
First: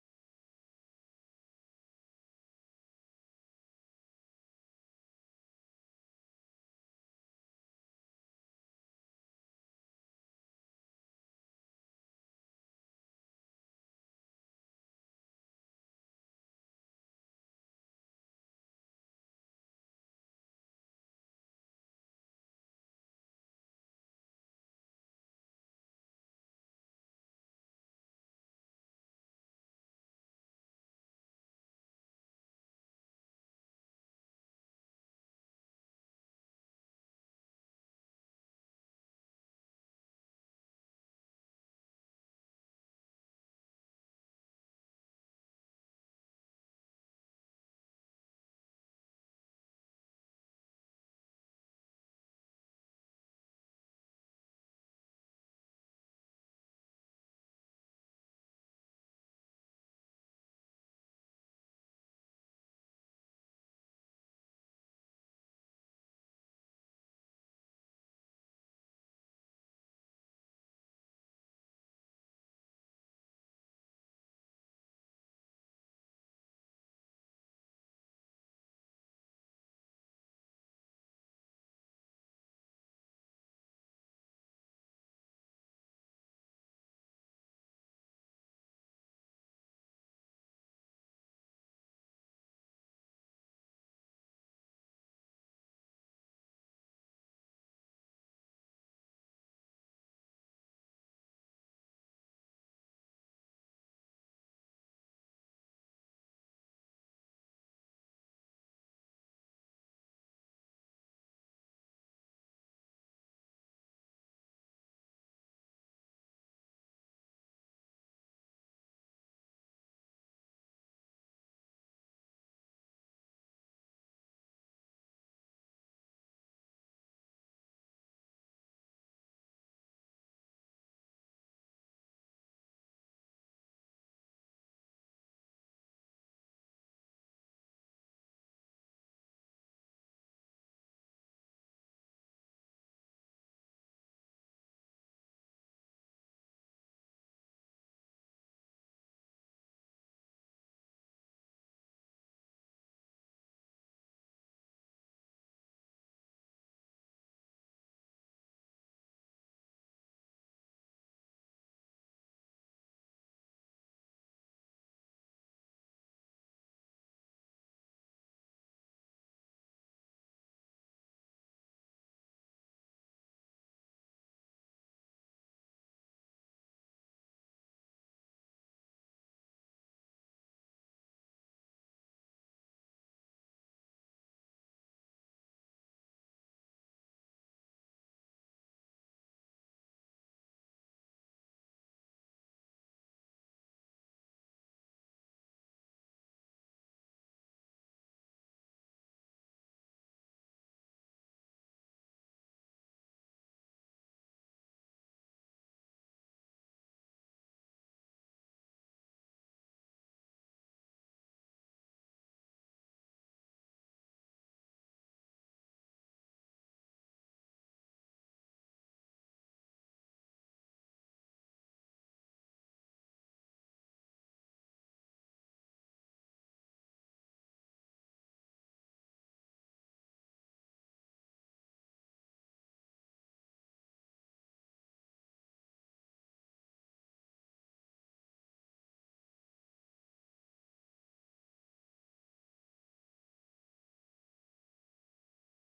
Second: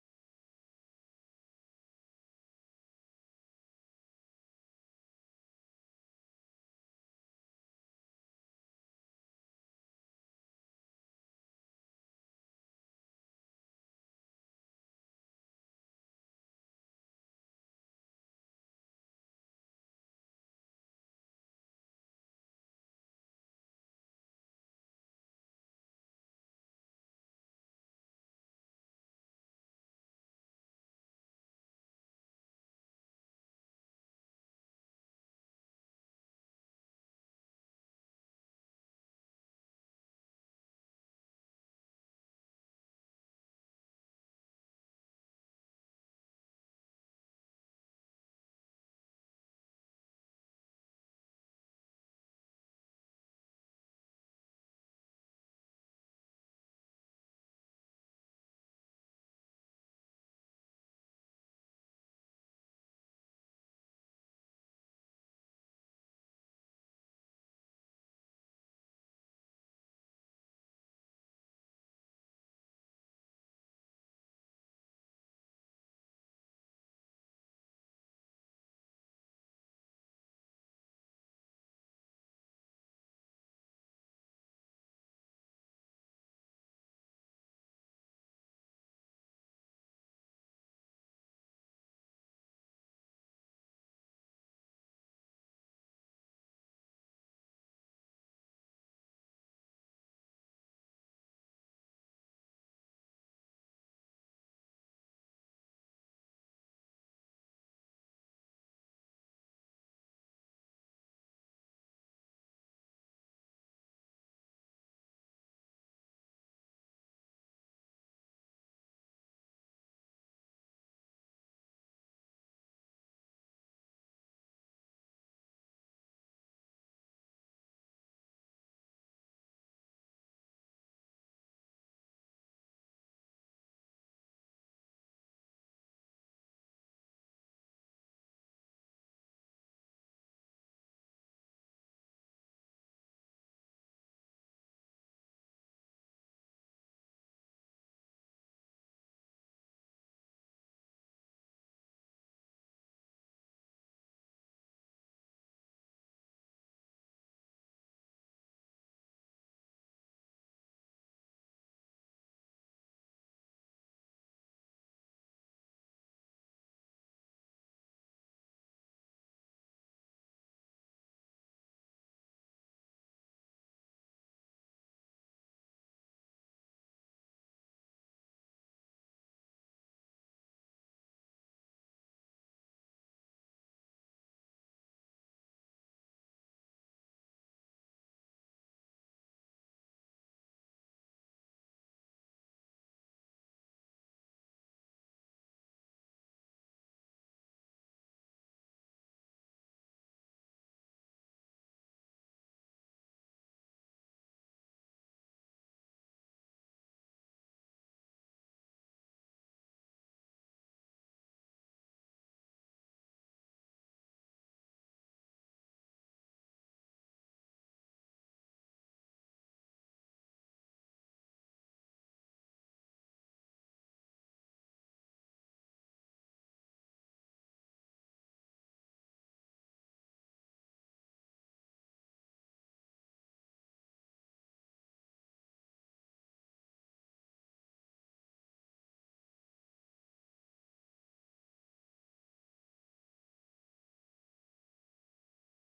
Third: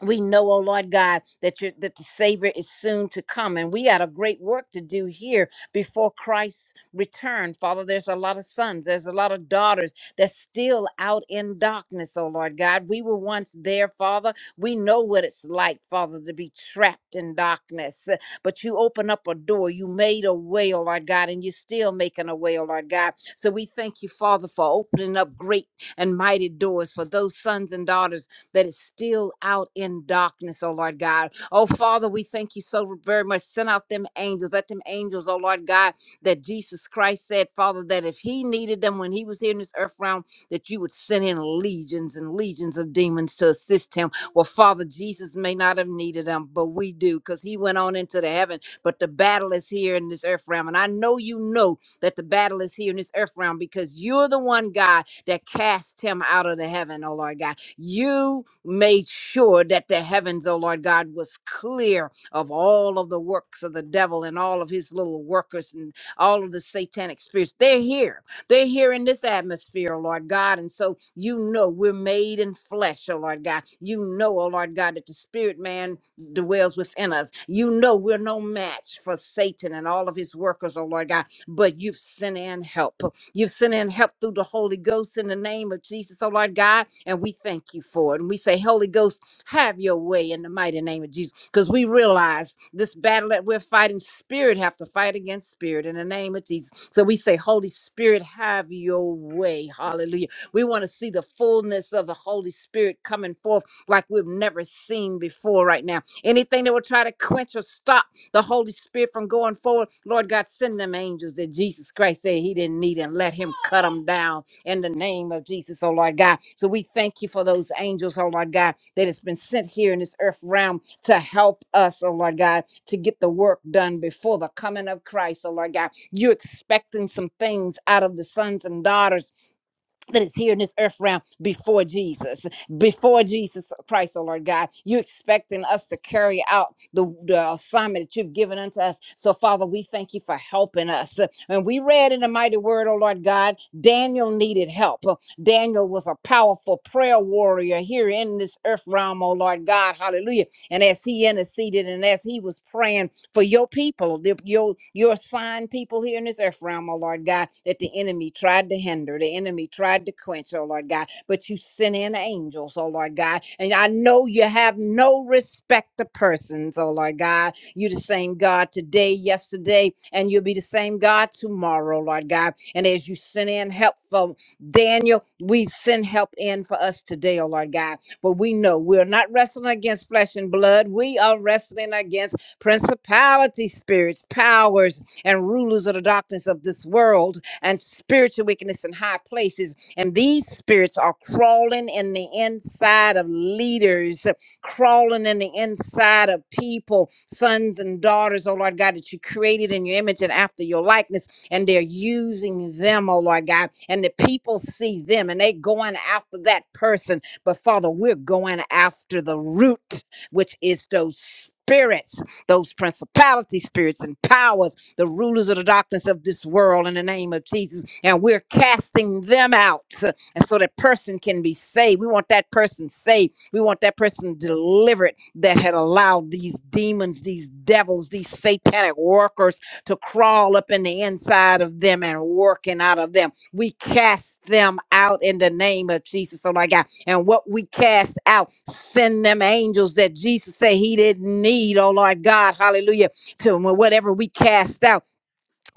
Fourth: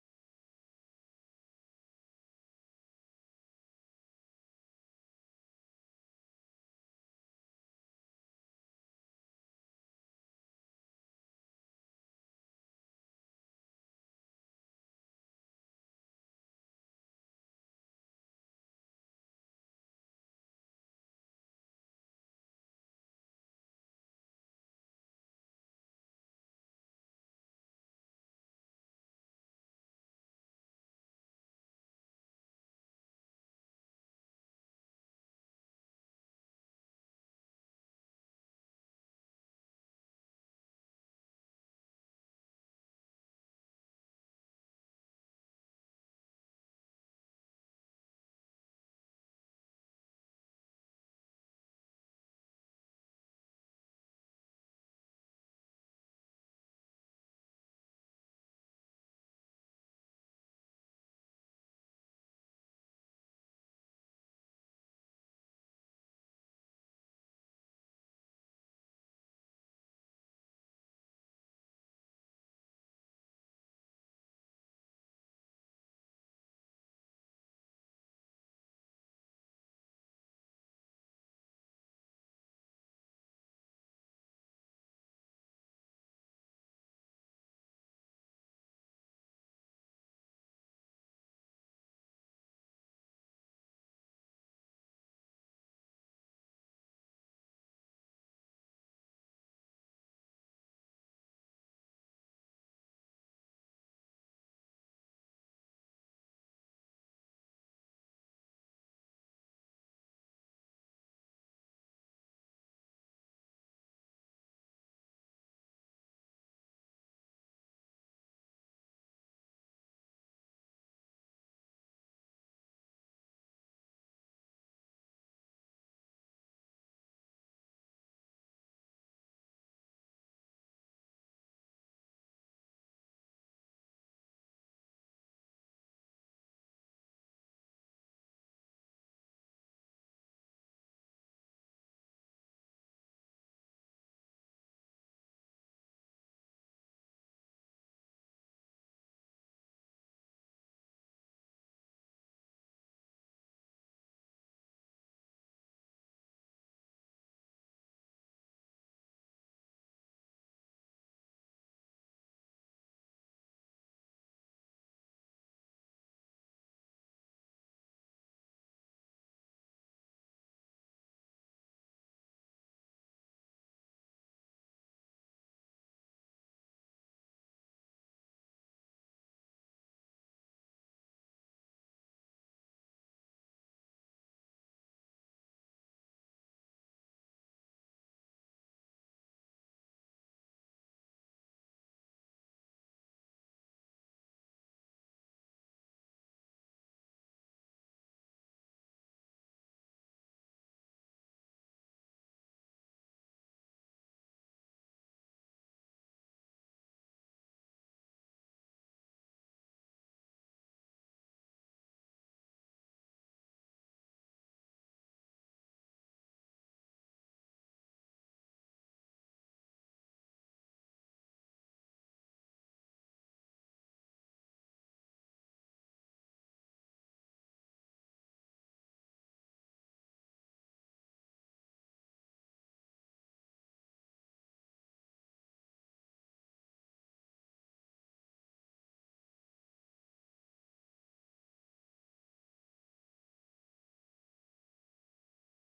Speaker 4: we know, oh Lord God, that you that the Savior is soon to come, and we got a great work to do here before Christ's return. Father, there's a lot of sons, there's a lot of daughters that's still out in darkness, oh Lord God. We were once there, Father. We know what it's like, Father, to be trapped in darkness. Uh, But you open up a door, you made a way, oh Lord God, and you're still making a way, oh Lord God. So we thank you, Father, for opening up great and mighty doors for those sons and daughters that is still out in darkness, oh Lord God. Oh Father, we thank you so very much. Send out them angels. Let them angels, oh Lord God, that Jesus Christ said, Father, that if he needed them when he was here in this earth realm, that you would send in legions and legions of demons to assist him. Well, Father, Jesus may not have needed them, but we do because he went on into the heaven. But the battle is here in this earth realm. And I know you know that the battle is here in this earth realm because you're the one, God, that cast him out of the heaven, oh Lord God. You made sure that the heavens, oh Lord God, was clear of all of the works of the devil and all of his little workers and all of the satanic spirits. They're here. They're here in this atmosphere, oh Lord God. And so you know we're made in flesh, oh Lord God. You know, oh Lord God, that the spirit man dwells within us. You know we're no match for Satan and all of his workers, oh Lord God, but you've sent in help. You've sent in help through the Holy Ghost in the name of Jesus, oh Lord God. And we thank you for it. And we say, Holy Ghost, have your way in the mighty name of Jesus. Because we realize this battle that we're fighting, spirit have to fight against spirit in the name of Jesus. So we say, Holy Spirit, have your way. Hallelujah. We want to see the fullness of the Holy Spirit coming forth like we've never seen before right now. Anything that will try to quench or stop the Holy Spirit from going forward. Lord God, send them angels that Jesus Christ said he didn't need and let him cut them down in the name of Jesus, oh Lord God. So we thank you for those angels, oh Lord God, that has been sent here in this earth realm to help us, oh Lord God, to get the work done before the coming of Christ, oh Lord God. You're expecting some things out of the sons and daughters that is here in this earth realm before Jesus, before Jesus Christ, oh Lord God. You're expecting us to carry out the, the assignment that you've given unto us. So, Father, we thank you for helping us. And we read in the mighty word, oh Lord God, Daniel needed help. Daniel was a powerful prayer warrior here in this earth realm, oh Lord God. Hallelujah. And as he interceded and as he was praying, for your people, the- your your assigned people here in this earth realm, oh Lord God, that the enemy tried to hinder, the enemy tried to quench, oh Lord God, but you sent in angels, oh Lord God. And I know you have no respect to persons, oh Lord God. you the same God today, yesterday, and you'll be the same God tomorrow, Lord God. And as you send in help for Daniel, we send help in for us today, oh Lord God. But we know we're not wrestling against flesh and blood. We are wrestling against principality spirits, powers, and rulers of the darkness of this world, and spiritual wickedness in high places. And these spirits are crawling in the inside of leaders, crawling in the inside of people, sons and daughters, oh Lord God, that you created in your image and after your likeness. And they're using them, oh Lord God. And the people see them and they going after that person. But Father, we're going after the root, which is those spirits those principality spirits and powers, the rulers of the darkness of this world in the name of Jesus. And we're casting them out. And so that person can be saved. We want that person saved. We want that person delivered that had allowed these demons, these devils, these satanic workers to crawl up in the inside of them and working out of them. We cast them out in the name of Jesus. So, God and what we cast out. Send them angels that Jesus said he didn't need, oh Lord God, hallelujah, to whatever we cast out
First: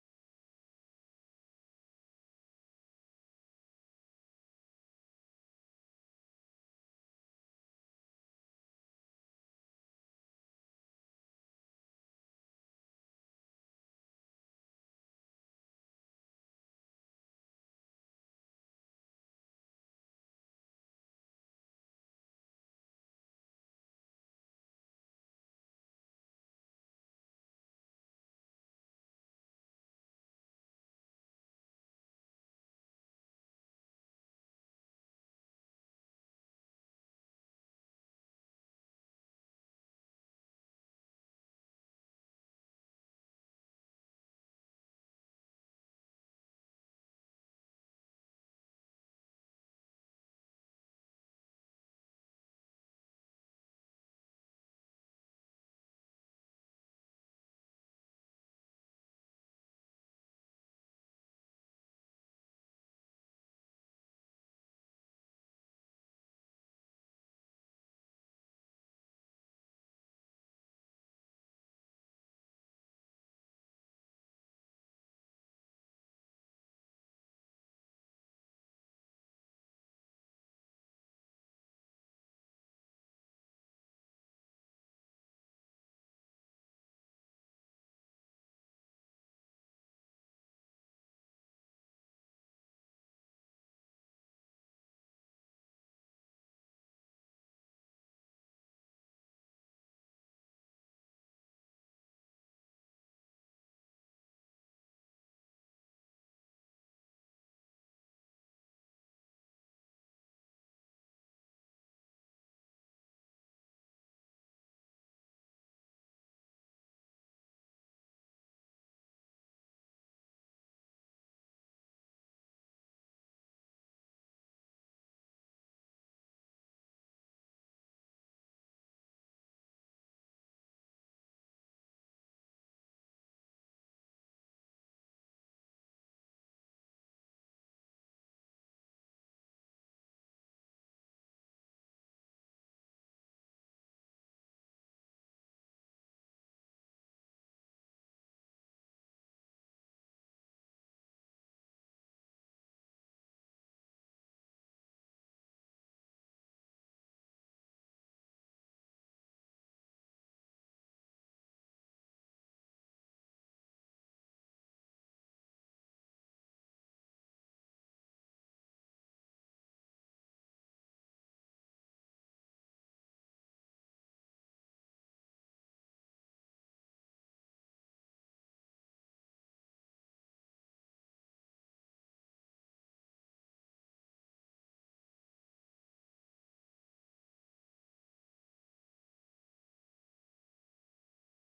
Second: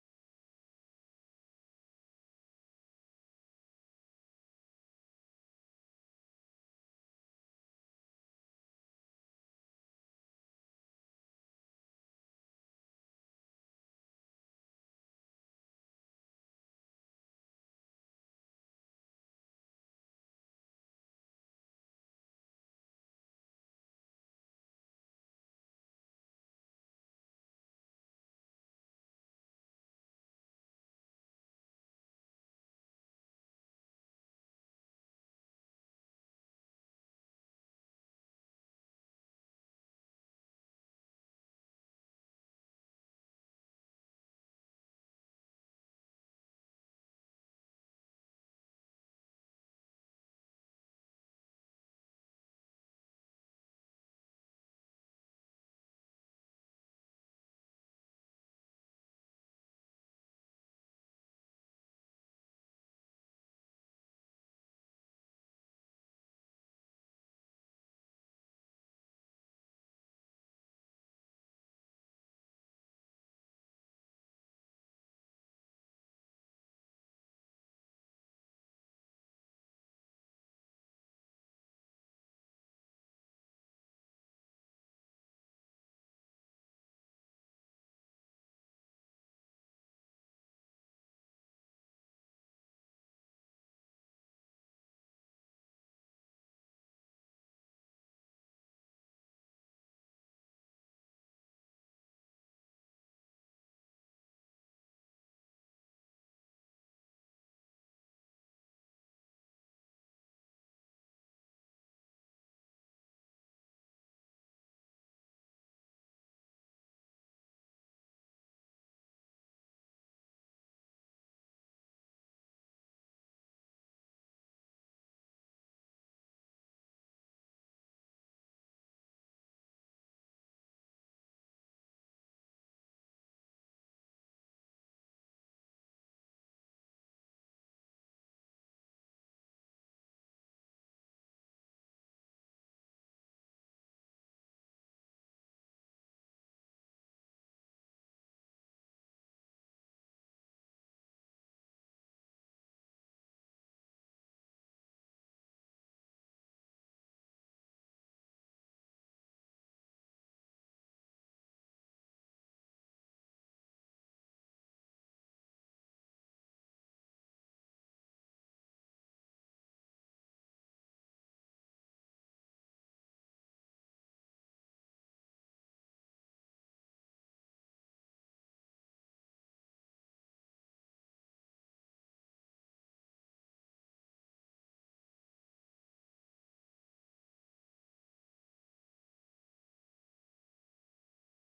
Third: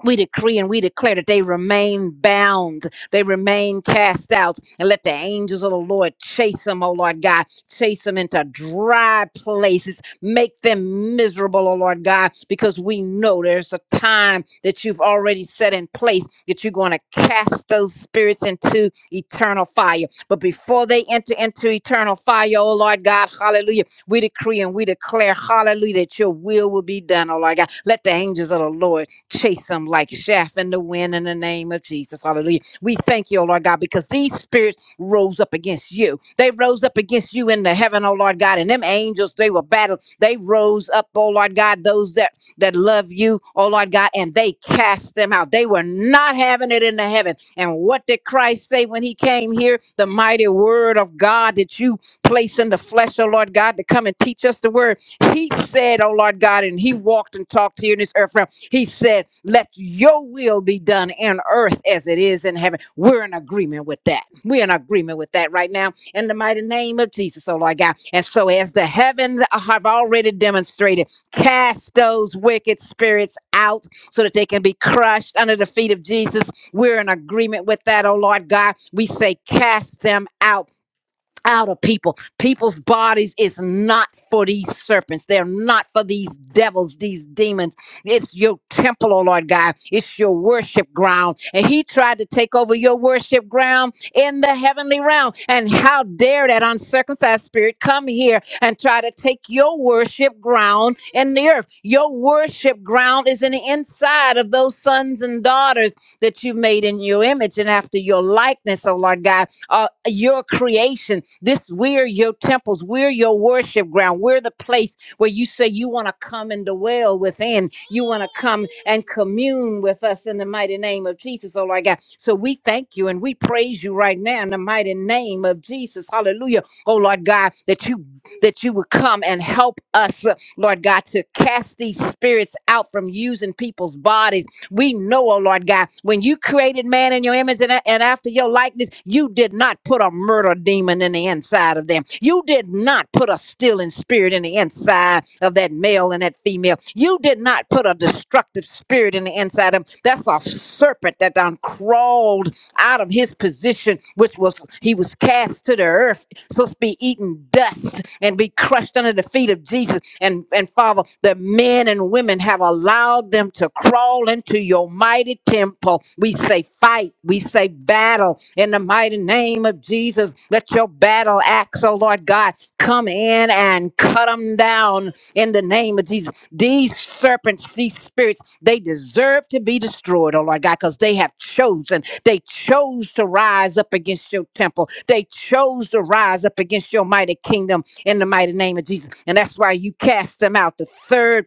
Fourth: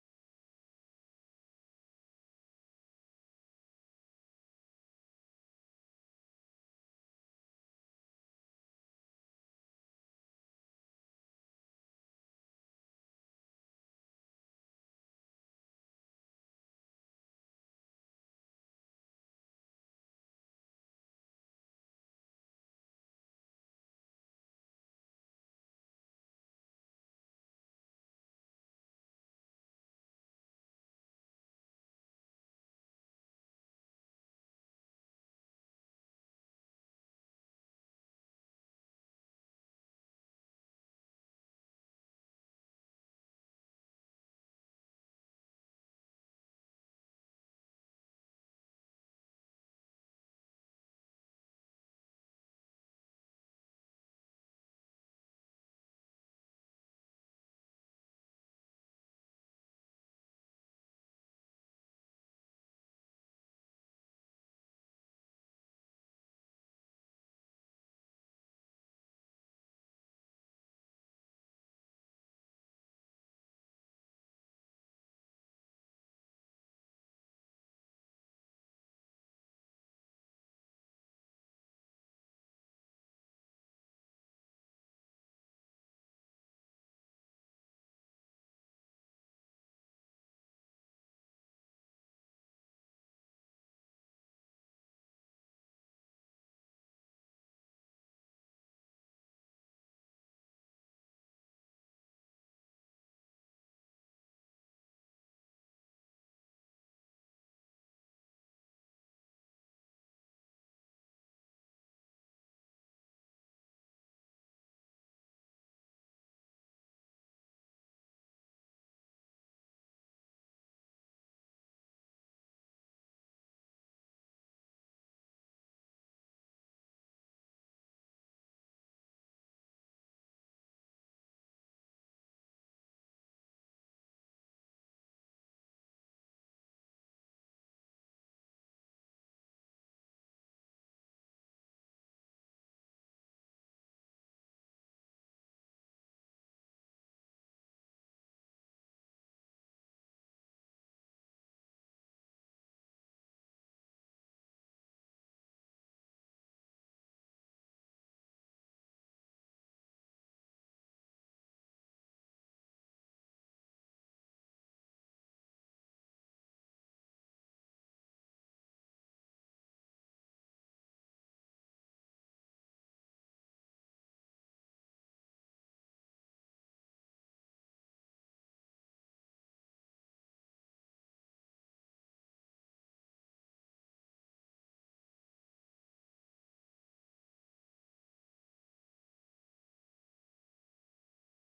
Speaker 4: we decree and we declare that they remain bound, they remain cast out, and let the angels of the Lord chase them, oh Lord God, chase them into dry places, make them miserable, oh Lord God, because we know there's a time that you've already set in place that you're going to cast those spirits into eternal fire. But before they enter into eternal fire, oh Lord God, hallelujah, we decree and we declare, hallelujah, that your will will be done, oh Lord God. Let the angels of the Lord chase them like chaff in the wind in the name of Jesus. Hallelujah. We thank you, oh Lord God, because these spirits rose up against you. They rose up against you in the heaven, oh Lord God, and them angels, they were battled. They rose up, oh Lord God, those that, that love you, oh Lord God, and they cast them out. They were not having it in the heaven. And what did Christ say when he came here? The mighty word of God that you place in the flesh, oh Lord God, to come and teach us the word. He said, oh Lord God, and he walked and talked here in this earth realm. He said, Let your will be done in earth as it is in heaven. We're in agreement with that. We're in agreement with that right now in the mighty name of Jesus, oh Lord God. And so, as the heavens have already demonstrated, cast those wicked spirits out so that they can be crushed under the feet of Jesus. We're in agreement with that, oh Lord God. We say, Cast them out out of people. People's bodies is not for these serpents. They're not for these devils, these demons. It's your temple, oh Lord God. It's your worship ground. And he tried to take over your worship ground in the heavenly realm. And how dare that uncircumcised spirit come here and try to take your worship ground in the earth. Your worship ground is in the inside of those sons and daughters that you made in your image and after your likeness, oh Lord God uh, your creation. This we're your temples. We're your worship ground. We're the place where you say you want to come and dwell within. You want to come and commune with us in the mighty name of Jesus, oh Lord God. So we thank you and we praise you right now in the mighty name of Jesus. Hallelujah. Oh Lord God, that you that you would come and help us, uh, Lord God, to cast these spirits out from using people's bodies we know, oh Lord God, when you created man in your image and, a- and after your likeness, you did not put a murder demon in the inside of them. You did not put a stealing spirit in the inside of that male and that female. You did not put a destructive spirit in the inside of them. That's a serpent that done crawled out of his position, which was he was cast to the earth supposed to be eating dust and be crushed under the feet of Jesus. And, and Father, the men and women have allowed them to crawl into your mighty temple. We say fight, we say battle in the mighty name of Jesus. Let your battle axe, O Lord. Lord God, come in and cut them down in the name of Jesus. These serpents, these spirits, they deserve to be destroyed, oh Lord God, because they have chosen. They chose to rise up against your temple. They chose to rise up against your mighty kingdom in the mighty name of Jesus. And that's why you cast them out the third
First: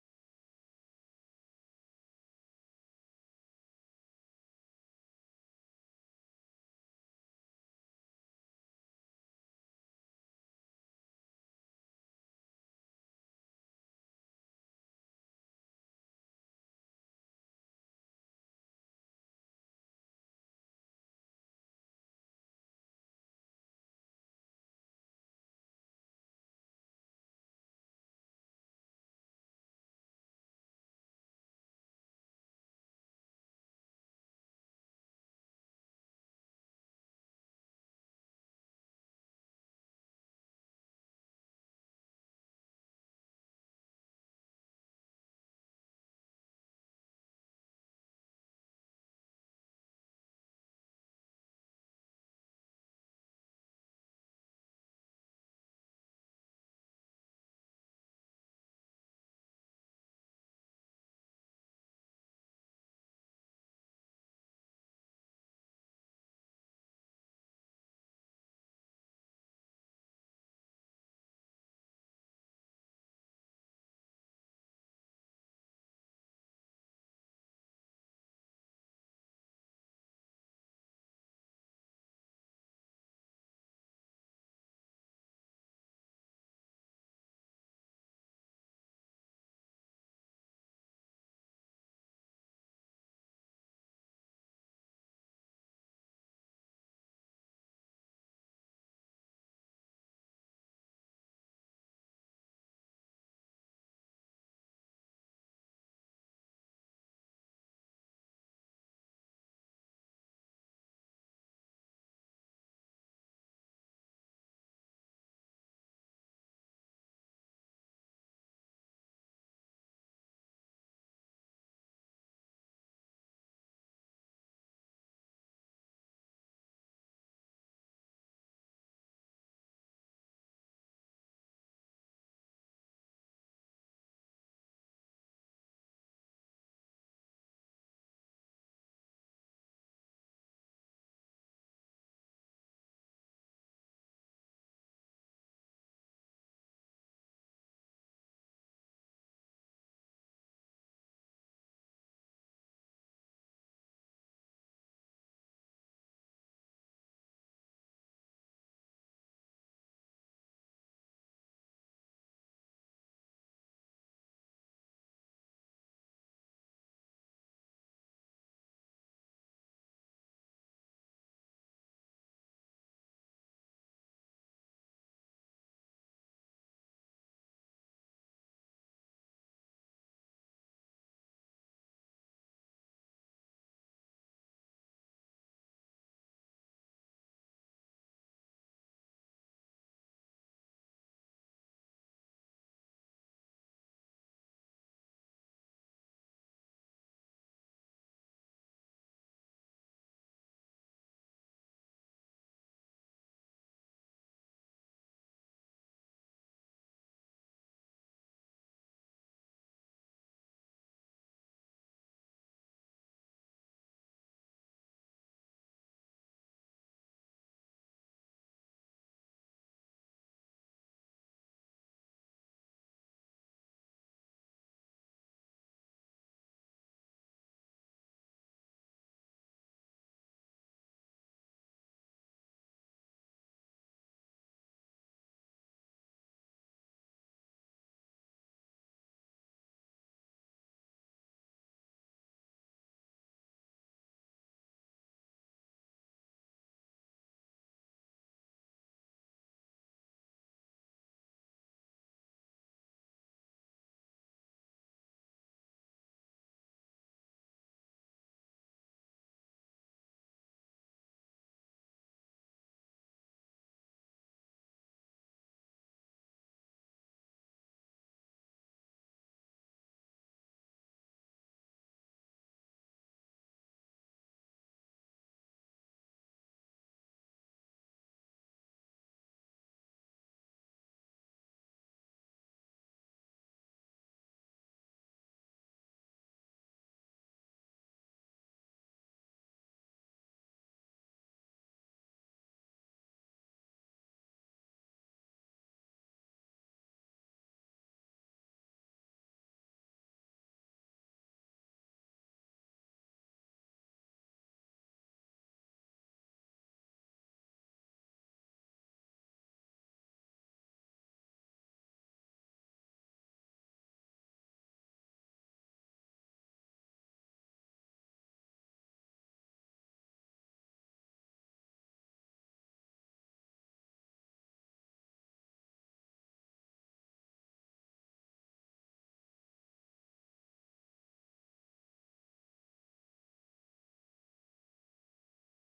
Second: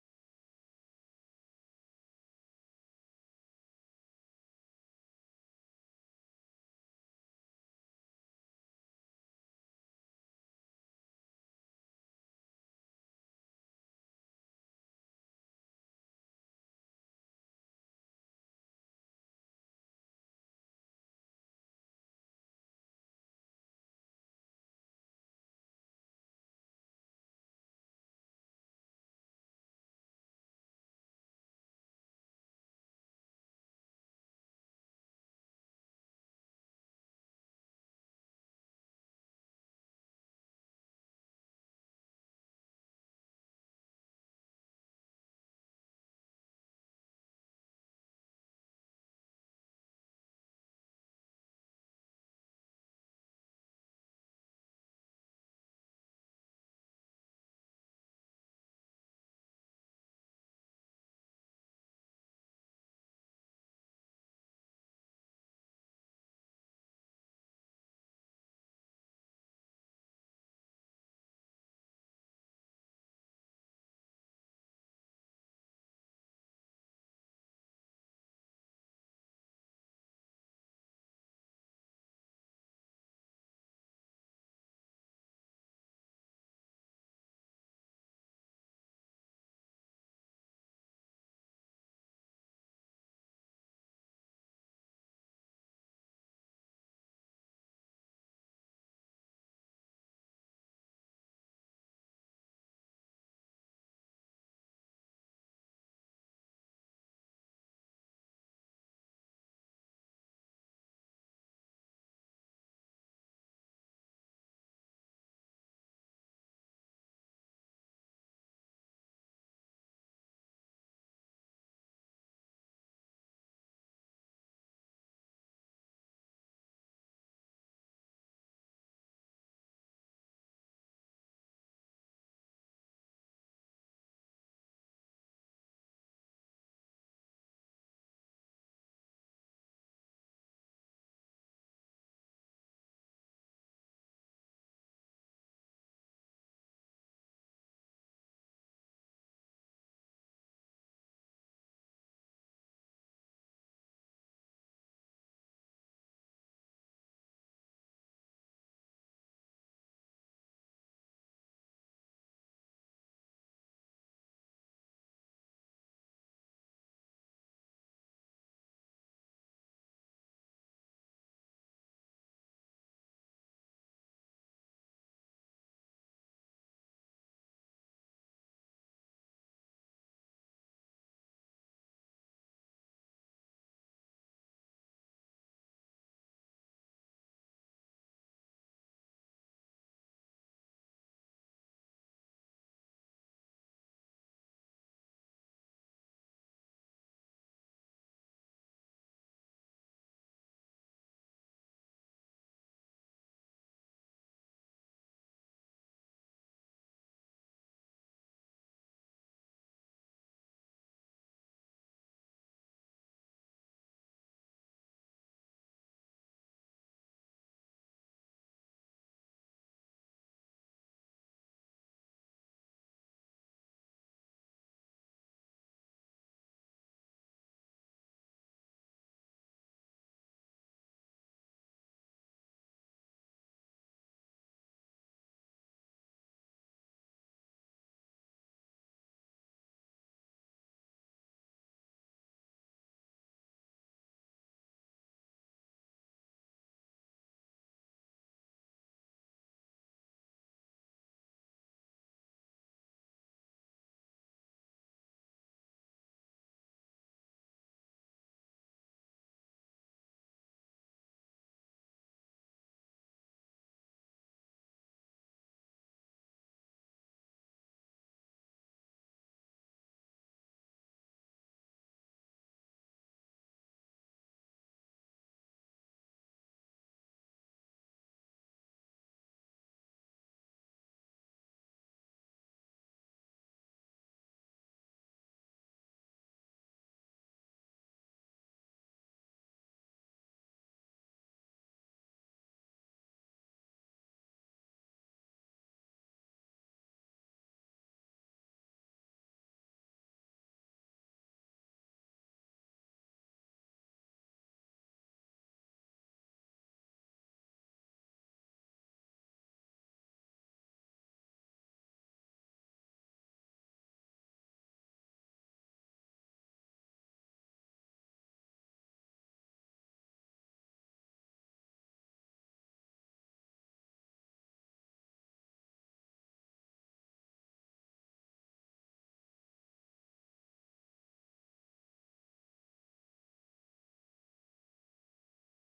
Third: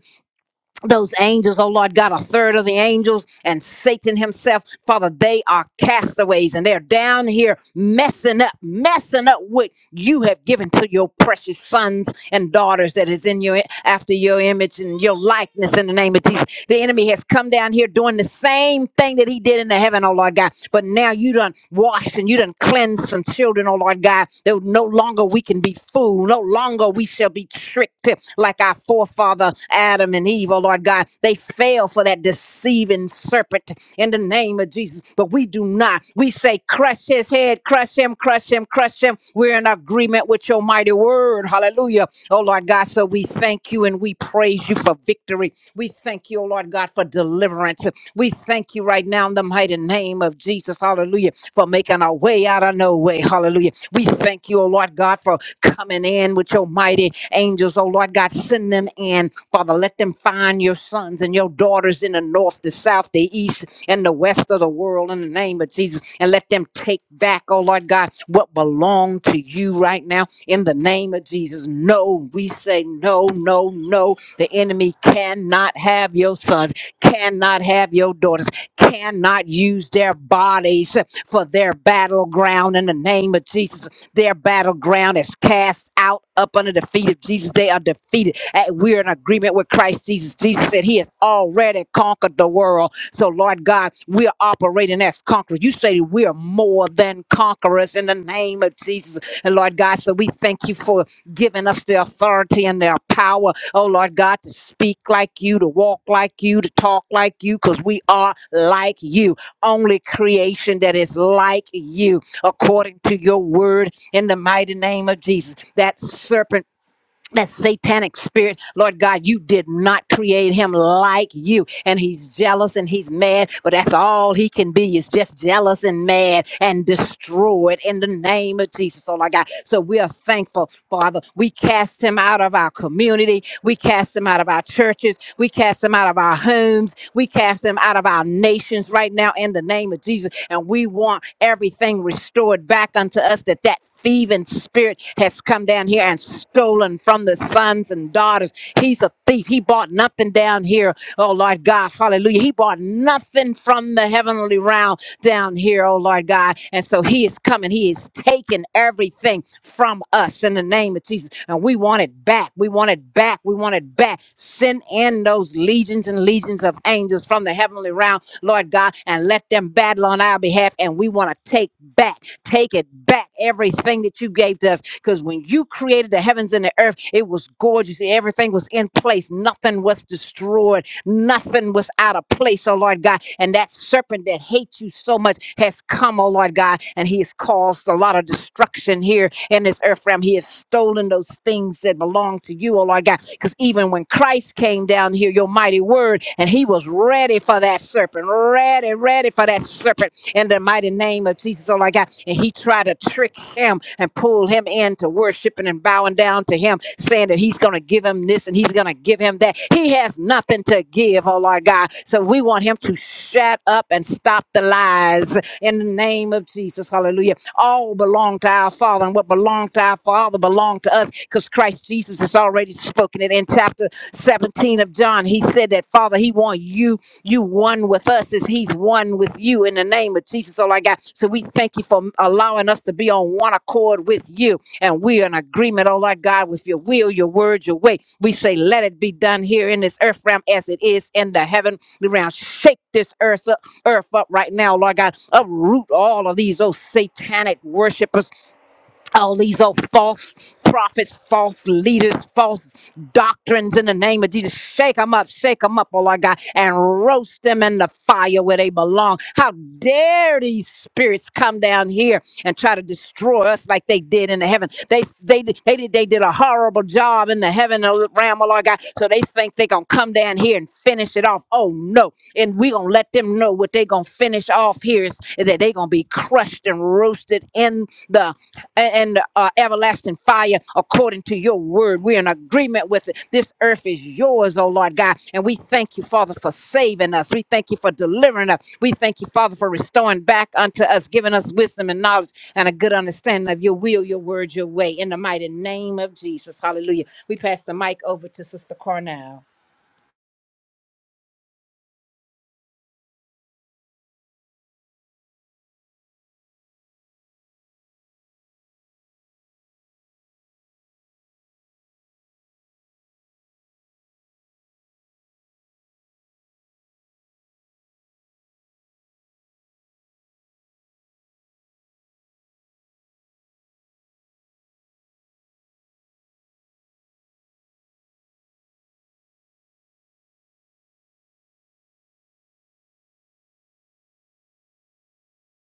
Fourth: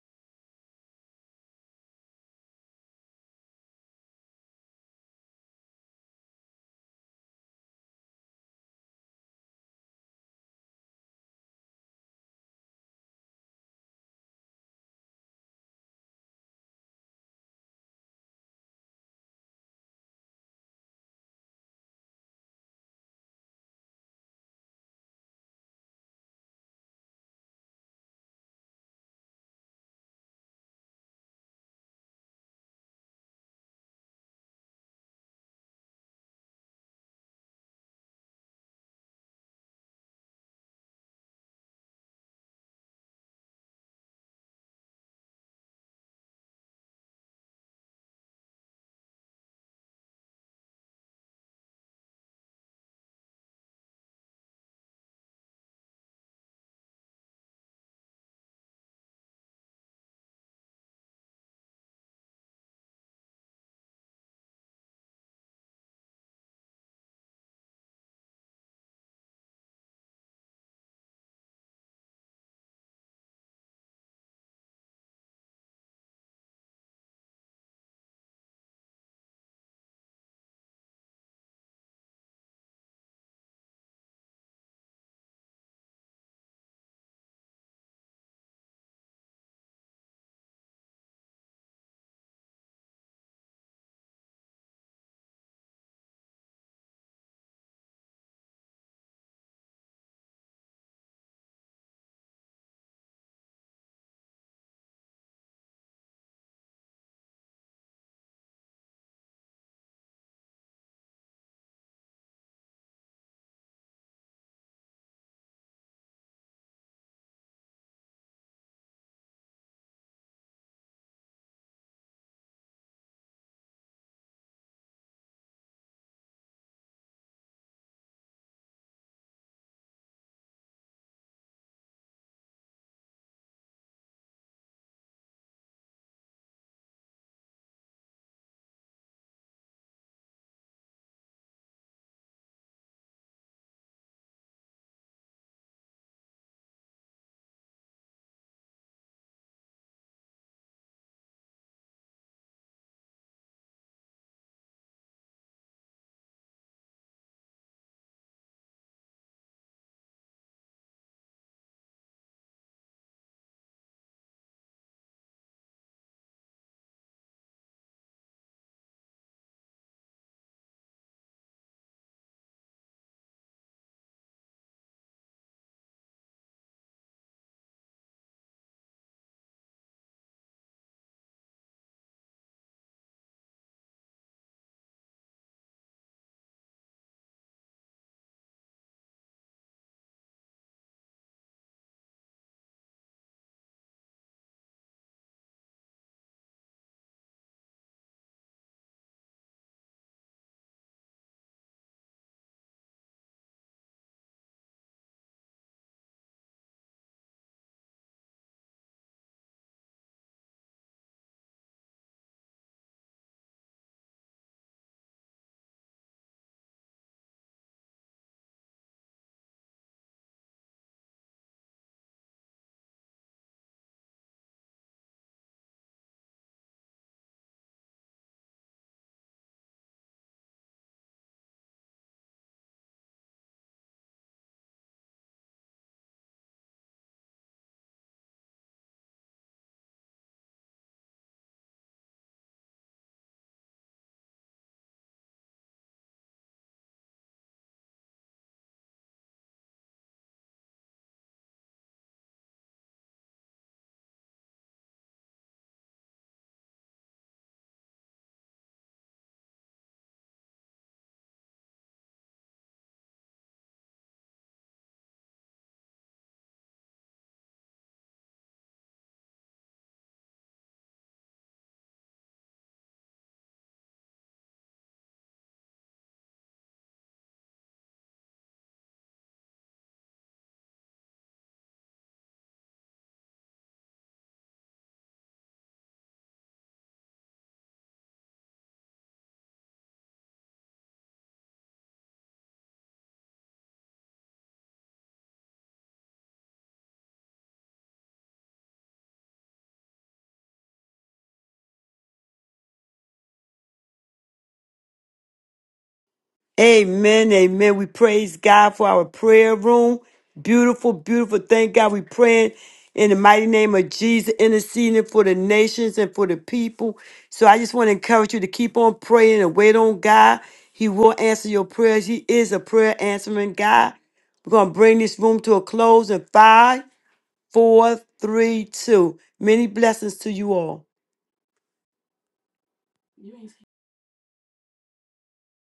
Speaker 4: those angels, oh Lord God, a third of the angels and Satan himself, Father, they are castaways and they're down here messing up, messing up what you have given to your precious sons and daughters that is in your after your image and your likeness in the name of Jesus. The enemy has come down here doing the same thing that he did in the heaven, oh Lord God. But now you done washed and you done cleansed some children, oh Lord Lord God, that no longer we can be fooled. No longer we shall be tricked like our forefather Adam and Eve, oh Lord God. They fell for that deceiving serpent in the name of Jesus, but we do not. We say, crush his head, crush him, crush him, crush him. We're in agreement with your mighty word. Hallelujah. Oh Lord God, so we thank you and we praise you for victory. We thank you, oh Lord God, for for deliverance. We thank you right now in the mighty name of Jesus. Hallelujah. For making our way out of no way. Hallelujah. We thank you, oh Lord God, for coming in with your mighty angels. Oh Lord God, send them in. Father, let them find your sons and your daughters in the north, the south, the east, and the west of the world in the name of Jesus. And let them take back, oh Lord God, what belong to you right now in the name of Jesus. No, we say no, no, no. The enemy cannot have your sons cannot have your daughters, cannot use their bodies for their battleground in the name of Jesus. Their battleground is cast out up under the feet of Jesus. They are defeated. And we're in agreement with Christ Jesus. Jesus said he has already conquered the world. So, Lord God, we are operating as conquerors. You say we are more than conquerors in the name of Jesus. And Lord God, so we thank you for giving us the authority and their power oh Lord God, to speak like you, to walk like you, to talk like you, because we are like you, only creation that is like you, according to your word in the mighty name of Jesus. That serpent that satanic spirit, Lord God, you did not create him like you. And he's jealous and he's mad, but that's all he can be is just jealous and mad and destroyed in the name of Jesus, oh Lord God. So we are thankful, Father. We cast him out of our community. We cast him out of our churches. We cast him out of our homes. We cast him out of our nations right now in the name of Jesus and we want everything restored back unto us that that thieving spirit has come down here and stolen from the sons and daughters. He's a thief. He bought nothing down here. Oh Lord God, hallelujah. He bought nothing from the heavenly realm down here, oh Lord God. And so he is coming. He is taking everything from us in the name of Jesus. And we want it back. We want it back. We want it back. Send in those legions and legions of angels from the heavenly realm Lord God, and let them battle on our behalf. And we want to take back, take it back, everything that you gave to us. Because when you created the heavens and the earth, it was gorgeous. Everything was in place. Nothing was destroyed. Nothing was out of place, oh Lord God. And that serpent that hates you so much has come, oh Lord God, and he has caused a lot of destruction here in this earth realm. He has stolen those things that belong to you, oh Lord God. Because even when Christ came down here, your mighty word, and he was ready for that serpent, ready, ready for that serpent in the mighty name of Jesus, oh my God. And he tried to trick him and pull him into worshiping and bowing down to him, saying that he's going to give him this and he's going to give him that. He has nothing to give, oh Lord God. So we want him to shut up and stop the lies in the name of Jesus. Hallelujah all belong to our Father, and what belonged to our Father belonged to us because Christ Jesus has already spoken it in chapter 17 of John. He said that, Father, He want you, you one with us as He's one with you in the name of Jesus. All I got. So we thank you for allowing us to be on one accord with you, and we're in agreement, oh my God, with your will, your word, your way. We say, let it be done here in this earth realm as it is in the heaven realm. Shake this earth up earth up right now, Lord God. Uproot all of these, oh, satanic worshipers all these old false prophets, false leaders, false doctrines in the name of Jesus. Shake them up, shake them up, oh Lord God, and roast them in the fire where they belong. How dare these spirits come down here and try to destroy us like they did in the heaven? They they they did they did a horrible job in the heaven realm, oh Lord God. So they think they're gonna come down here and finish it off. Oh no. And we're gonna let them know what they're gonna finish off here is, is that they're gonna be crushed and roasted in the and uh, everlasting fire according to your word. We're in agreement with it. This earth is yours, oh Lord God. And we thank you, Father, for saving us. We thank you for delivering us. We thank you, Father, for restoring back unto us, giving us wisdom and knowledge and a good understanding of your will, your word, your way. In the mighty name of Jesus. Hallelujah. We pass the mic over to Sister Cornell.
Speaker 3: Amen. Amen. We praise God for our prayer room. Beautiful, beautiful. Thank God. We praying in the mighty name of Jesus, interceding for the nations and for the people. So I just want to encourage you to keep on praying and wait on God. He will answer your prayers. He is a prayer answering God. We're going to bring this room to a close in five, four, three, two. Many blessings to you all.